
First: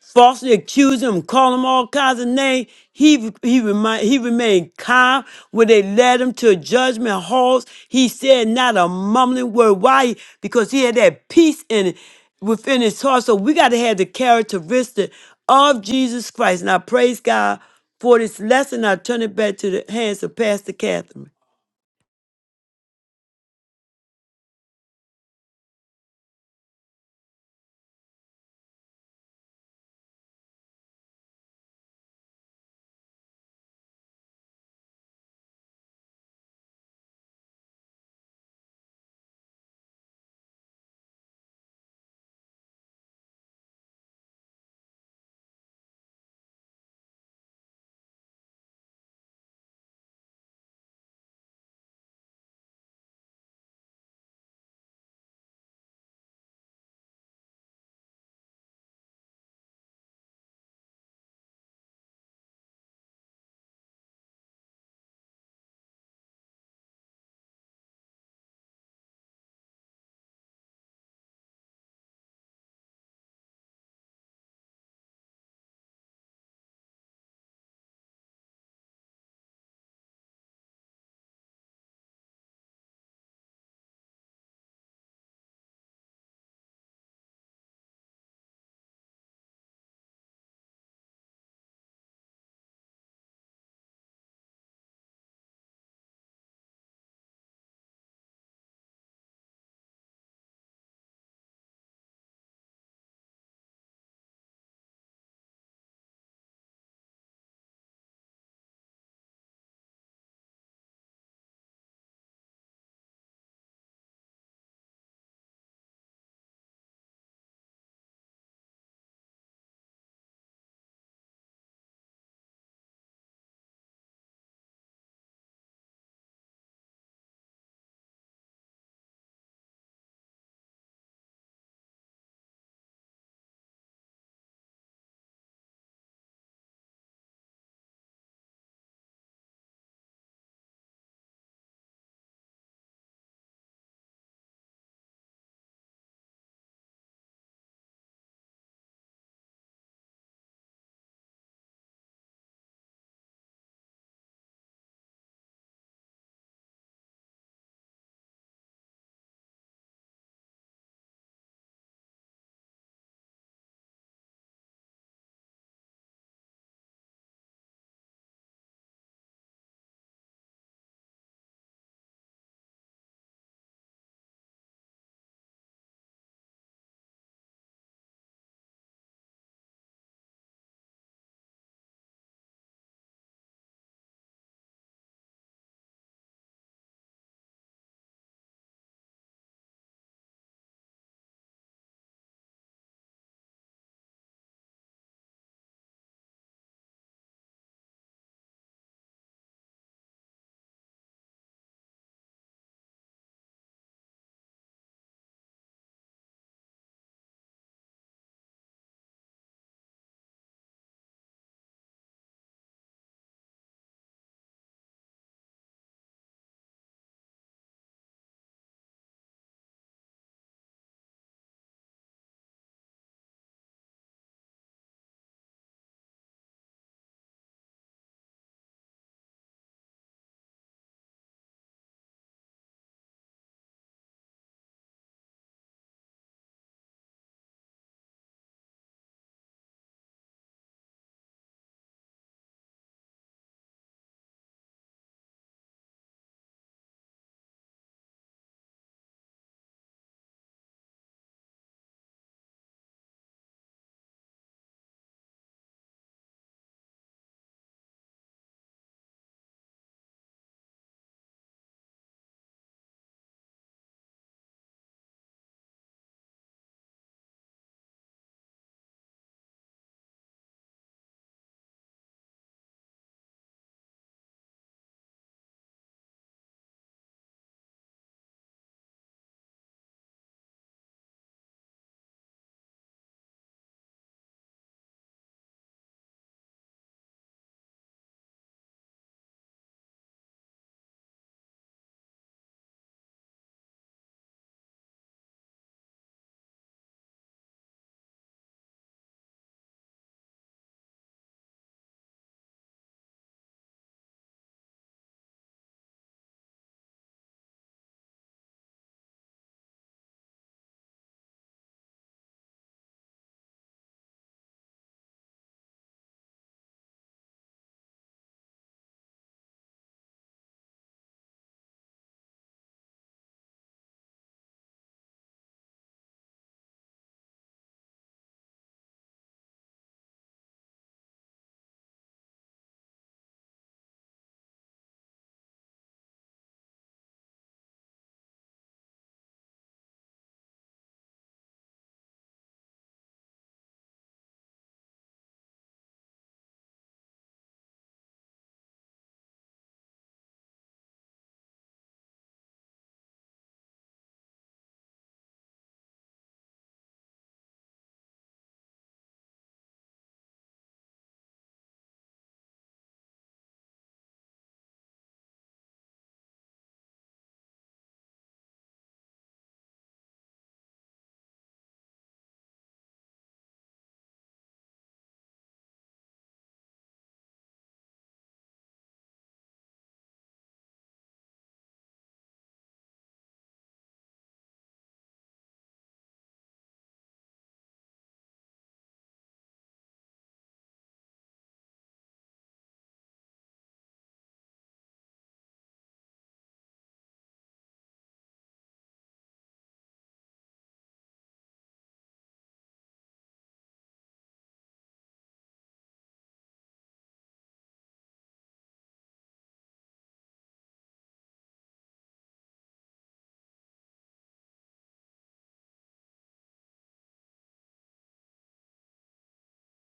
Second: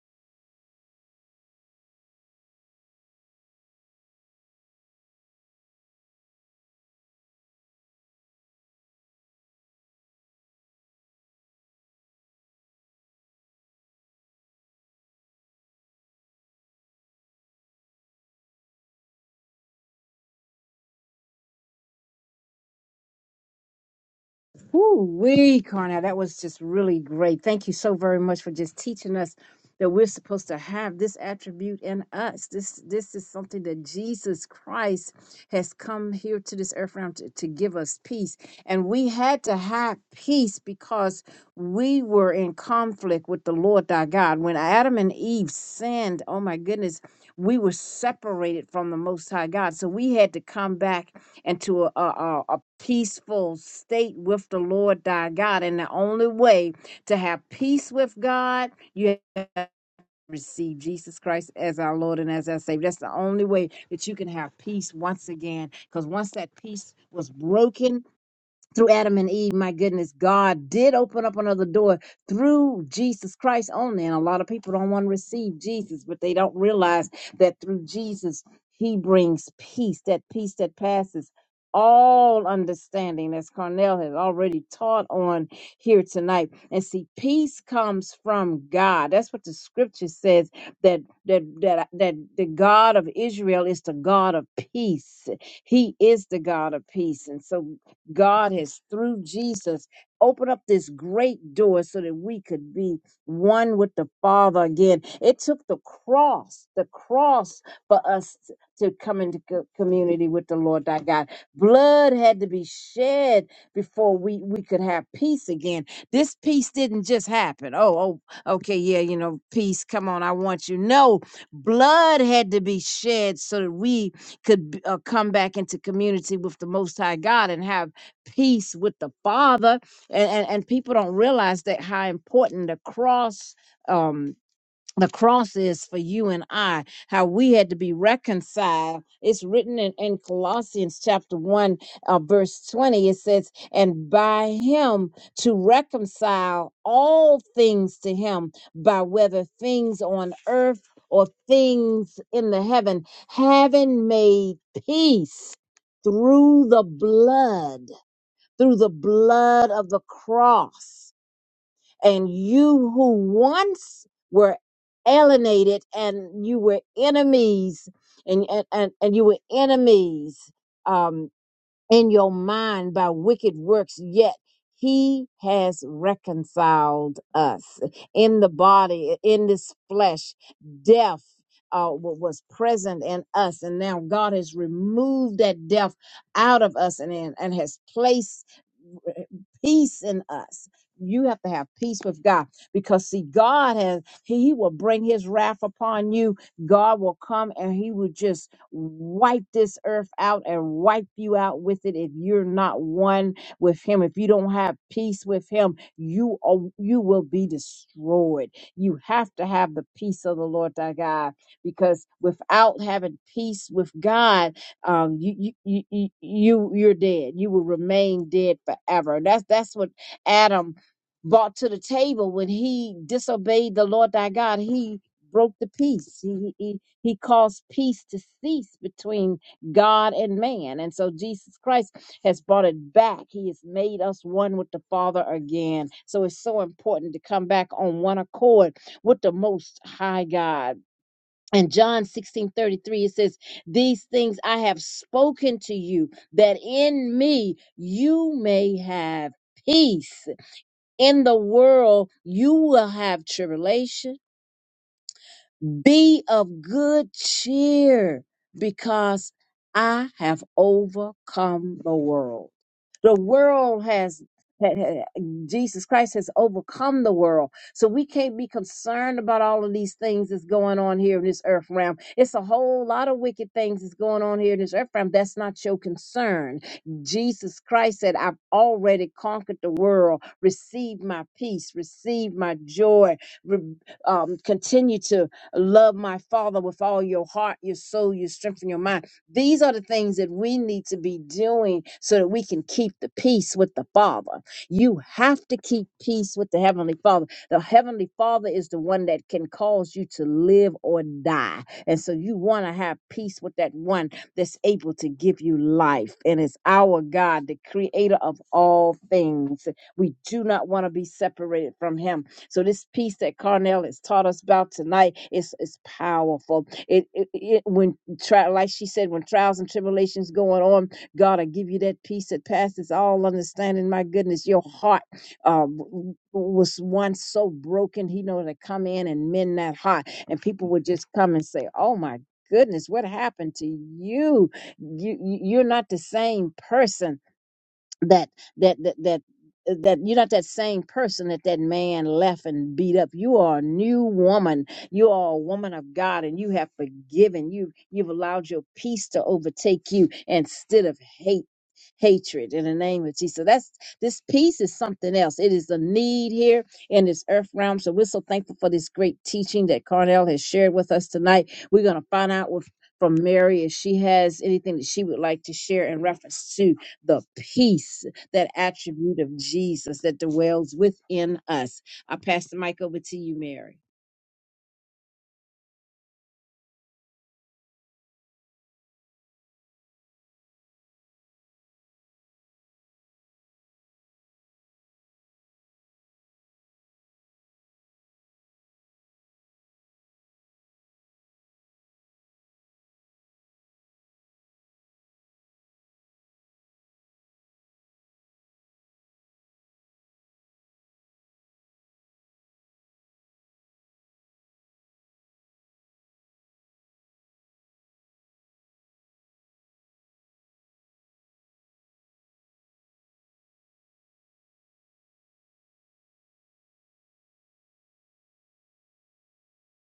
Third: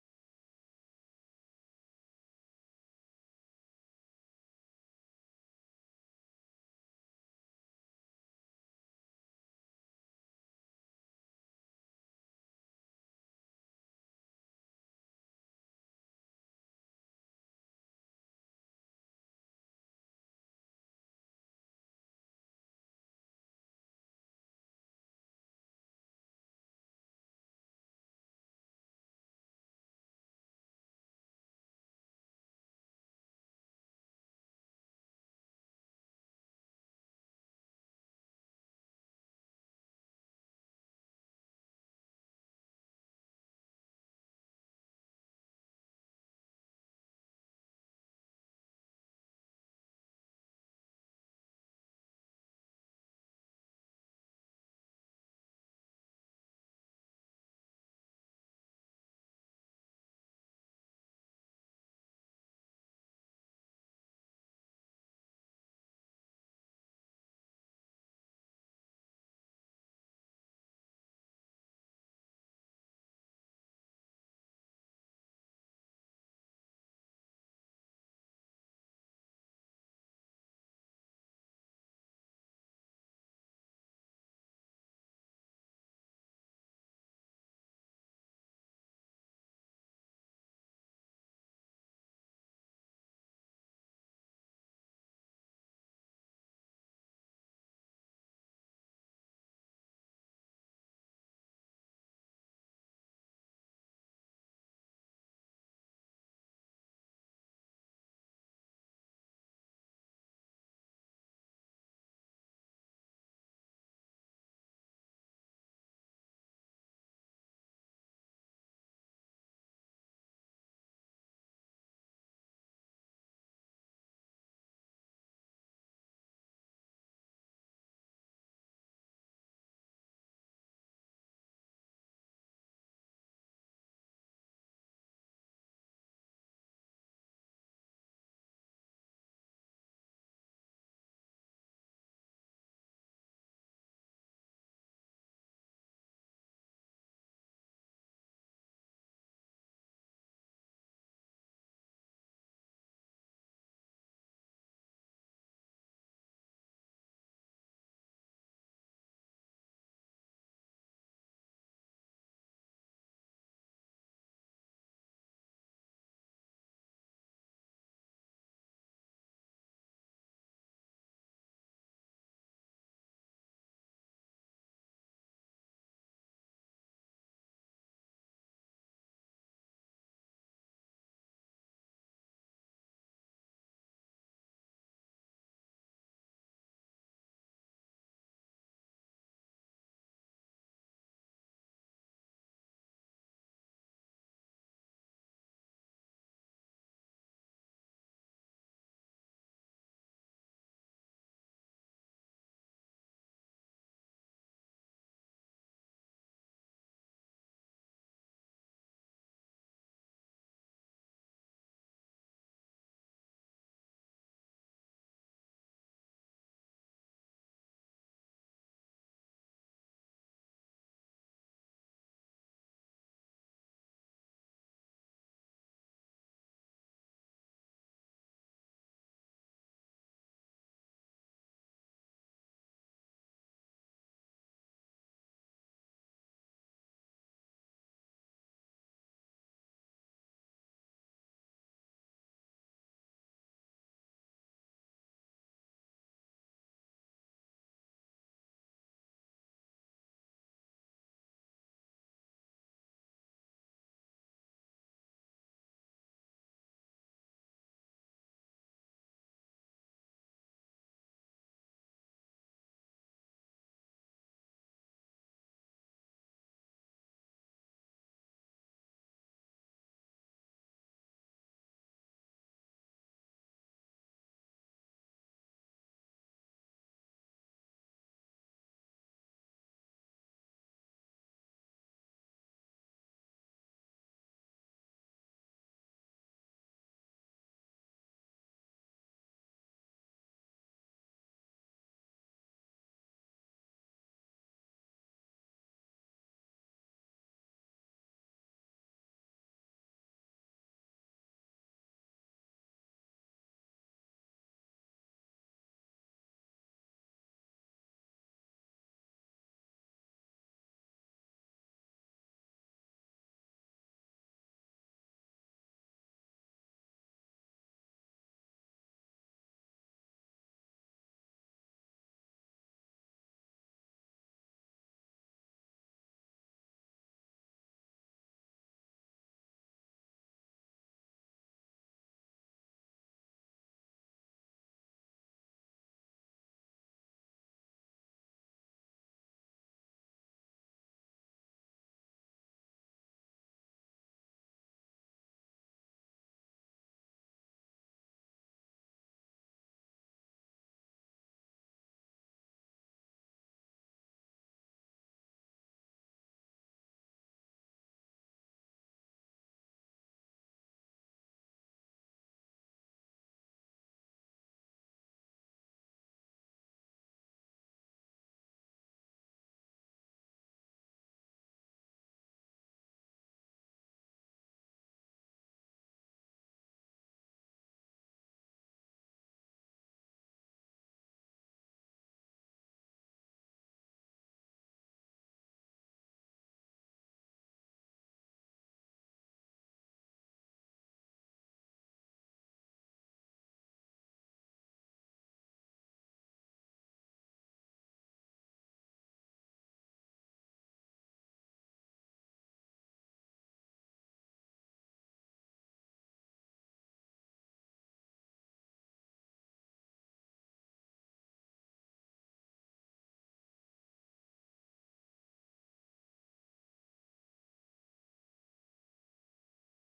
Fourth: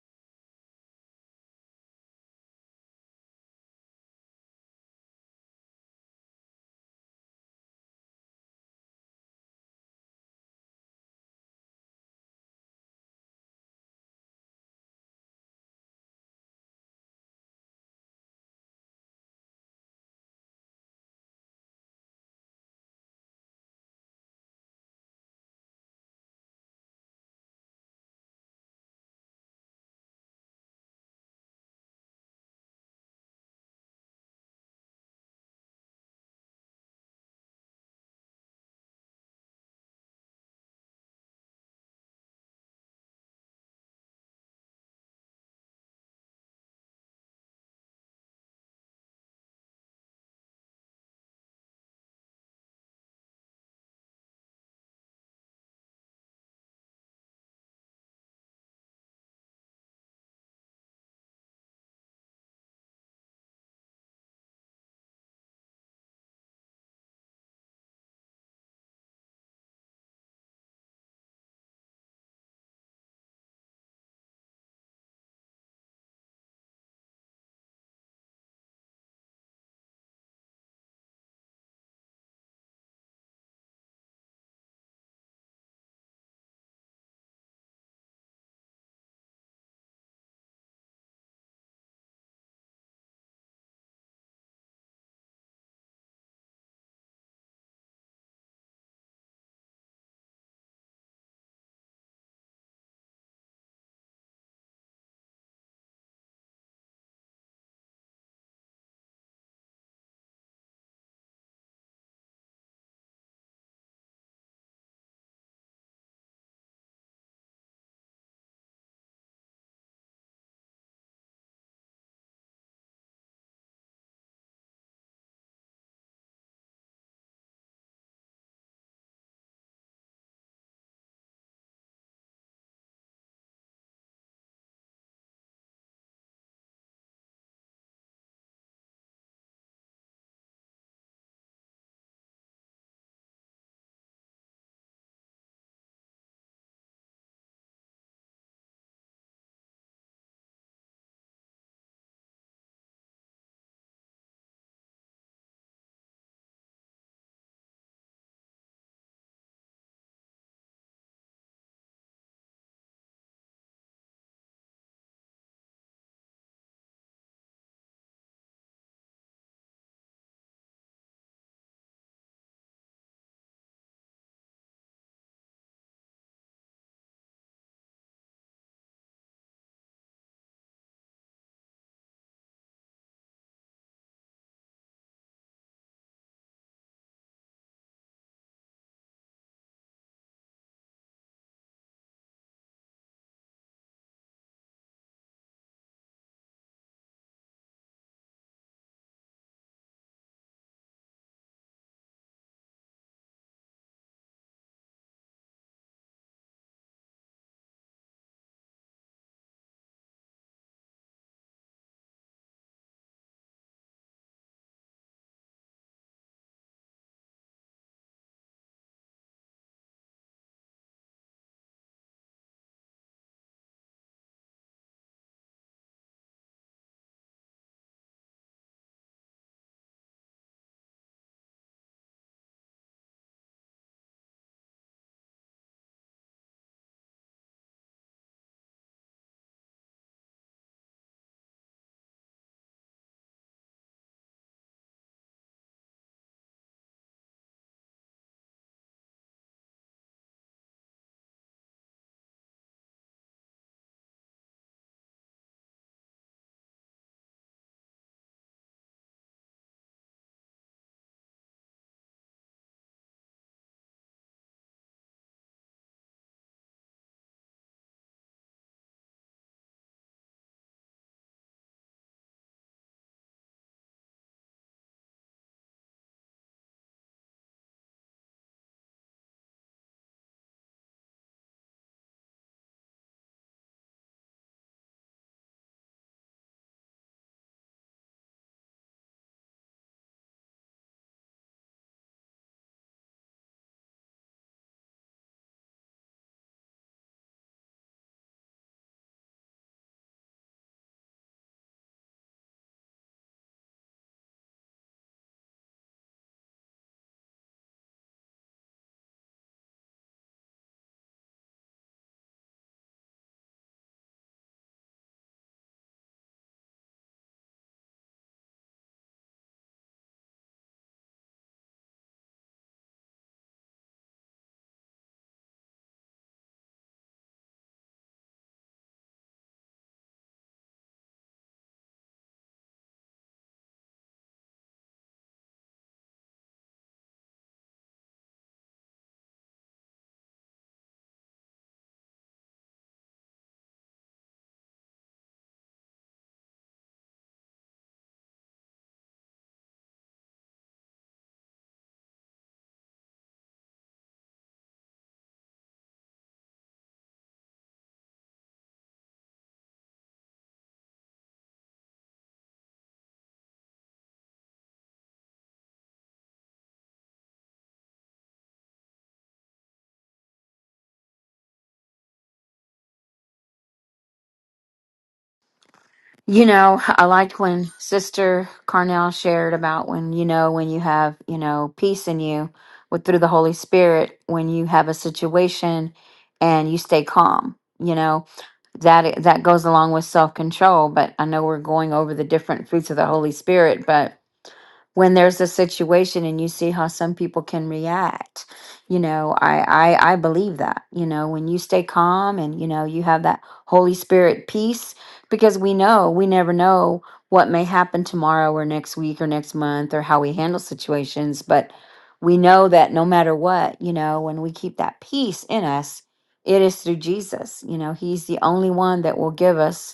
S2: falsely accused him, called him all kinds of names. He he remind, he remained calm when they led him to judgment halls. He said not a mumbling word. Why? Because he had that peace in within his heart. So we got to have the characteristic of Jesus Christ. And I praise God for this lesson. I turn it back to the hands of Pastor Catherine.
S3: Woo-wee, Carnell, that was just really great. Thank you so very much for just teaching us that we're supposed to have this attribute in us. This this is something that Jesus Christ has come here to this earth realm to, to give us peace. And we had to have peace because we were in conflict with the Lord thy God. When Adam and Eve sinned, oh my goodness, we were separated from the Most High God. So we had to come back into a, a, a peaceful state with the Lord thy God. And the only way to have peace with God, you have to receive Jesus Christ as our Lord and as our Savior. That's the only way that you can have peace once again. Because once that peace was broken, through Adam and Eve, my goodness, God did open up another door through Jesus Christ only. And a lot of people don't want to receive Jesus, but they don't realize that through Jesus, He brings peace, that peace that passes all understanding, as Carnell has already taught on here tonight. And see, peace comes from God. That's what the scripture says that that that that the God of Israel is the God of peace. He is the God of peace. And so God has, through Jesus, opened up this great door so that we could be one with the Father again. It took the cross, the cross for us t- to come into co- community with the Lord thy God. Blood had to be shed before we, we could have peace again. This peace didn't just happen. Oh, oh, okay, yeah, you know, peace, come on, I want you. No, blood had to be shed so that we could b- uh, come back into community with the Most High God and have peace with the Father. And, and, and people don't realize that how important the cross, um, the cross is for you and I, how we had to be reconciled. It's written in, in Colossians chapter 1, uh, verse 20. It says, And by him to reconcile all things to him, by whether things on earth or things in the heaven, having made peace through the blood through the blood of the cross. And you who once were alienated and you were enemies and, and, and, and you were enemies um, in your mind by wicked works, yet he has reconciled us in the body, in this flesh, death. Uh, wa- was present in us, and now God has removed that death out of us and, and and has placed peace in us. You have to have peace with God because, see, God has, He will bring His wrath upon you. God will come and He will just wipe this earth out and wipe you out with it if you're not one with Him. If you don't have peace with Him, you are, you will be destroyed. You have to have the peace of the Lord thy God because without having peace with God, um, you, you, you, you, you- you're dead. You will remain dead forever. That's, that's what Adam brought to the table when he disobeyed the Lord thy God. He broke the peace. He, he, he caused peace to cease between God and man. And so Jesus Christ has brought it back. He has made us one with the Father again. So it's so important to come back on one accord with the Most High God in John 16 33, it says, These things I have spoken to you, that in me you may have peace. In the world you will have tribulation be of good cheer because I have overcome the world. The world has, had- had- Jesus Christ has overcome the world. So we can't be concerned about all of these things that's going on here in this earth realm. It's a whole lot of wicked things that's going on here in this earth realm. That's not your concern. Jesus Christ said, I've already conquered the world. Receive my peace, receive my joy, Re- um, continue to Love my Father with all your heart, your soul, your strength, and your mind. These are the things that we need to be doing so that we can keep the peace with the Father. You have to keep peace with the Heavenly Father. The Heavenly Father is the one that can cause you to live or die. And so you want to have peace with that one that's able to give you life. And it's our God, the creator of all things. We do not want to be separated from Him. So this peace that Carnell has taught us about tonight is is powerful. It, it, it when tri- like she said, when trials and tribulations going on, God, I give you that peace that passes all understanding. My goodness, your heart uh, w- w- was once so broken. He know to come in and mend that heart, and people would just come and say, "Oh my." Goodness, what happened to you? You you- you're not the same person that that that that that you're not that same person that that man left and beat up. You are a new woman. You are a woman of God, and you have forgiven. You you've allowed your peace to overtake you instead of hate. Hatred in the name of Jesus. So That's this peace is something else. It is a need here in this earth realm. So we're so thankful for this great teaching that Carnell has shared with us tonight. We're going to find out what, from Mary if she has anything that she would like to share in reference to the peace, that attribute of Jesus that dwells within us. I pass the mic over to you, Mary.
S4: You know, I liked when Sister Carnell shared about when you know when you have you know peace in you with through the Holy Spirit when you have a situation and you stay calm. You know that that goes along with self control. But I know we're going over the different fruits of the Holy Spirit, but when there's a situation and you see how some people can react you know I, I i believe that you know when you stay calm and you know you have that holy spirit peace because we know we never know what may happen tomorrow or next week or next month or how we handle situations but we know that no matter what you know when we keep that peace in us it is through jesus you know he's the only one that will give us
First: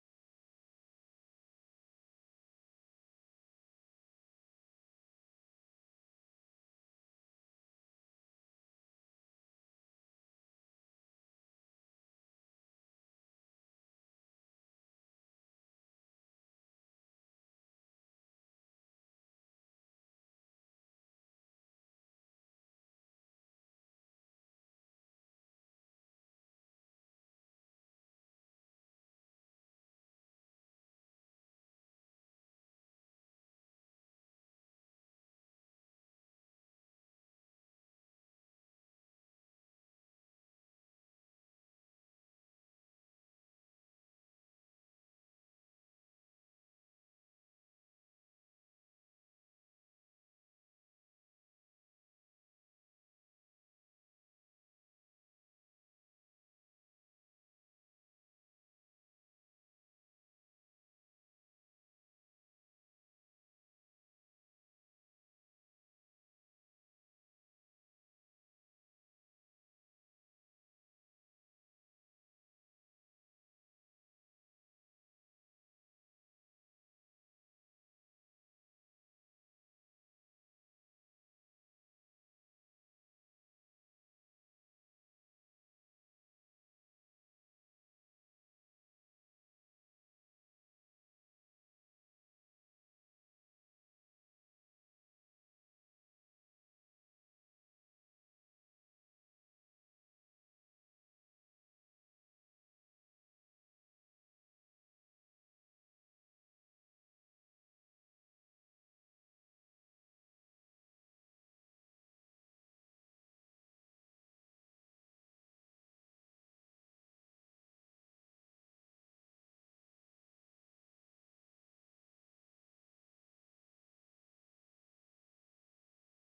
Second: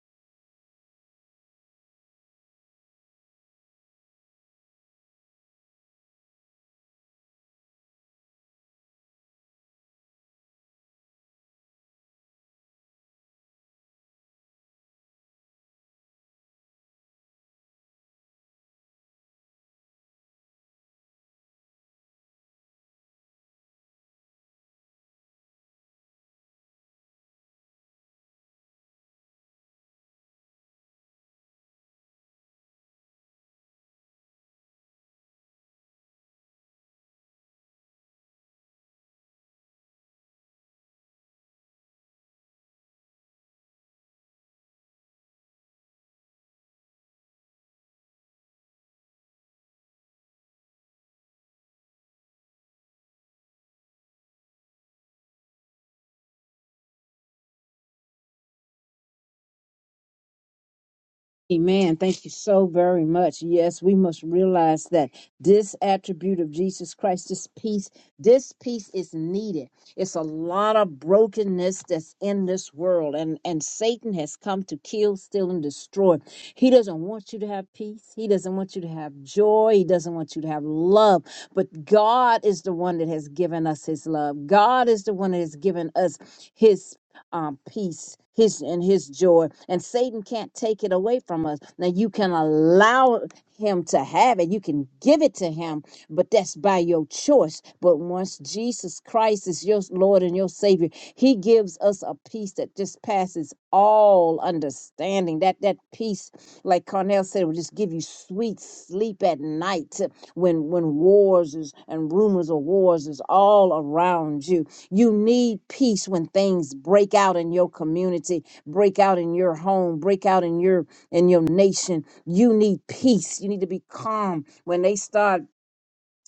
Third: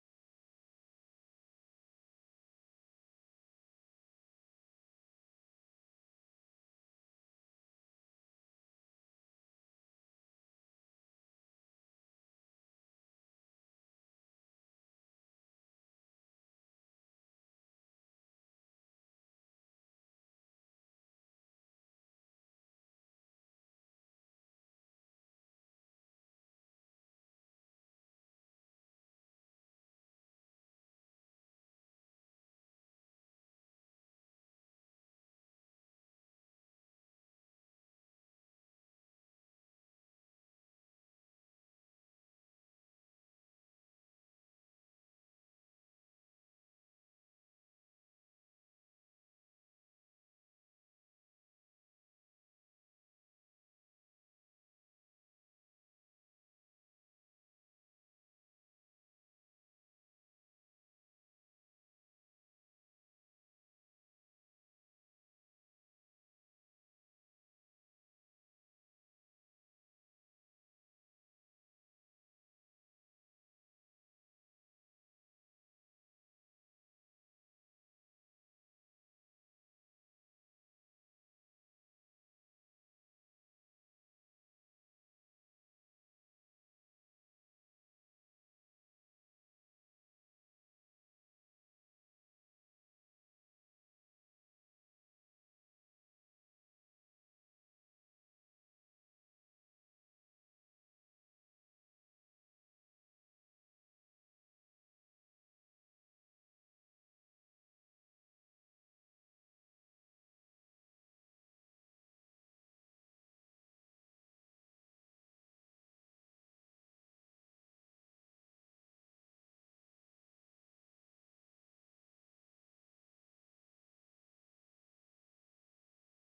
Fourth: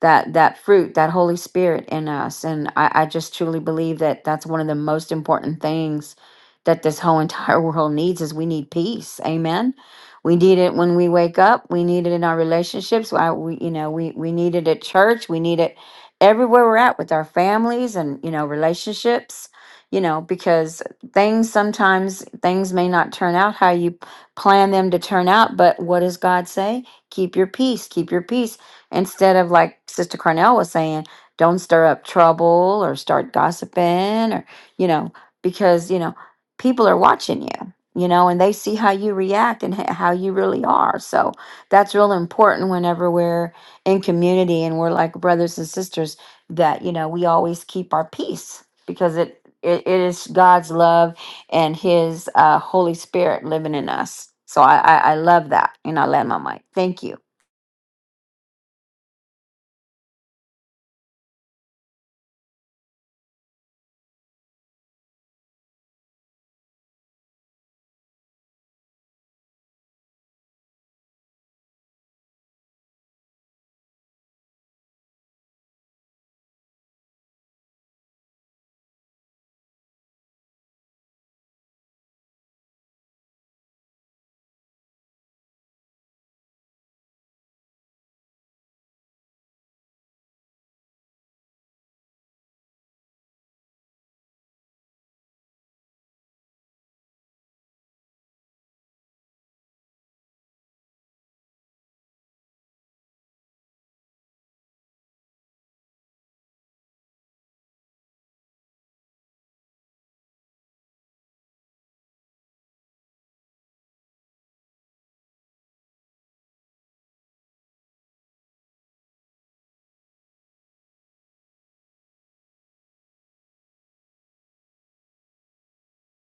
S4: that that fruit that holy spirit in us and I, I just truly believe that that's one of the most important things that this whole entire world needs is we need peace amen we need it when we wake up we need it in our relationships I, we you know we we need it at church we need it everywhere we're at with our families and you know relationships you know because things sometimes things may not turn out how you plan them to turn out but what does god say keep your peace keep your peace instead of like Sister Cornell was saying, don't stir up trouble or start gossiping or, you know, because, you know, people are watching you, you know, and they see how you react and h- how you really are. So that's real important whenever we're in community and we're like brothers and sisters that, you know, we always keep our peace because it, it, it is God's love and His uh, Holy Spirit living in us. So I, I, I love that. And I land my mic. Thank you.
S3: Amen. Thank you so very much. Yes, we must realize that this attribute of Jesus Christ, this peace, this peace is needed. It's a lot of brokenness that's in this world, and and Satan has come to kill, steal, and destroy. He doesn't want you to have peace. He doesn't want you to have joy. He doesn't want you to have love. But God is the one that has given us His love. God is the one that has given us His um, peace, his and his joy. And Satan can't take it away from us. Now you can allow him to have it. You can give it to him, but that's by your choice. But once Jesus Christ is your Lord and your Savior, He gives us a peace that just passes all understanding. That that peace, like Cornell said, will just give you sweet sleep at night when when wars is, and rumors of wars is all around you you need peace when things break out in your community, break out in your home, break out in your in your nation. You need peace. You need to be calm when they start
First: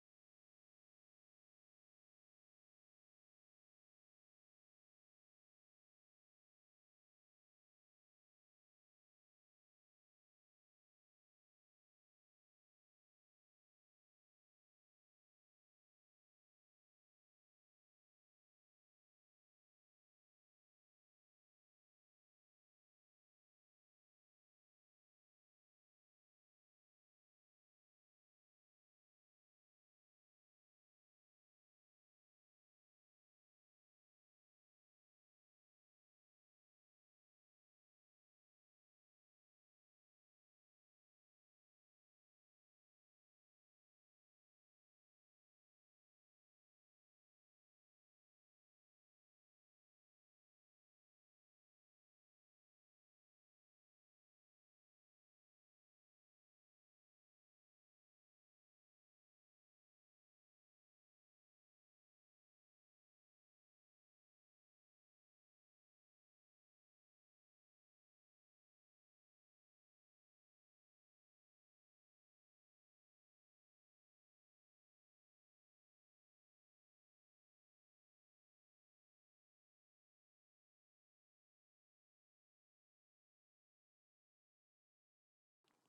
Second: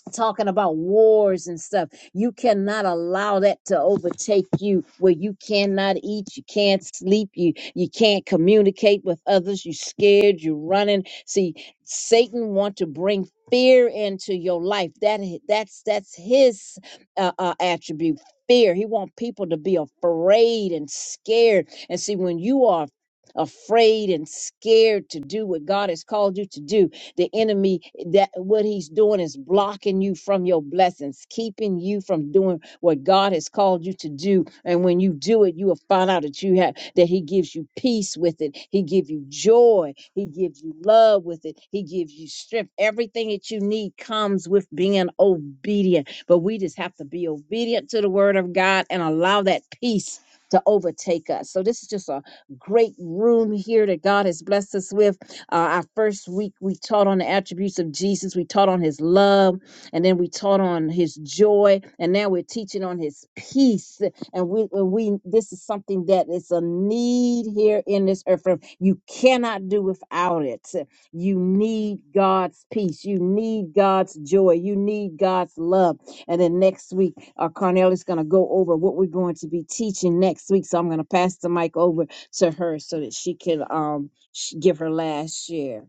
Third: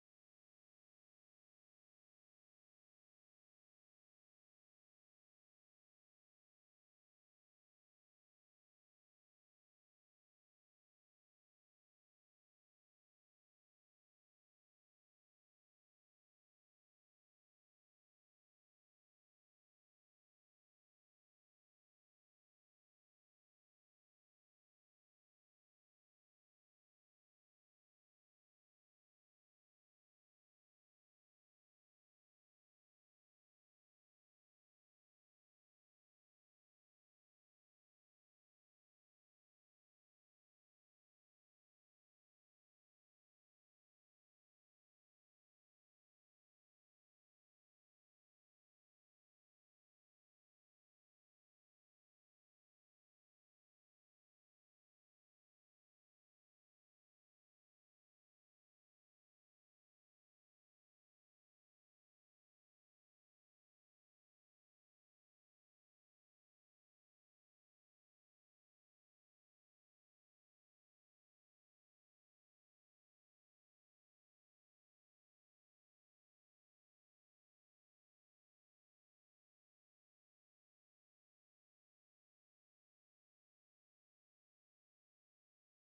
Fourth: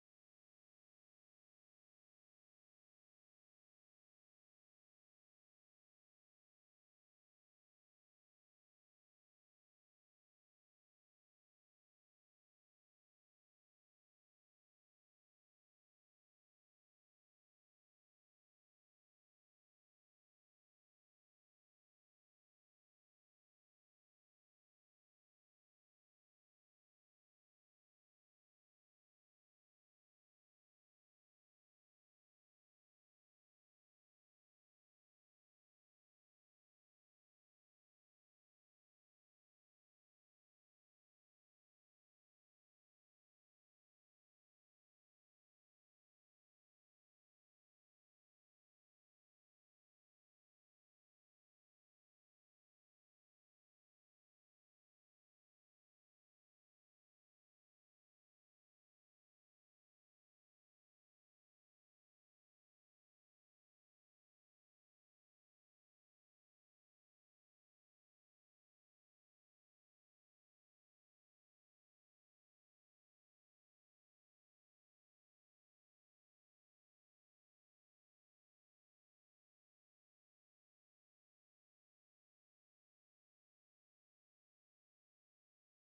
S3: talking about wars and stuff. You cannot allow that to overtake you where you cannot eat, you can't sleep, you you can't communicate with others, you are scared, you're running. See, Satan want to bring fear into your life. That i- that's that's his uh, uh, attribute. Fear. He want people to be afraid and scared. And see when you are afraid and scared to do what God has called you to do the enemy that what he's doing is blocking you from your blessings, keeping you from doing what God has called you to do. And when you do it, you will find out that you have that he gives you peace with it. He gives you joy. He gives you love with it. He gives you strength. Everything that you need comes with being obedient. But we just have to be obedient to the word of God and allow that peace to overtake us. So this is just a great room here that God has blessed us with. Uh, our first week, we taught on the attributes of Jesus. We taught on his love, and then we taught on his joy, and now we're teaching on his peace. And we, and we, this is something that is a need here in this earth. realm. You cannot do without it. You need God's peace. You need God's joy. You need God's love. And then next week, uh, Carnell is going to go over what we're going to be teaching next week. So I'm going to pass the mic over to her so that she can um, sh- give her last share.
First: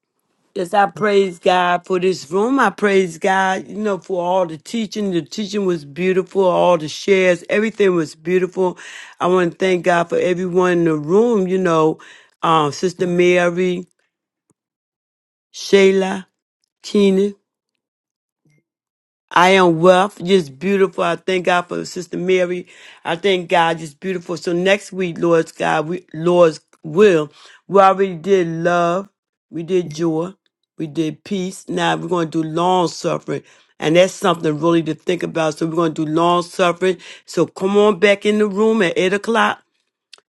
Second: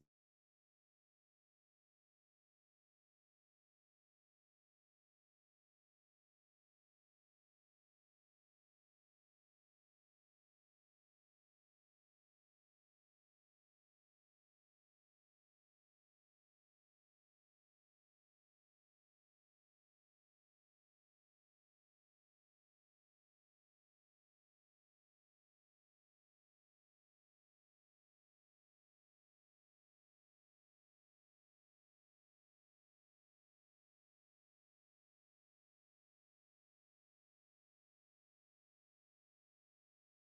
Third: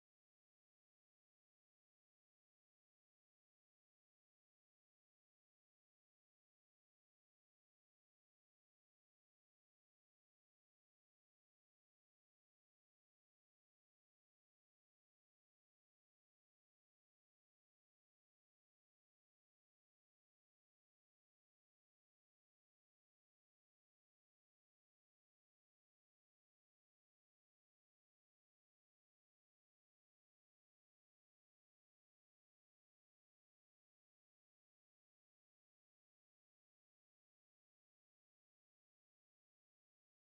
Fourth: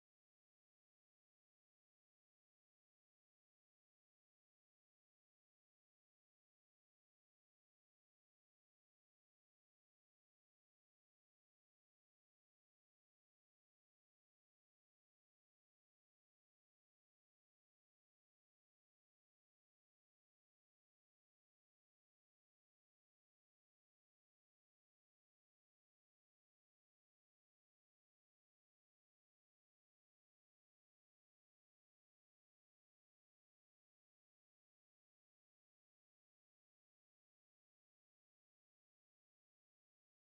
S2: Yes, I praise God for this room. I praise God, you know, for all the teaching. The teaching was beautiful. All the shares, everything was beautiful. I want to thank God for everyone in the room, you know, um, Sister Mary, Shayla, Keenan, I am wealth, just beautiful. I thank God for Sister Mary. I thank God, just beautiful. So next week, Lord's God, we, Lord's will, we already did love, we did joy, we did peace. Now we're going to do long suffering. And that's something really to think about. So we're going to do long suffering. So come on back in the room at 8 o'clock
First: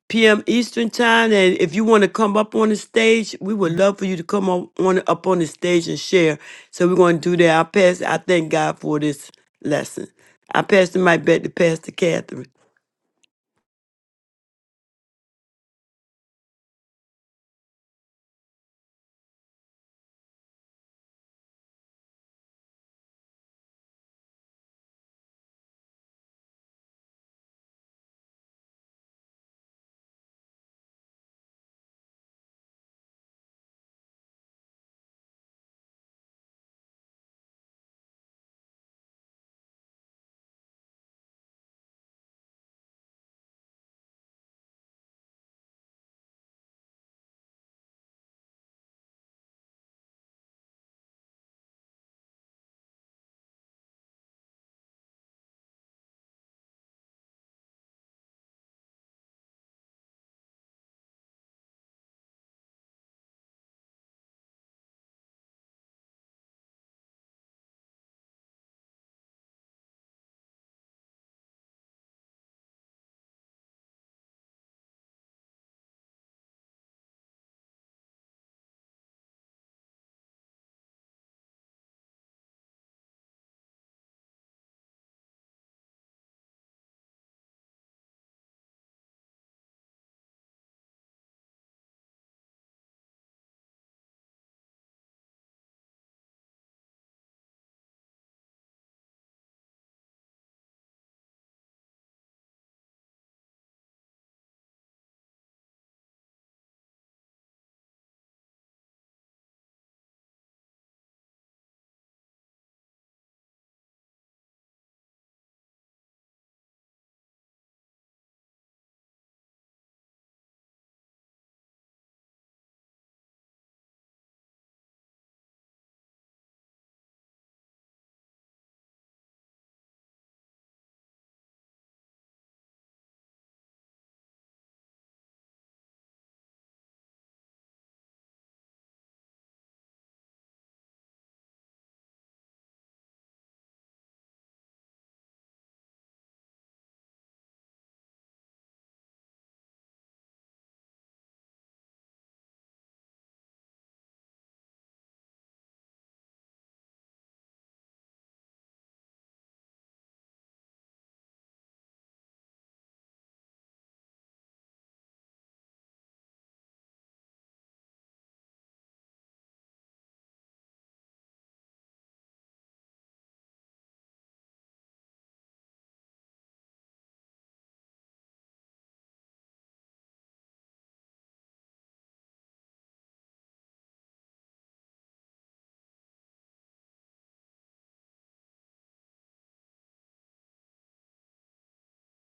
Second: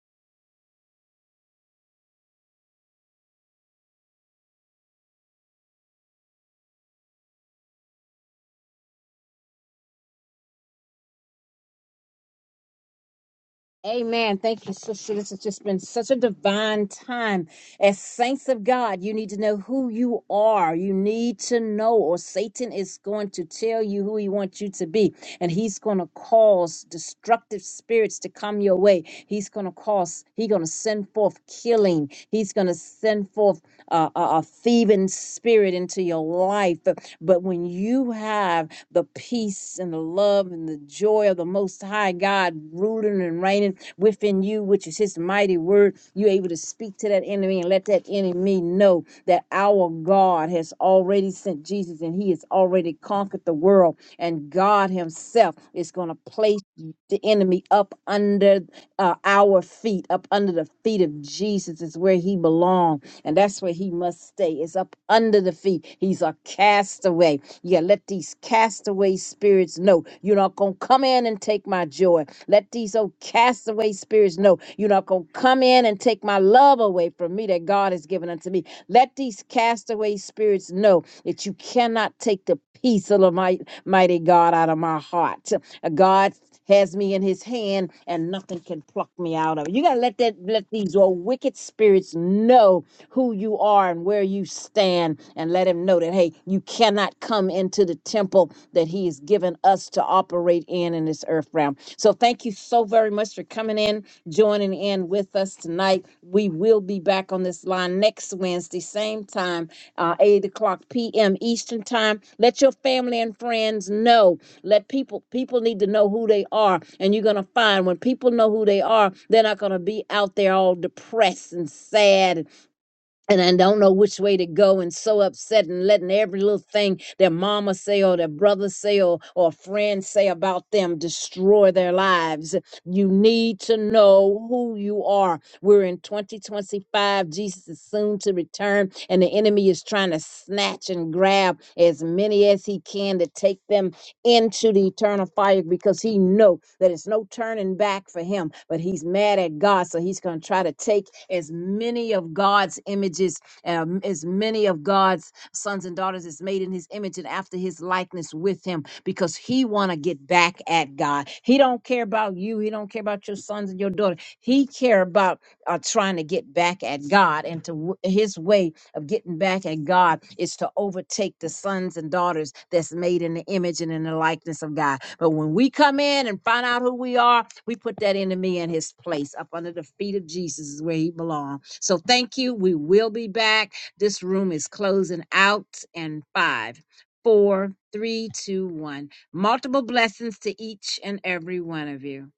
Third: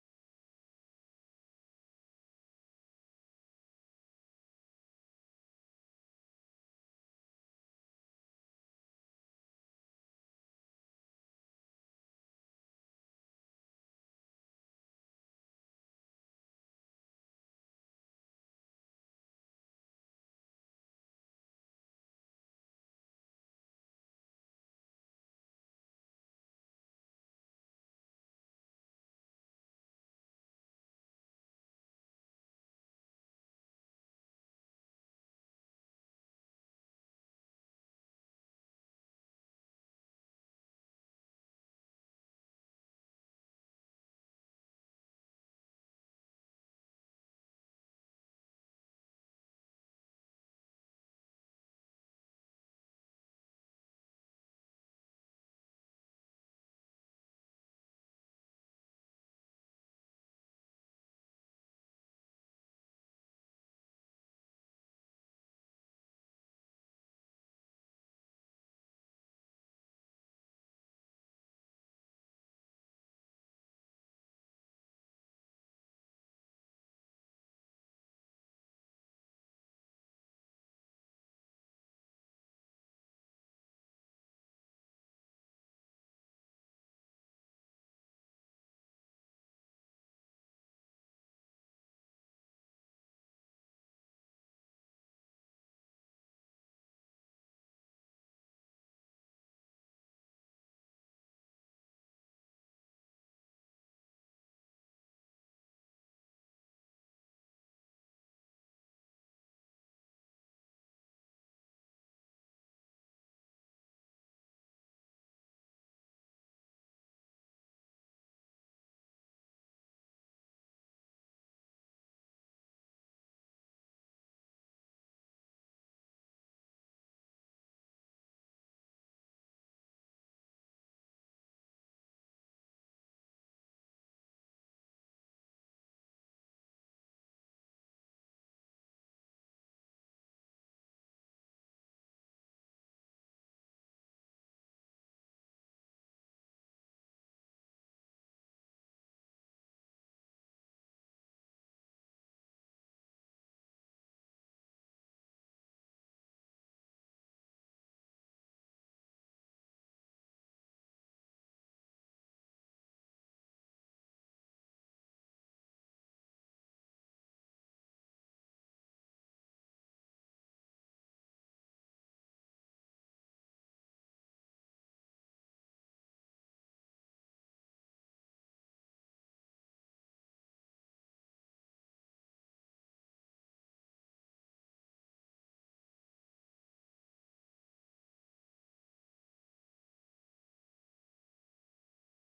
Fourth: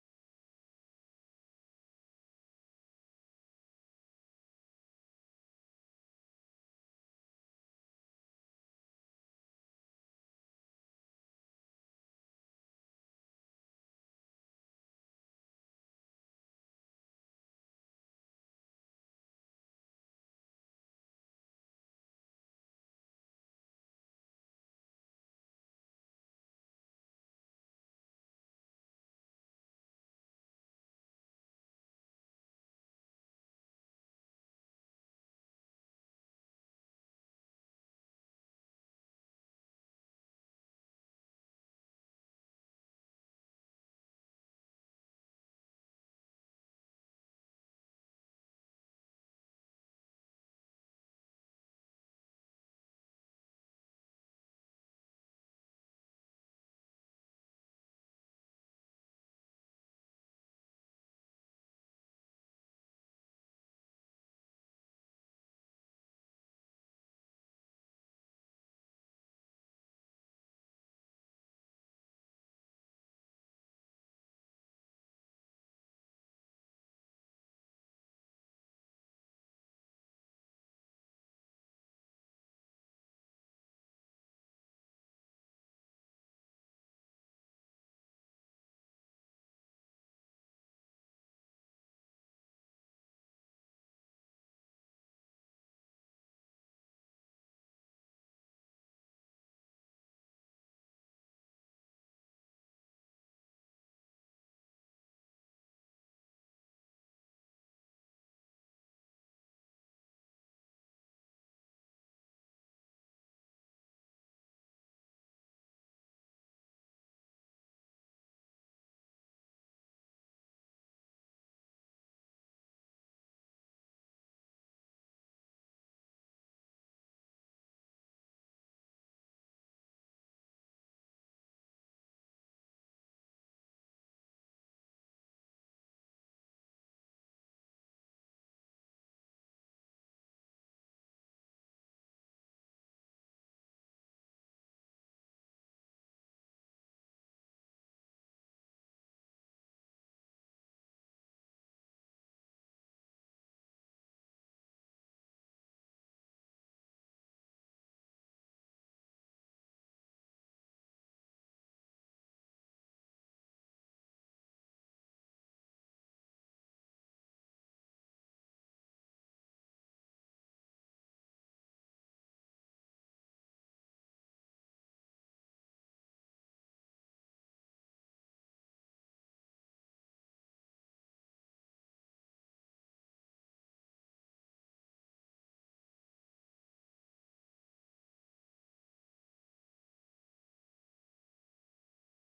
S2: p.m. Eastern time. And if you want to come up on the stage, we would love for you to come up on up on the stage and share. So we're going to do that. I pass. I thank God for this lesson. I pass the mic back to Pastor Catherine.
S3: Amen. Thank you, sister. This has just been such a divine time. As saints of God, you need to know who you are. You need to know, or Satan is going to tell you who he wants you to be. And he's going to cause destructive spirits to come your way. He's going to cause, he's going to send forth killing. He's going to send forth uh, a, a thieving spirit into your life. But, but when you have the peace and the love and the joy of the Most High God ruling and reigning, within you, which is his mighty word. You're able to speak to that enemy and let that enemy know that our God has already sent Jesus and he has already conquered the world. And God himself is going to place the enemy up under uh, our feet, up under the feet of Jesus is where he belongs. And that's where he must stay. It's up under the feet. He's a castaway. Yeah, let these castaway spirits know you're not going to come in and take my joy. Let these old castaway spirits know you're not going to come in and take my love away from me that God has given unto me. Let these castaway spirits know that you cannot take the peace of the might- mighty God out of my heart. Uh, God has me in his hand and nothing can pluck me out of it. You got to let that let these old wicked spirits know who you are and where you stand and let him know that hey you cannot come into the temple that he has given us to operate in in this earth realm so thank you so very much for coming in joining in with us tonight we will be back on this line next wednesday same time uh, 8 o'clock p.m eastern time let your family and friends know let people people need to know who they are and you're going to find when people know who they are they're not going to be out there all depressed and sad and I don't know which way to go and so upset and letting every little thing their mama say or their brother say or, or a friend say about them destroy their lives. You need to know who you are. We're in 2025. Jesus is soon to return and the enemy is trying to snatch and grab as many as he can to take them into the eternal fire because he know that it's no turning back for him but he's mad at god so he's going to try to take as many of god's images um, as many of god's sons and daughters is made in his image and after his likeness with him because he want to get back at god he don't care about you he don't care about your sons and your daughter he care about uh, trying to get back at god and to w- his way of getting back at God is to overtake the sons and daughters that's made in the image and in the likeness of God. But when we come in and find out who we are, we put that enemy in his place up under the feet of Jesus is where he belongs. So thank you. We will be back. This room is closing out in five, four, three, two, one. Multiple blessings to each and every one of you.